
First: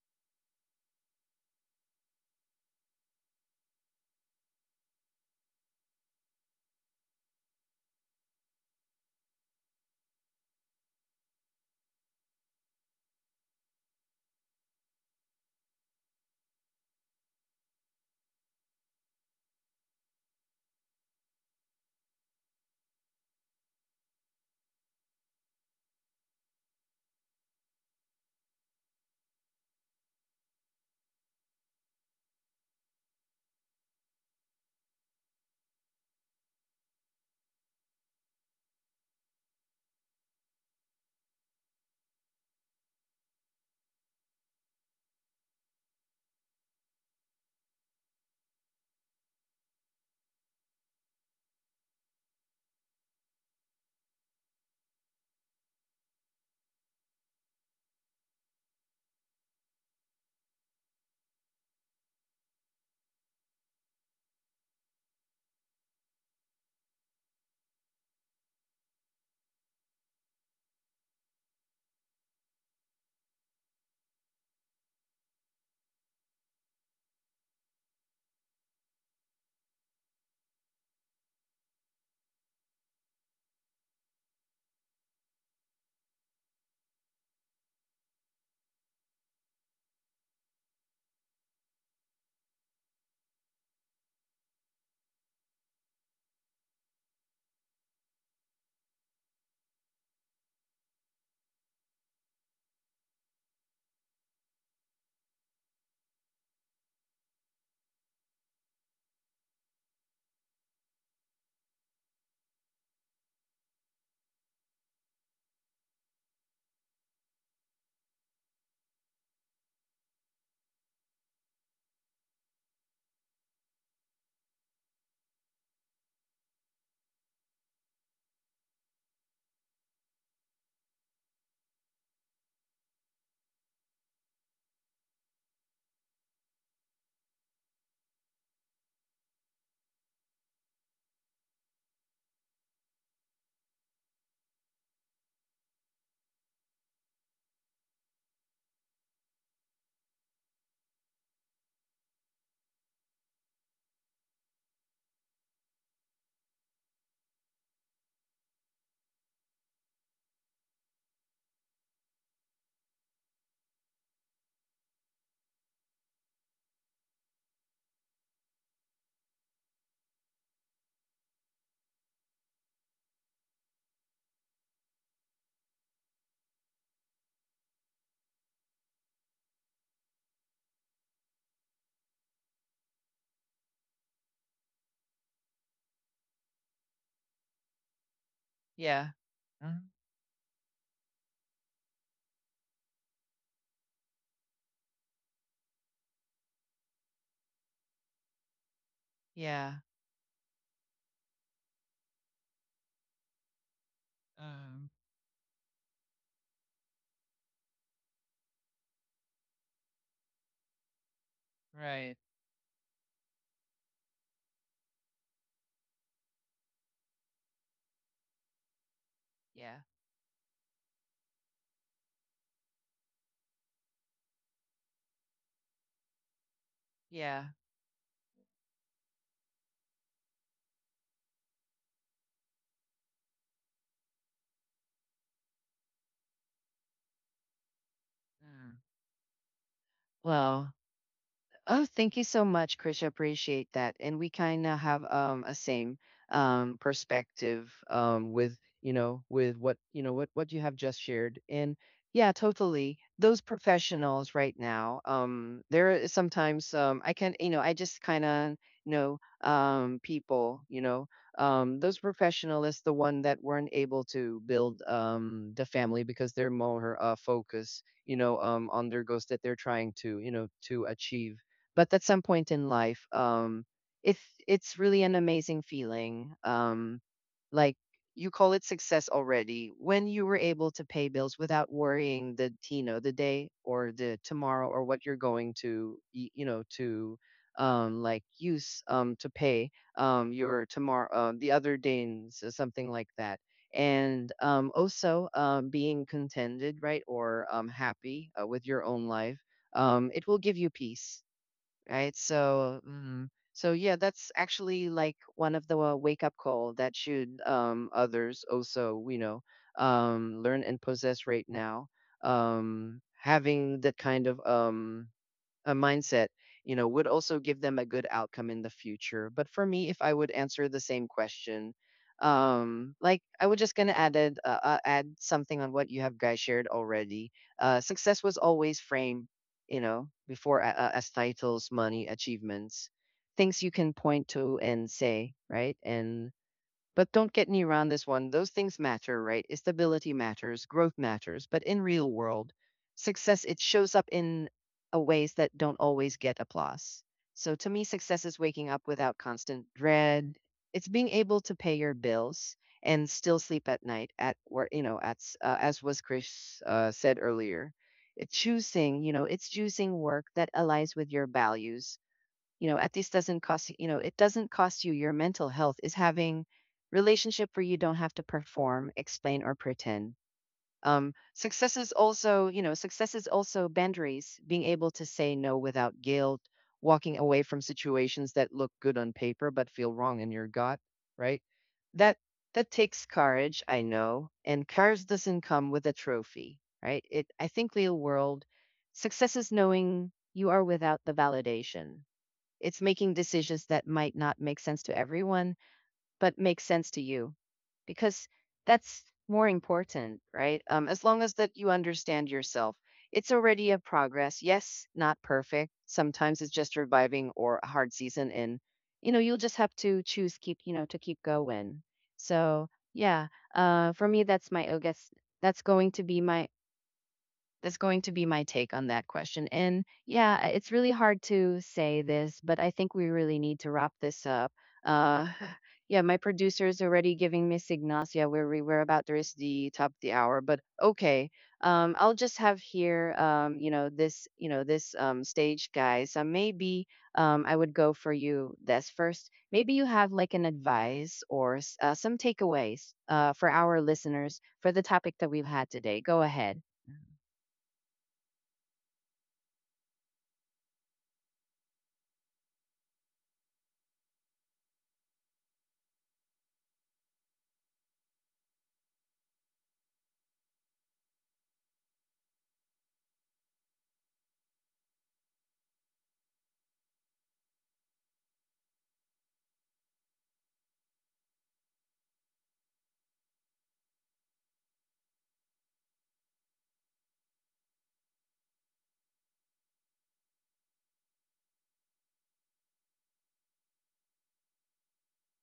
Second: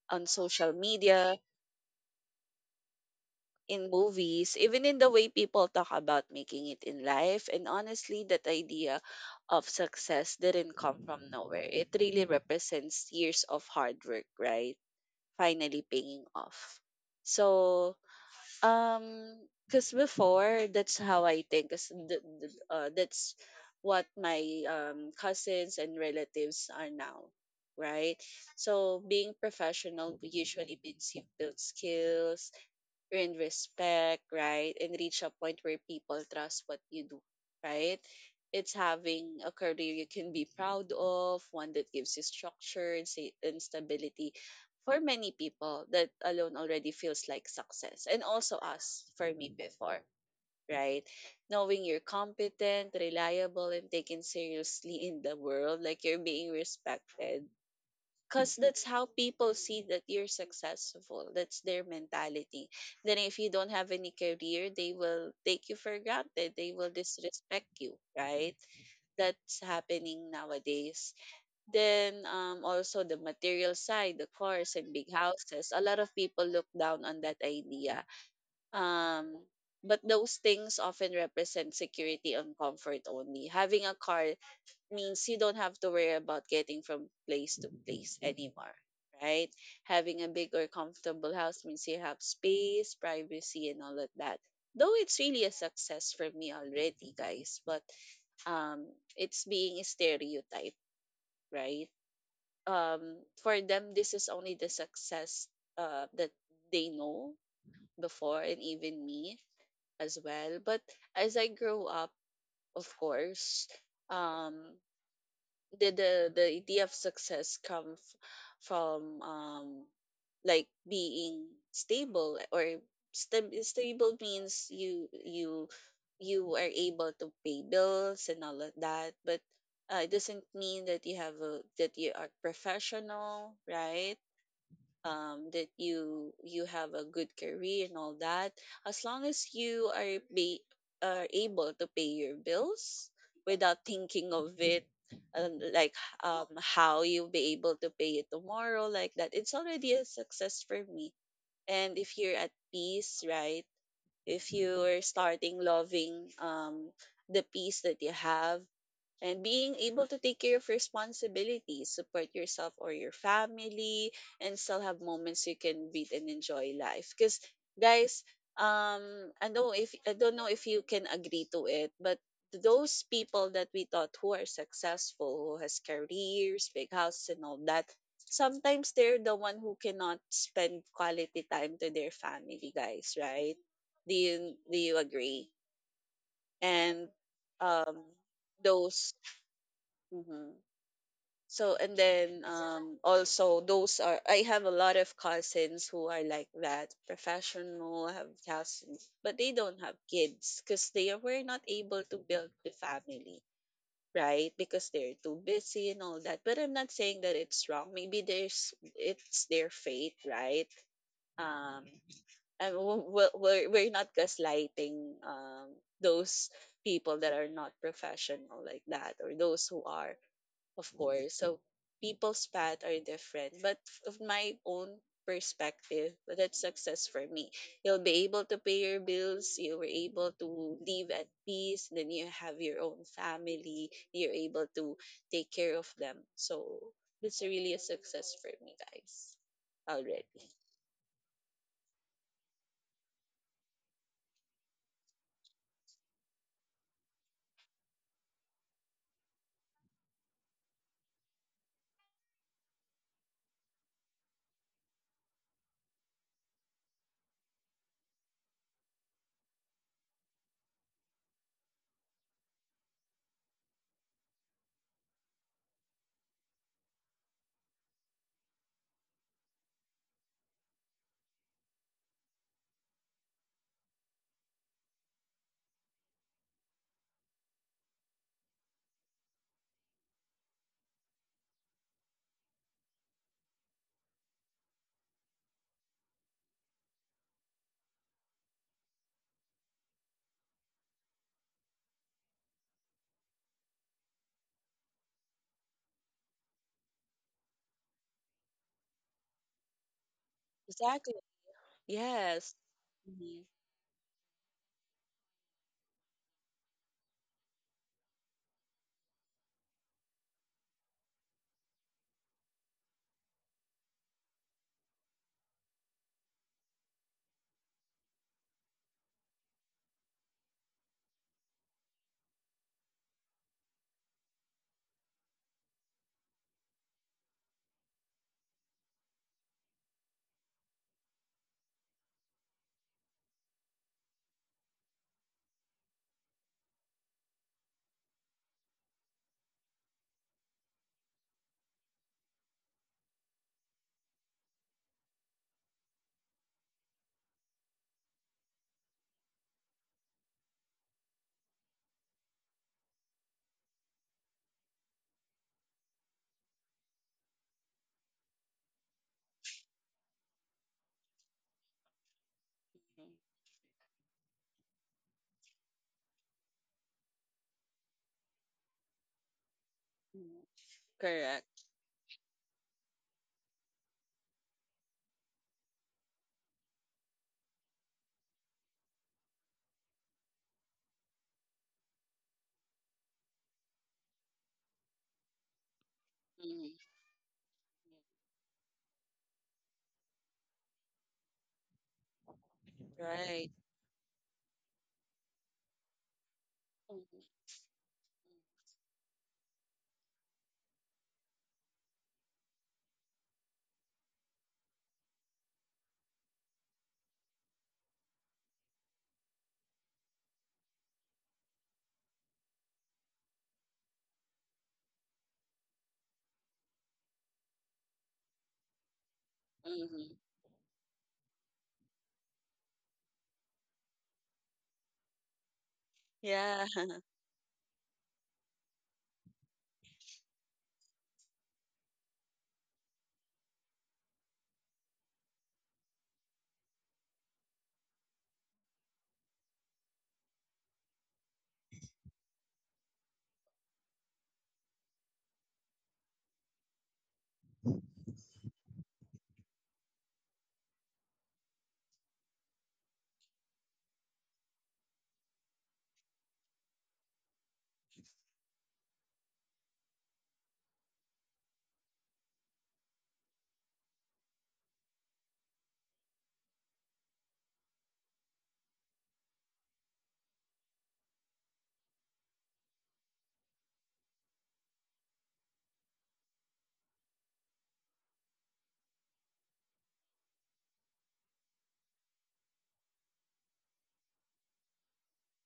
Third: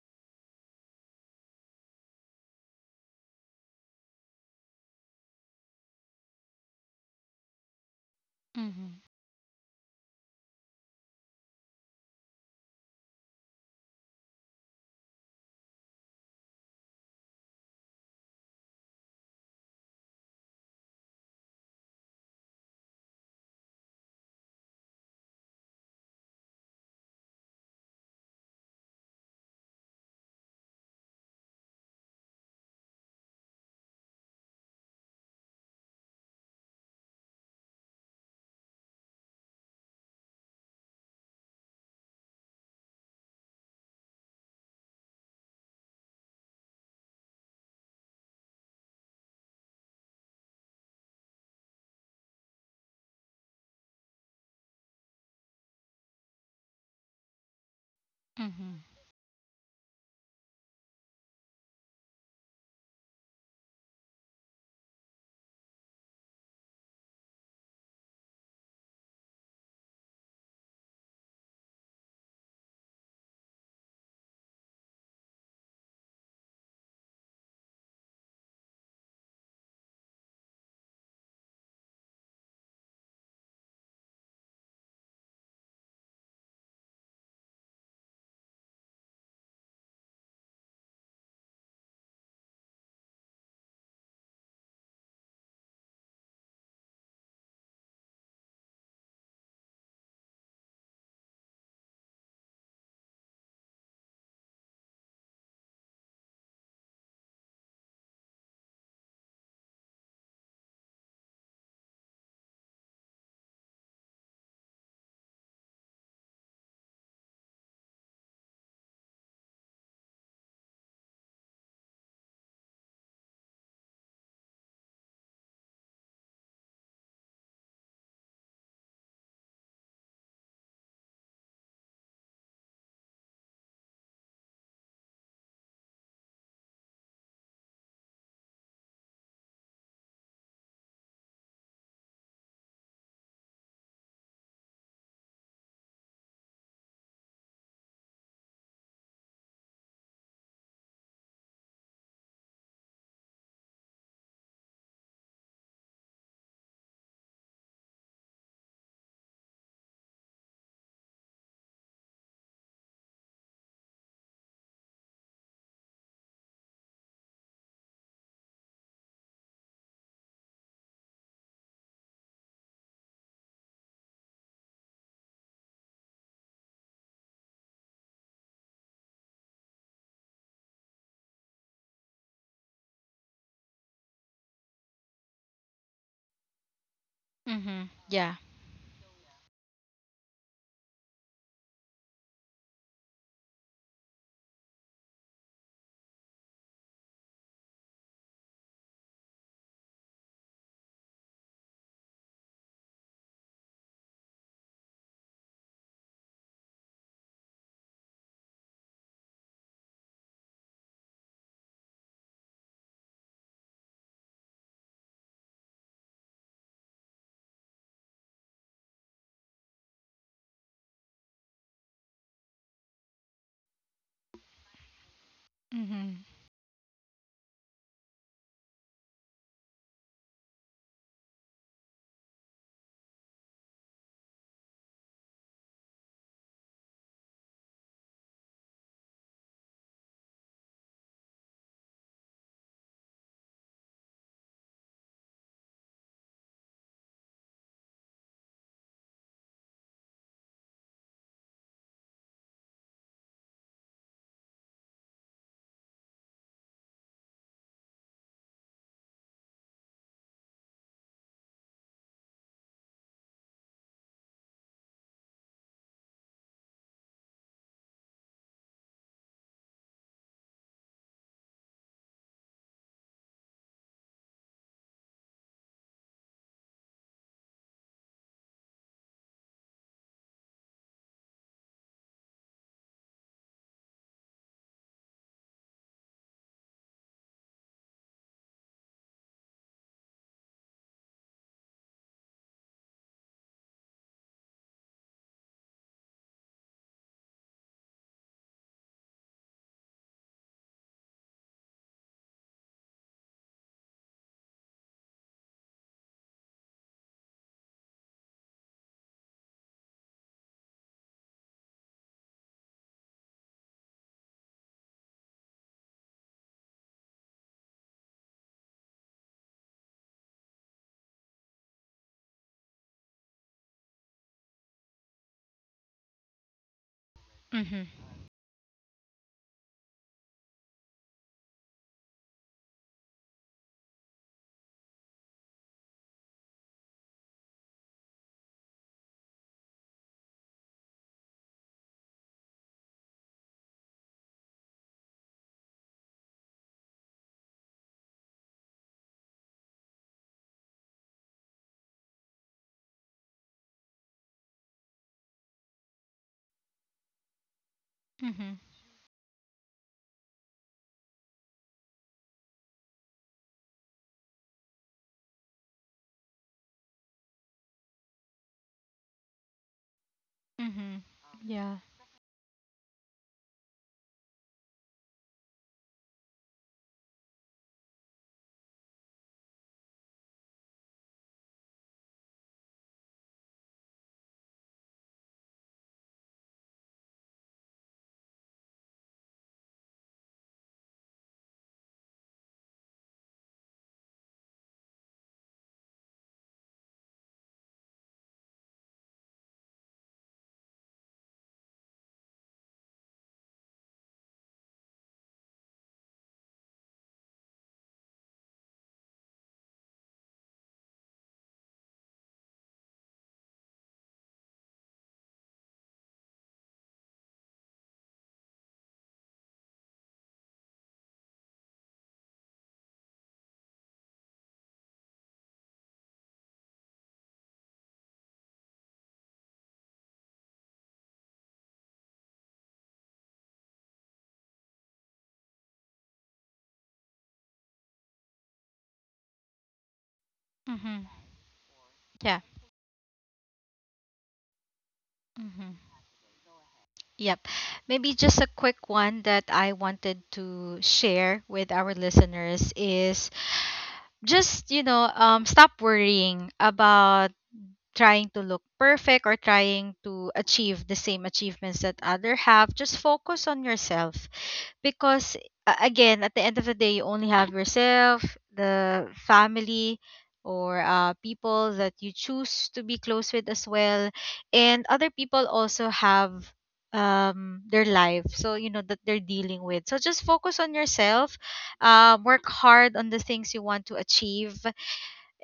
Speaker 3: On social media, in movies, even in the way people talk about making it in life. And honestly, that
Speaker 2: Mhm.
Speaker 3: idea of success didn't come from nowhere. It really represents years of hard work, right? Finally paying off. So, um, because before, that's how I think. 'Cause th- th- uh, that's what my um, cousins and relatives are now, right? So, being professional usually means you've built skills, earn respect, right? And reach a point where people trust what you do, right? It's having a career you can be proud of, one that gives you structure and sa- and stability. For many people, that alone already feels like success. And also us, for me before, right? Knowing you're competent, reliable, and taken seriously in the world, like you're being respected because
Speaker 2: Mhm.
Speaker 3: that's how people see that you're successful, that's their mentality. Then if you don't have any career they will take you for granted, they will disrespect you, right? That's happening nowadays. Then um, also the material side, the cars and big houses, a lot of people look down on that idea, um, but those things often represent security and comfort. Only having a car means you don't have to worry about getting from place to place anymore, right? Having a big or comfortable house means you have space, privacy, and all of that. Though it's really a success for me already, guys, but um, it's being a stereotype, right? Um, for them, this is only the success uh, that they know before, and even me as well. But as I grow up, of course, um the the the idea of success come f- from um like being stable or sta- stable means you you you are able to pay bills and all of that but uh, it doesn't mean that you have a that you are professional right um, that you you have a good career and all that, as long as you are be are able to pay your bills without thinking of it and like um, how you'll be able to pay it tomorrow like that, it's already a success for me. And if you're at peace, right? If you're starting loving um, the peace that you have and being able to take care of responsibilities, support yourself or your family, and still have moments you can breathe and enjoy life. Because guys, um, I know if I don't know if you can agree to it, but those people that we thought who are successful, who has careers, big house and all that, sometimes they're the one who cannot spend quality time to their family, guys. Right? Do you do you agree? And
Speaker 2: Mhm.
Speaker 3: um,
Speaker 2: Yeah.
Speaker 1: Yeah.
Speaker 3: those.
Speaker 1: Mm.
Speaker 3: Mm-hmm. So and then um also those are I have a lot of cousins who are like that, professional, I have cousins, but they
Speaker 1: Yeah.
Speaker 3: don't have kids because they were not able to build the family, right? Because
Speaker 1: Um,
Speaker 3: they're too busy and all that. But I'm not saying that it's wrong. Maybe there's it's their fate, right? Um
Speaker 1: right.
Speaker 3: and w- w- we're we're not gaslighting um those people that are not professional like that or those
Speaker 1: Yeah.
Speaker 3: who are of course. So people's path are different. But of my own perspective,
Speaker 2: Mhm.
Speaker 3: that's success for
Speaker 1: Yeah.
Speaker 3: me. You'll be able to pay your bills, you were able to live at peace, then you have your own family, you're able to take care of them. So that's really a success for me,
Speaker 1: Mm.
Speaker 3: guys. Already.
Speaker 1: Well, oh, thank you so much, Krisha. Appreciate that. And we kind of have um a same um perspective um with, you know, with what, you know, what what you have just shared. And yeah, totally. Those professionals right now, um, there is sometimes um I can, you know, I just kind of know um people, you know, um those professionals, the one that weren't able to build um the family because they're more uh focused, you know, um on their goals that they're trying to, you know, to achieve, but at some point in life, um, it's it's really an amazing feeling. Um, like you call it success already when you were able to pay bills without worrying the, you know, the day or the tomorrow or what you're going to y- you know to um like use um to pay um your tomorrow, uh, the other days or something like that. And um also um being contented, right? Or um happy, uh, with your own life, um it will give you
Speaker 3: Exactly.
Speaker 1: peace, right?
Speaker 3: Yes.
Speaker 1: So, mhm.
Speaker 3: Mhm.
Speaker 1: So yeah, that's actually like one of the uh, wake up call that should um, others also, you know, um, learn and possess right now. Um, having that kind of um, a mindset, you know, would also give them a good outcome in the future. But for me, if I would answer the same question, um, like I would just gonna added uh, uh, add something on what you have guys shared already. Uh,
Speaker 2: Mhm.
Speaker 1: success was always framed, you know, before a- a- as titles, money, achievements, things you can point to and say, right? And but don't get me wrong this one. Those things matter, right? Stability matters, growth matters, but in real world, success it shows up in a ways that don't always get applause. So to me, success is waking up without constant dread. It's being able to pay your bills and still sleep at night at where, you know, at s- uh, as was Chris uh, said earlier. It
Speaker 2: Mhm.
Speaker 1: choosing, you know, it's choosing work that aligns with your values, you know, at least doesn't cost, you know, it doesn't cost you your mental health, is having relationship where you don't have to perform, explain, or pretend.
Speaker 3: Mhm.
Speaker 2: Mhm.
Speaker 1: Um,
Speaker 3: Correct.
Speaker 1: success
Speaker 2: Yeah.
Speaker 1: is also, you know, success is also boundaries, being able to say no without guilt, walking away from situations that look good on paper but feel wrong in your gut, right? That that takes courage, I know, and courage doesn't come with a trophy,
Speaker 3: Mhm.
Speaker 1: right? It, I think real world success is knowing you are without the validation. It's making
Speaker 3: Right.
Speaker 1: decisions that might not make sense to everyone, but make sense to
Speaker 3: Mhm.
Speaker 1: you, because that's more important, right? Um, as long as that you understand yourself, it's already a progress. Yes, not perfect. Sometimes it's just reviving or a hard season, and you know you'll just have to choose keep, you know, to keep going. So yeah, uh, for me that's my I guess that's going to be my that's going to be my take on that question. And
Speaker 3: Mhm.
Speaker 1: yeah, uh, it's really hard to say this, but I think we really need to wrap this up. Uh, yeah, my
Speaker 3: Yeah.
Speaker 1: producer is already giving me signals. Yeah, we're we- we're about to reach the top of the hour, but okay. Um, I'll just have here, um, you know, this, you know, this um stage guy. So maybe um, I would go for you this first. Maybe you have like an
Speaker 2: Mhm.
Speaker 1: advice or s- uh, some
Speaker 2: Yeah.
Speaker 1: takeaways uh for our listeners for the topic that we've had
Speaker 2: Mhm.
Speaker 1: today. Go ahead.
Speaker 2: Yep. Maybe just a quick one that I wanted to share with our listeners is just, you know, um, stop worrying about trying to look perfect or trying to achieve the same achievements that other have. Just focus on yourself because a- again, at the end of the day you only have yourself, the family, or uh, people that you choose to be close with as well. And other people also have um their life, so you know, that they're dealing with, so just focus on yourself, um work hard on the things you want to achieve.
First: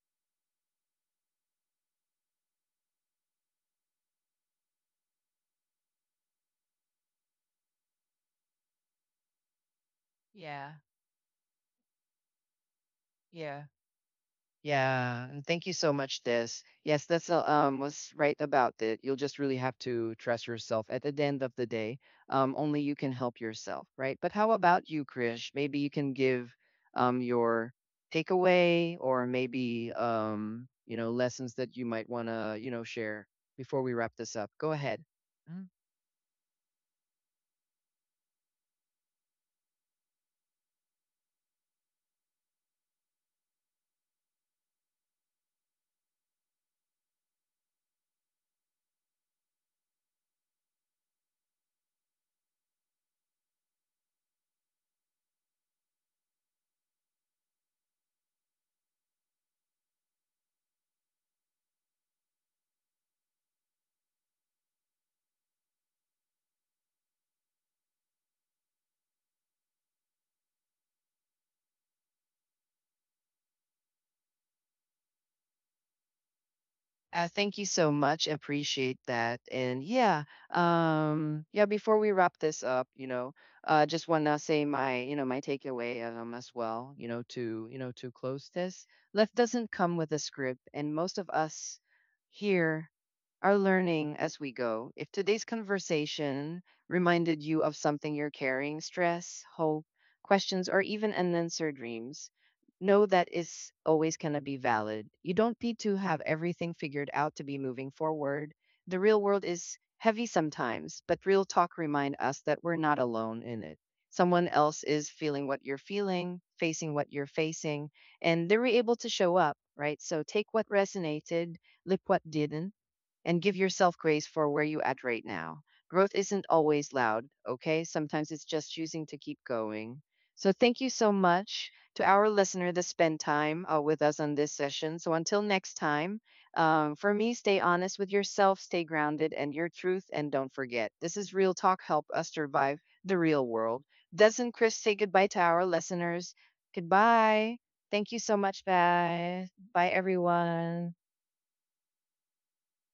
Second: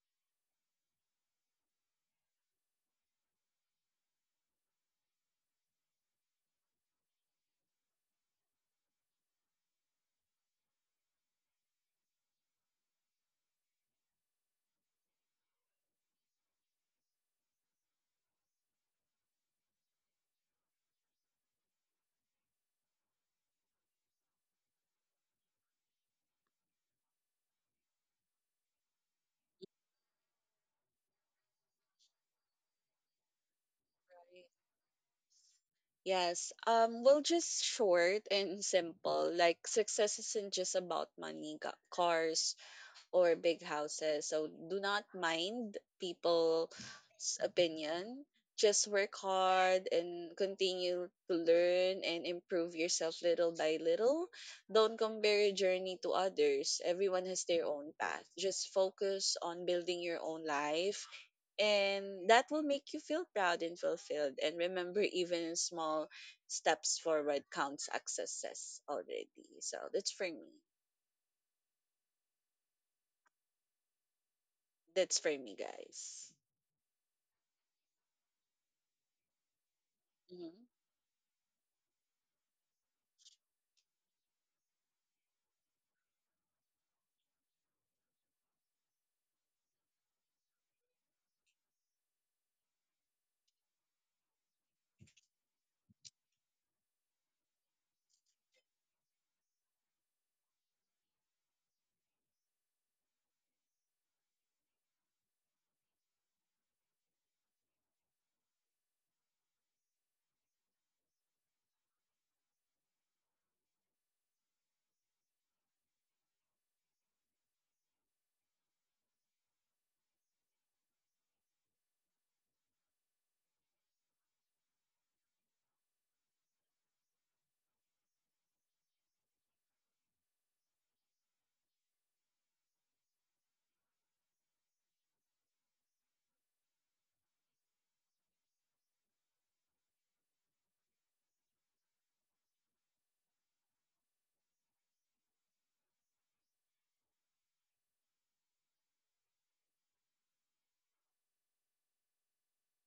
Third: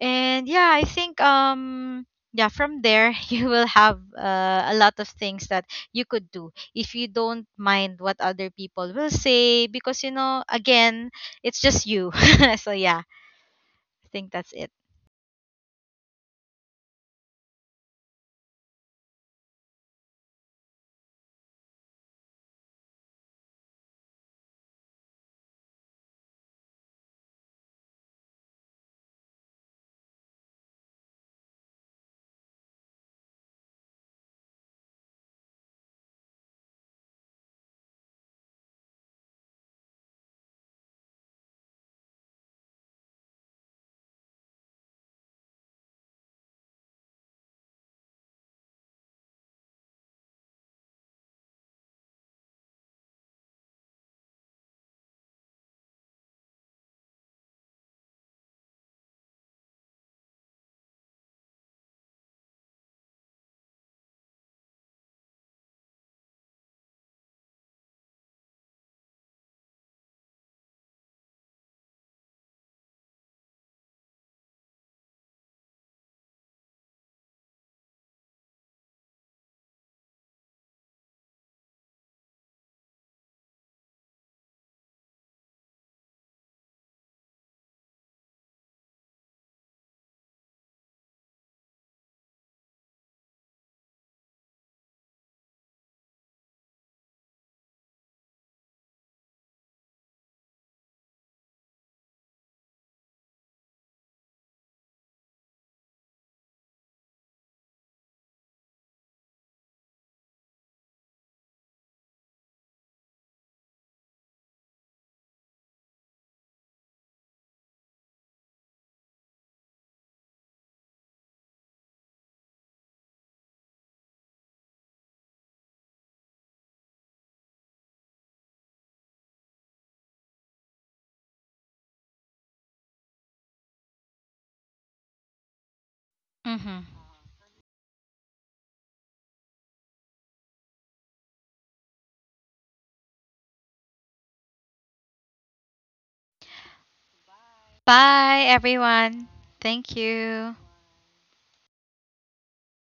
Speaker 2: And yeah, I think um yeah, from there you will have uh, a lot of things that you could do if you don't mind what other people will say, because you know,
Speaker 1: Yeah.
Speaker 2: again, it's just you. So yeah,
Speaker 1: Yeah.
Speaker 2: I think that's it.
Speaker 1: Yeah, and thank you so much, This. Yes, that's uh, um was right about that. You'll just really have to trust yourself. At the end of the day, um, only you can help yourself, right? But how about you, Krish? Maybe you can give um your takeaway, or maybe um, you know, lessons that you might wanna, you know, share before we wrap this up. Go ahead.
Speaker 3: Yes. Um, well, just short and simple. Like, success isn't just about money, ca- cars, or big houses. So do not mind people's opinion. Just work hard and continue to learn and improve yourself little by little. Don't compare your journey to others. Everyone has their own path. Just focus on building your own life and that will make you feel proud and fulfilled. And remember, even small steps forward counts as success already. So that's for me. That's for me, guys.
Speaker 1: Uh, thank you so much. Appreciate that. And yeah,
Speaker 3: Mm-hmm.
Speaker 1: um, yeah. Before we wrap this up, you know, uh, just wanna say my, you know, my takeaway um as well. You know, to, you know, to close this. Life doesn't come with a script, and most of us here are learning as we go. If today's conversation reminded you of something you're carrying stress, hope, questions, or even unanswered dreams, know that is always going to be valid. You don't need to have everything figured out to be moving forward. The real world is heavy sometimes, but real talk remind us that we're not alone in it. Someone else is feeling what you're feeling, facing what you're facing, and they were able to show up, right? So take what resonated, lip what didn't, and give yourself grace for where you at right now. Growth isn't always loud, okay? Sometimes it's just choosing to keep going. So thank you so much to our listener that spent time uh, with us on this session. So until next time,
Speaker 2: Mhm.
Speaker 1: um, for me, stay honest with yourself, stay grounded and your truth, and don't forget this is real talk. Help us survive the real world. Doesn't Chris say goodbye to our listeners? Goodbye. Thank you so
Speaker 2: Bye
Speaker 1: much,
Speaker 2: everyone.
Speaker 1: guys. Bye,
Speaker 2: Thank you.
Speaker 1: everyone.